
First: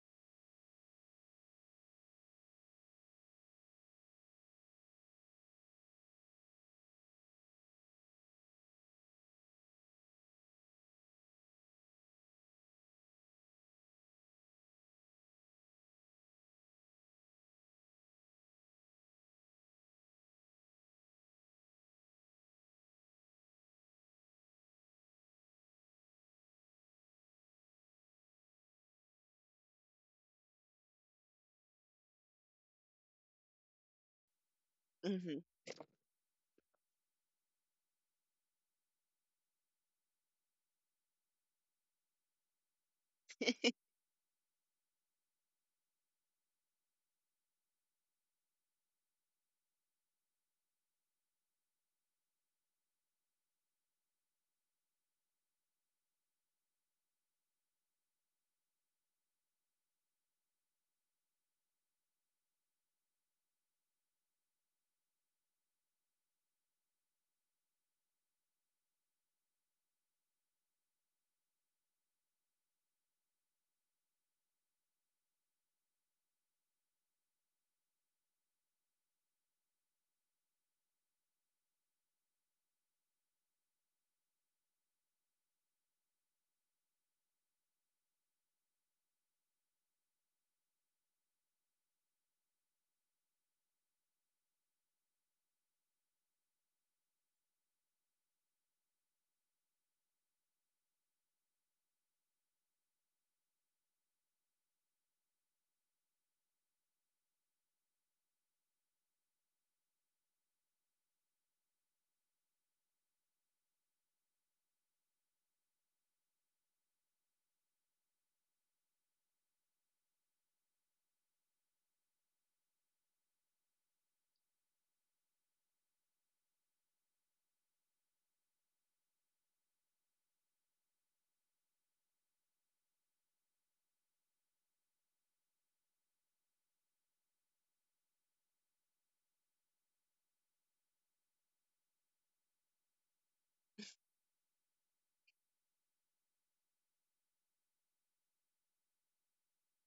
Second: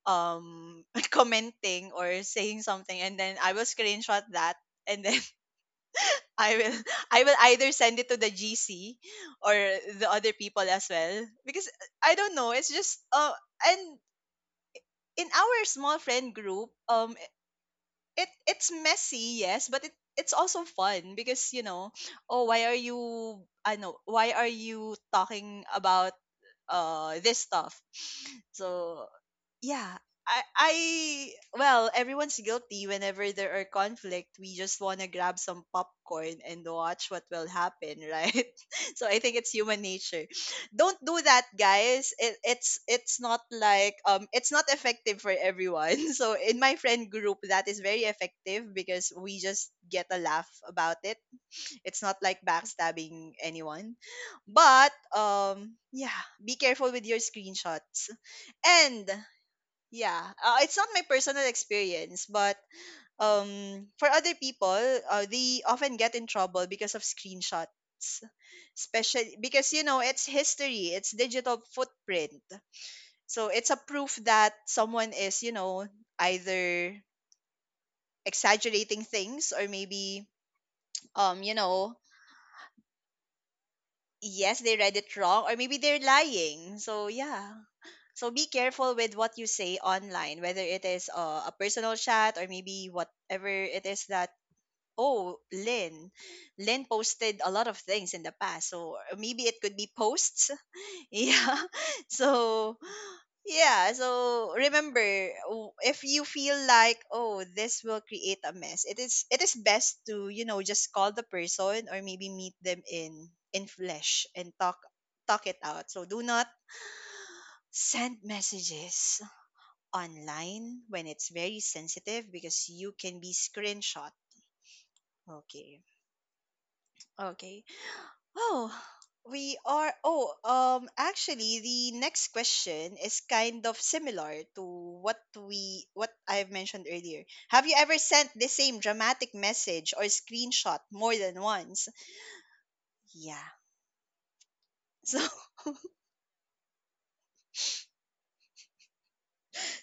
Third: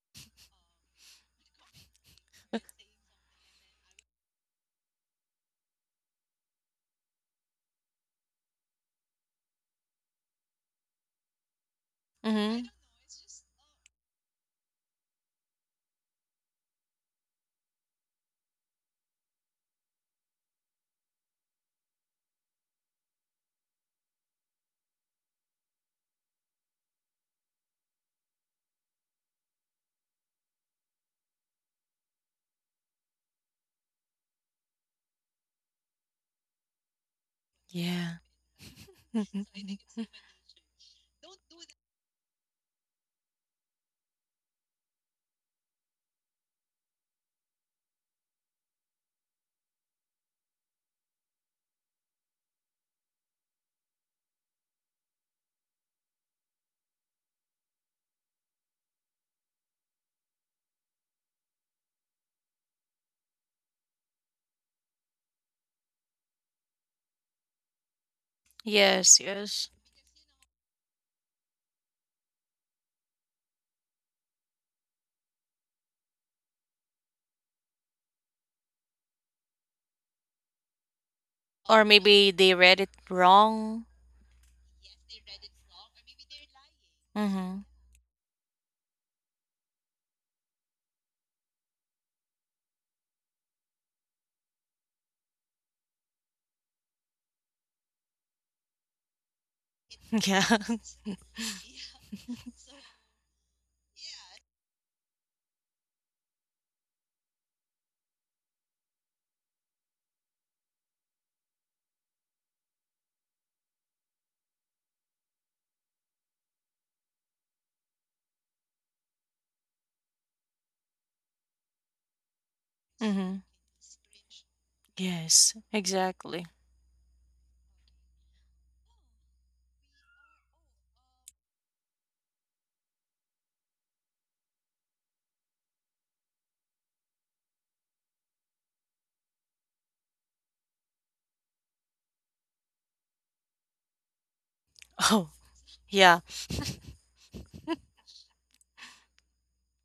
Speaker 1: um commenting or saying something, and then I will screenshot that, and then I will I will either send it to the GC or the other people as well because I don't know,
Speaker 2: Mhm.
Speaker 1: it's just and in our small friend group, it it's messy, yes, but it it's also fun because, you know, oh, why are you, I know why are you talking about this stuff. So yeah. I Well, everyone's guilty. Whenever there are conflict, we just want to grab
Speaker 3: Mhm.
Speaker 1: some popcorn and watch what will happen,
Speaker 2: Yeah.
Speaker 1: right? So I think
Speaker 2: Mhm.
Speaker 1: it's human nature. Don't do that, guys. It's not like it's not effective for everyone. So in my friend group that is very effective because we just get a laugh about it. It's not like backstabbing anyone. But yeah, be careful with your screenshots. And yeah, it's not my personal experience, but um for other people, they often get in trouble because of screenshots.
Speaker 2: Yes.
Speaker 1: Especially
Speaker 2: Yes.
Speaker 1: because, you know, it's history, it's digital footprint. So it's a proof that someone is, you know, either exaggerating things or maybe, um you
Speaker 2: Or
Speaker 1: know
Speaker 2: maybe they read it wrong.
Speaker 1: yes, they read it wrong, or maybe they're lying. So yeah.
Speaker 2: Mhm.
Speaker 1: So be careful with what you say online, whether it is a personal chat or maybe whatever it is that, oh, Lynn, Lynn posted a lot of things in the past. So maybe it could be posts.
Speaker 2: Yeah.
Speaker 1: Yeah. So yeah, so remember, if you feel like, oh, this will create a mess, it is, it is best to, you know, just call the person or maybe meet them in flesh and talk, talk it out. So do not send messages online when it's very sensitive because you can be
Speaker 2: Mhm.
Speaker 1: screenshot.
Speaker 2: Yes.
Speaker 1: Okay.
Speaker 2: Exactly.
Speaker 1: Okay. Oh, we are. Oh, actually, the next question is kind of similar to what I've mentioned earlier. Have you ever sent the same dramatic message or screenshot more than once? Yeah. So
Speaker 2: Oh, yeah.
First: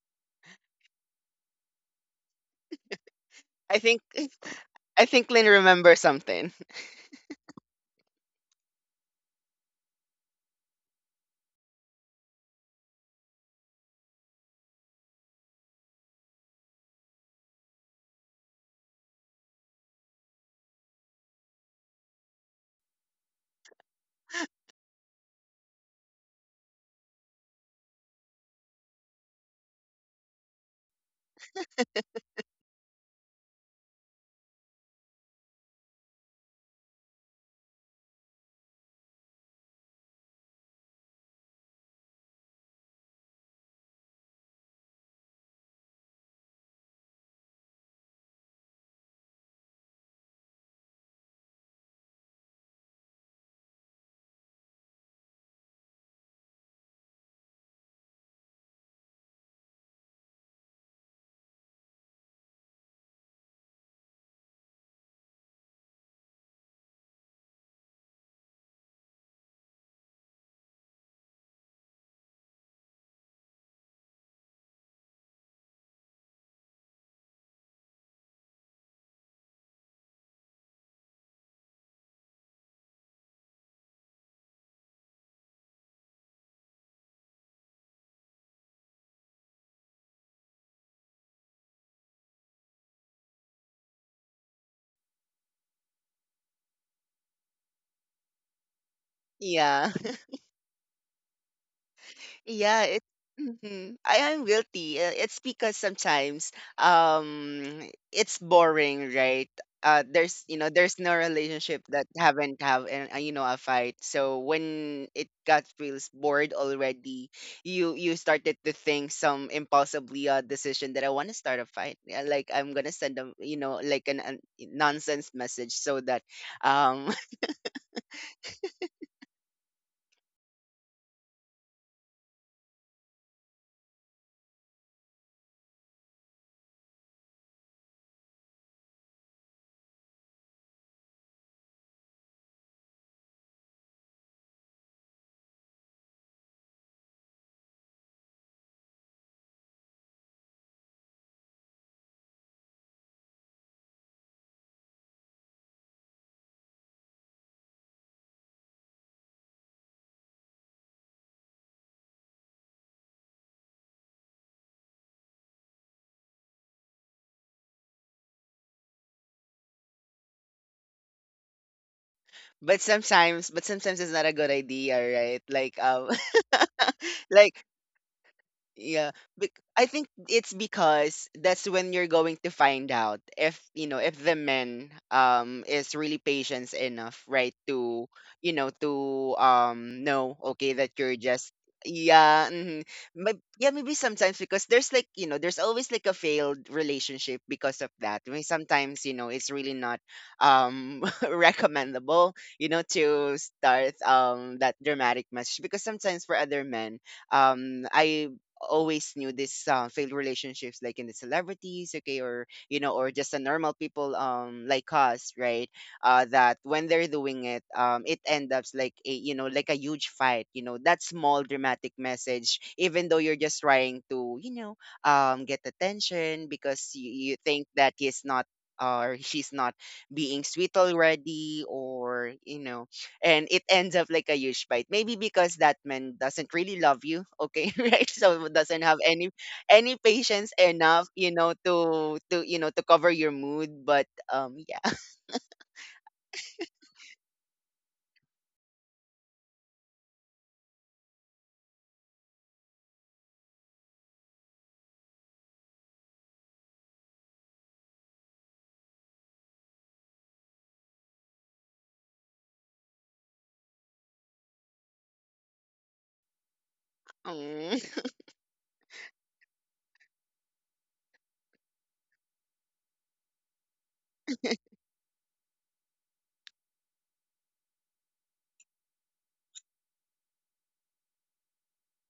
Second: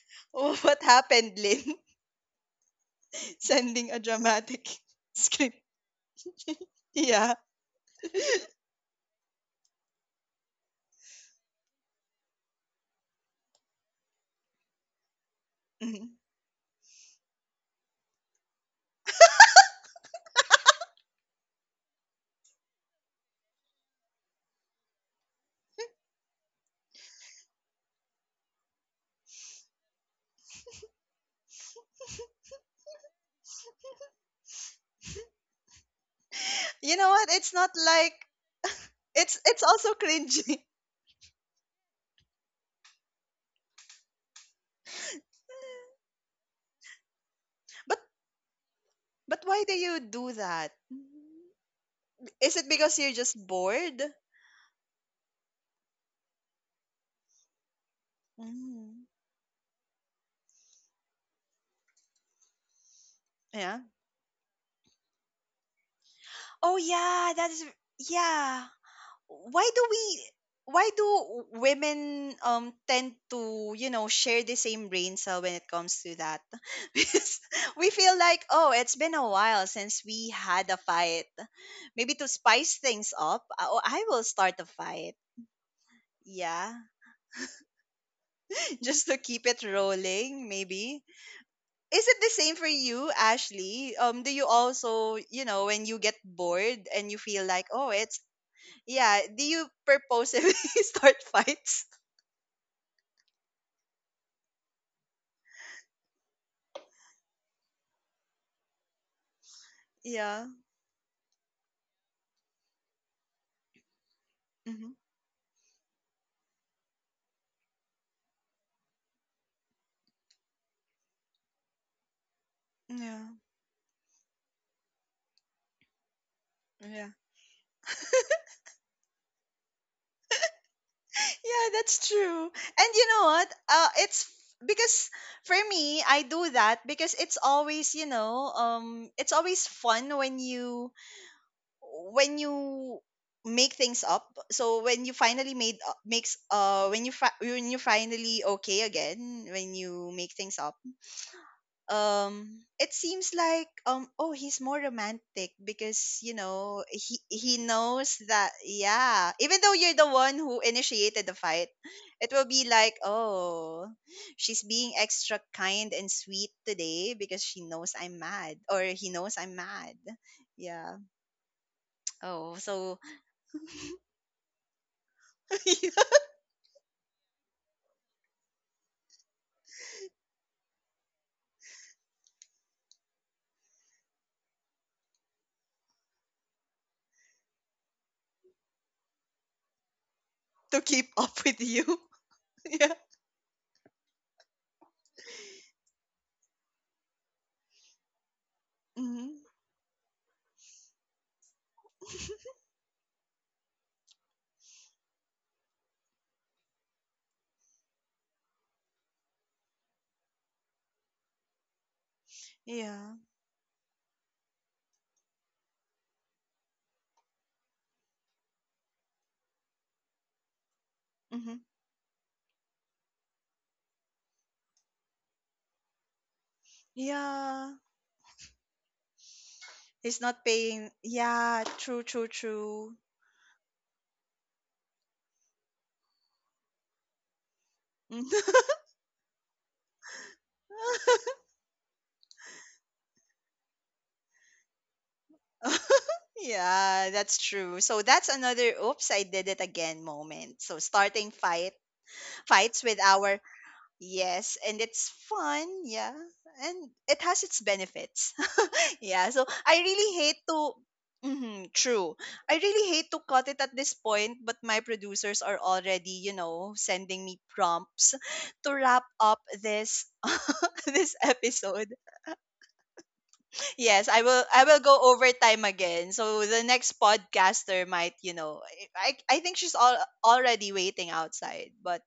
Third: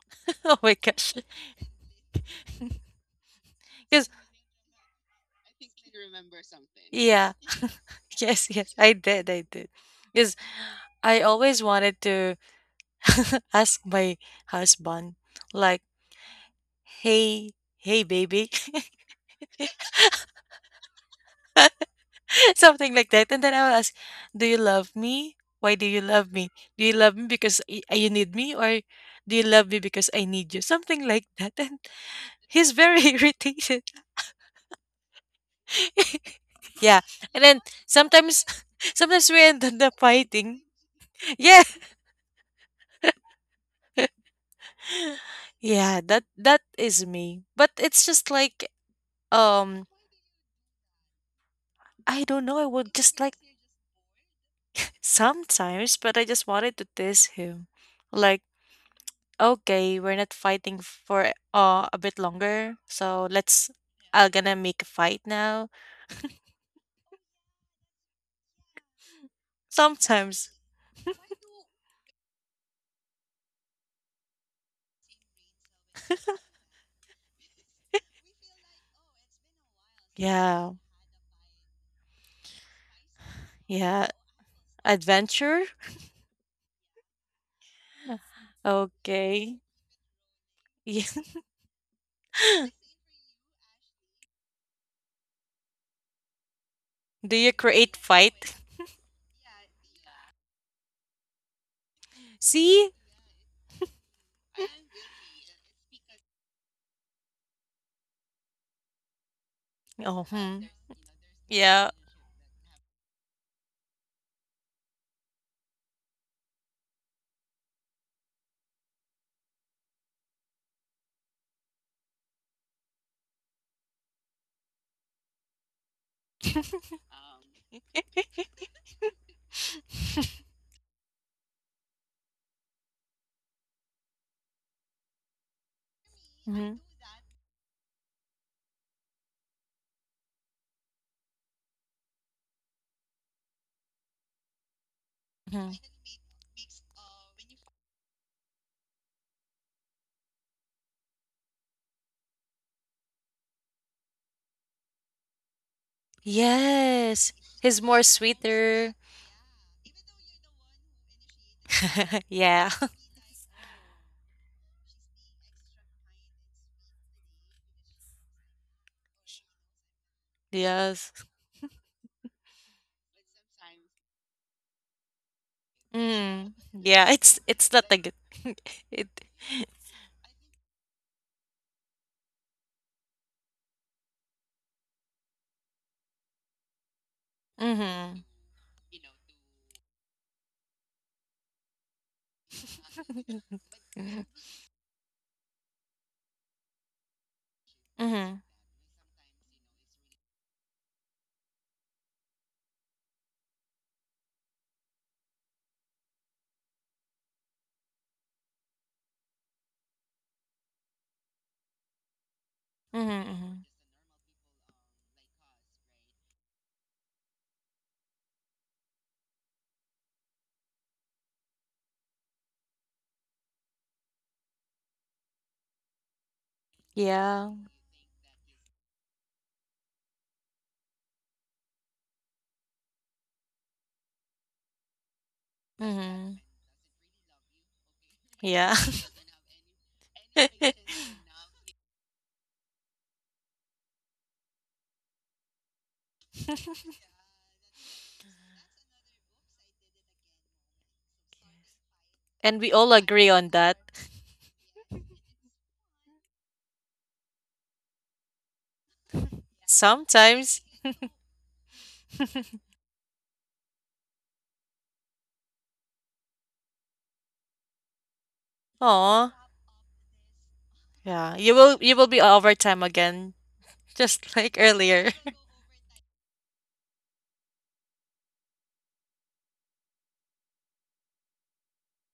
Speaker 2: Oh my
Speaker 1: what
Speaker 2: gosh.
Speaker 1: happened, Lynn?
Speaker 3: I
Speaker 1: Sending a
Speaker 3: think
Speaker 2: Because
Speaker 1: dramatic
Speaker 3: I think Lynn
Speaker 1: screen.
Speaker 3: remembers something.
Speaker 2: yeah.
Speaker 1: Yeah.
Speaker 2: Yes, yes. I did. I did. Because I always wanted to ask my husband, like,
Speaker 1: Mhm.
Speaker 2: hey, hey, baby. Something like that. And then I will ask, do you love me? Why do you love me? Do you love me because you need me? Or do you love me because I need you? Something like that. And he's very irritated.
Speaker 1: You
Speaker 2: Yeah.
Speaker 1: know what?
Speaker 2: And
Speaker 1: It's
Speaker 2: then
Speaker 1: not like,
Speaker 2: sometimes, sometimes we
Speaker 1: it's
Speaker 2: end
Speaker 1: also
Speaker 2: up
Speaker 1: cringy.
Speaker 2: fighting. Yeah. Yeah, that is me. But
Speaker 1: But
Speaker 2: it's just like
Speaker 1: but why do
Speaker 2: um
Speaker 1: you do that?
Speaker 2: I don't
Speaker 1: Is
Speaker 2: know, I
Speaker 1: it
Speaker 2: would
Speaker 1: because you're
Speaker 2: just
Speaker 1: just
Speaker 2: like
Speaker 1: bored?
Speaker 2: sometimes, but I just wanted to diss him. Like,
Speaker 1: Mm.
Speaker 2: okay, we're not fighting for a bit longer, so let's
Speaker 1: Yeah.
Speaker 2: I'm gonna make a fight now.
Speaker 1: Oh yeah, that is, yeah. Why do we
Speaker 2: Sometimes.
Speaker 1: why do women tend to, you know, share the same brain cell when it comes to that? Because we feel like, oh, it's been a while since we had
Speaker 2: Yeah,
Speaker 1: a fight. Maybe to spice things up, oh, I
Speaker 2: yeah.
Speaker 1: will start a fight.
Speaker 2: Adventure?
Speaker 1: Yeah. Just to keep
Speaker 2: Okay.
Speaker 1: it rolling,
Speaker 2: Yeah.
Speaker 1: maybe. Is it the same for you, Ashley? Do you also, you know, when you get bored and you
Speaker 2: Do
Speaker 1: feel
Speaker 2: you
Speaker 1: like, oh,
Speaker 2: create
Speaker 1: it's,
Speaker 2: fight?
Speaker 1: yeah, do you
Speaker 3: Yeah.
Speaker 1: purposely start fights?
Speaker 3: Yeah,
Speaker 2: See?
Speaker 3: mhm. I am guilty. It's because sometimes, um it's boring, right?
Speaker 2: Oh,
Speaker 3: There's
Speaker 1: Yeah.
Speaker 3: you
Speaker 2: hmm.
Speaker 3: know there's no relationship
Speaker 2: Yeah.
Speaker 3: that haven't have a fight. So
Speaker 1: Hmm.
Speaker 3: when it got feels bored already, you started to think some impulsively, decision that I want to start a fight. Yeah, like I'm gonna send
Speaker 1: Yeah.
Speaker 3: them, you know, like, a nonsense message so that,
Speaker 1: Yeah.
Speaker 3: um
Speaker 1: Yeah, that's true. And you know what? It's because, for me, I do
Speaker 2: hmm
Speaker 1: that because it's always, you know, it's always fun when you make things up. So when you finally
Speaker 2: hmm
Speaker 1: made makes when you fi- when you finally okay again, when you make things up, it seems like, oh, he's more romantic because, you know,
Speaker 2: Yes,
Speaker 1: he
Speaker 2: he's more
Speaker 1: knows that,
Speaker 2: sweeter.
Speaker 1: yeah, even though you're the one who initiated the fight, it will
Speaker 2: Yeah.
Speaker 1: be like, oh, she's being extra kind and sweet today because she knows I'm mad, or he knows I'm mad. Yeah.
Speaker 2: Yes.
Speaker 1: Oh
Speaker 3: but
Speaker 1: so.
Speaker 3: sometimes, it's not a good idea, right? Like,
Speaker 1: Yeah,
Speaker 2: Mm. Yeah. It's
Speaker 3: like,
Speaker 2: it's not like good. it
Speaker 3: yeah, I think it's because that's when you're going to find out if, you know, if the man, is really patient enough, right? To,
Speaker 2: mm-hmm.
Speaker 3: you know, to, know, okay,
Speaker 1: to
Speaker 3: that
Speaker 1: keep
Speaker 3: you're
Speaker 1: up
Speaker 3: just,
Speaker 1: with you.
Speaker 3: yeah, mm.
Speaker 1: Yeah.
Speaker 3: Yeah, maybe
Speaker 2: Mm-hmm.
Speaker 3: sometimes because there's always like a failed relationship because of that. I
Speaker 2: Mm-hmm.
Speaker 3: mean sometimes, you know,
Speaker 1: Hmm.
Speaker 3: it's really not, um recommendable, you know, to start, that dramatic message, because sometimes for other men, I always knew this, failed relationships like in the celebrities, okay, or,
Speaker 1: Yeah.
Speaker 3: just the
Speaker 2: Mm-hmm.
Speaker 3: normal people, like us, right? That when they're doing it, it ends up like a, you know, like a huge fight, you know, that small
Speaker 1: Hmm.
Speaker 3: dramatic message, even though you're just trying to, get attention, because you
Speaker 2: Yeah.
Speaker 3: think
Speaker 1: Yeah.
Speaker 3: that he's not, or she's not
Speaker 1: He's
Speaker 3: being
Speaker 1: not
Speaker 3: sweet
Speaker 1: paying,
Speaker 3: already,
Speaker 1: yeah, true, true,
Speaker 3: or, you know,
Speaker 1: true.
Speaker 3: and it ends up like a huge fight. Maybe because that man
Speaker 2: Mm-hmm.
Speaker 3: doesn't really love you, okay, right? So
Speaker 2: Yeah.
Speaker 3: doesn't have any patience enough, you know, to cover your mood. But, yeah.
Speaker 1: Yeah, that's true. So that's another oops, I did it again moment. So starting
Speaker 2: And we
Speaker 1: fights
Speaker 2: all
Speaker 1: with
Speaker 2: agree
Speaker 1: our,
Speaker 2: on that.
Speaker 1: yes, and it's fun, yeah. And it has its benefits. Yeah, so I really hate
Speaker 2: Sometimes.
Speaker 1: to, mhm, true. I really hate to cut it at this point, but my producers are already, you know, sending me
Speaker 3: Mm.
Speaker 1: prompts to wrap
Speaker 2: Oh.
Speaker 1: up this this
Speaker 2: Yeah. You will
Speaker 1: episode.
Speaker 2: you will be overtime again,
Speaker 1: Yes,
Speaker 2: just like
Speaker 1: I will go
Speaker 2: earlier.
Speaker 1: overtime again. So the next podcaster might, you know, I think she's already waiting outside. But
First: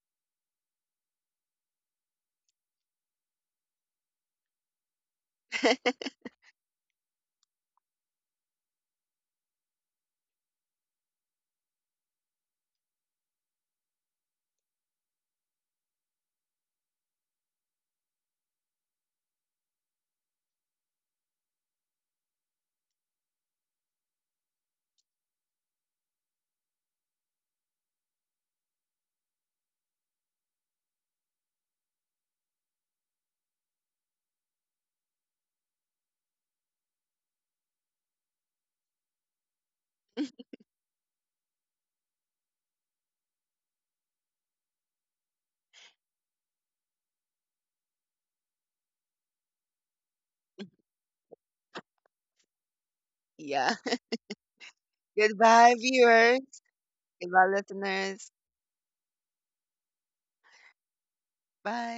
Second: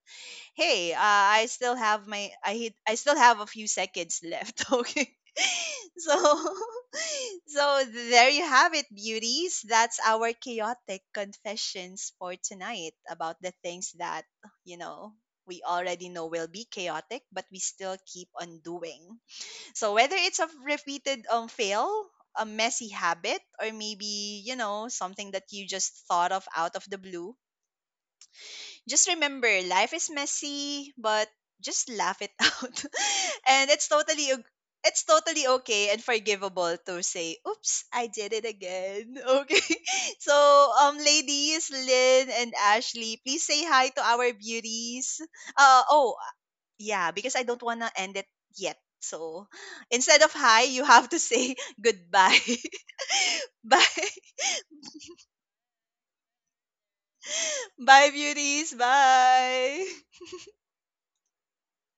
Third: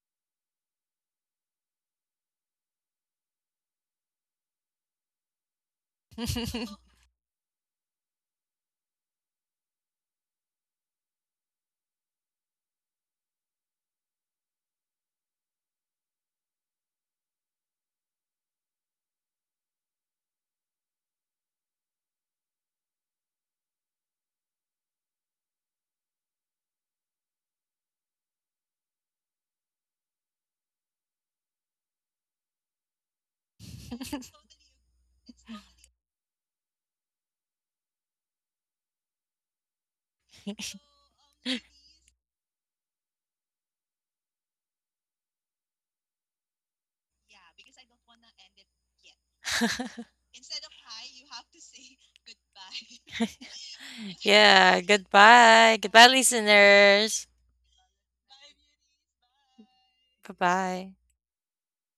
Speaker 1: hey, I still have my I still have a few seconds left, okay? So so there you have it, beauties. That's our chaotic confessions for tonight about the things that, you know, we already know will be chaotic, but we still keep on doing. So whether it's a repeated fail, a messy habit, or maybe, you know, something that you just thought of out of the blue, just remember, life is messy, but just laugh it out. And it's totally o- It's totally okay and forgivable to say, oops, I did it again. Okay. So, ladies, Lynn and Ashley, please say hi to our beauties. Uh, oh, yeah, because I don't want to end it yet. So instead of hi, you have to say goodbye.
Speaker 2: Goodbye.
Speaker 3: Yeah.
Speaker 1: Bye.
Speaker 2: yeah,
Speaker 3: Goodbye,
Speaker 2: goodbye. Goodbye,
Speaker 3: viewers.
Speaker 2: listeners.
Speaker 3: Goodbye,
Speaker 1: Bye,
Speaker 3: listeners.
Speaker 1: beauties. Bye.
Speaker 2: Bye bye.
Speaker 3: Bye.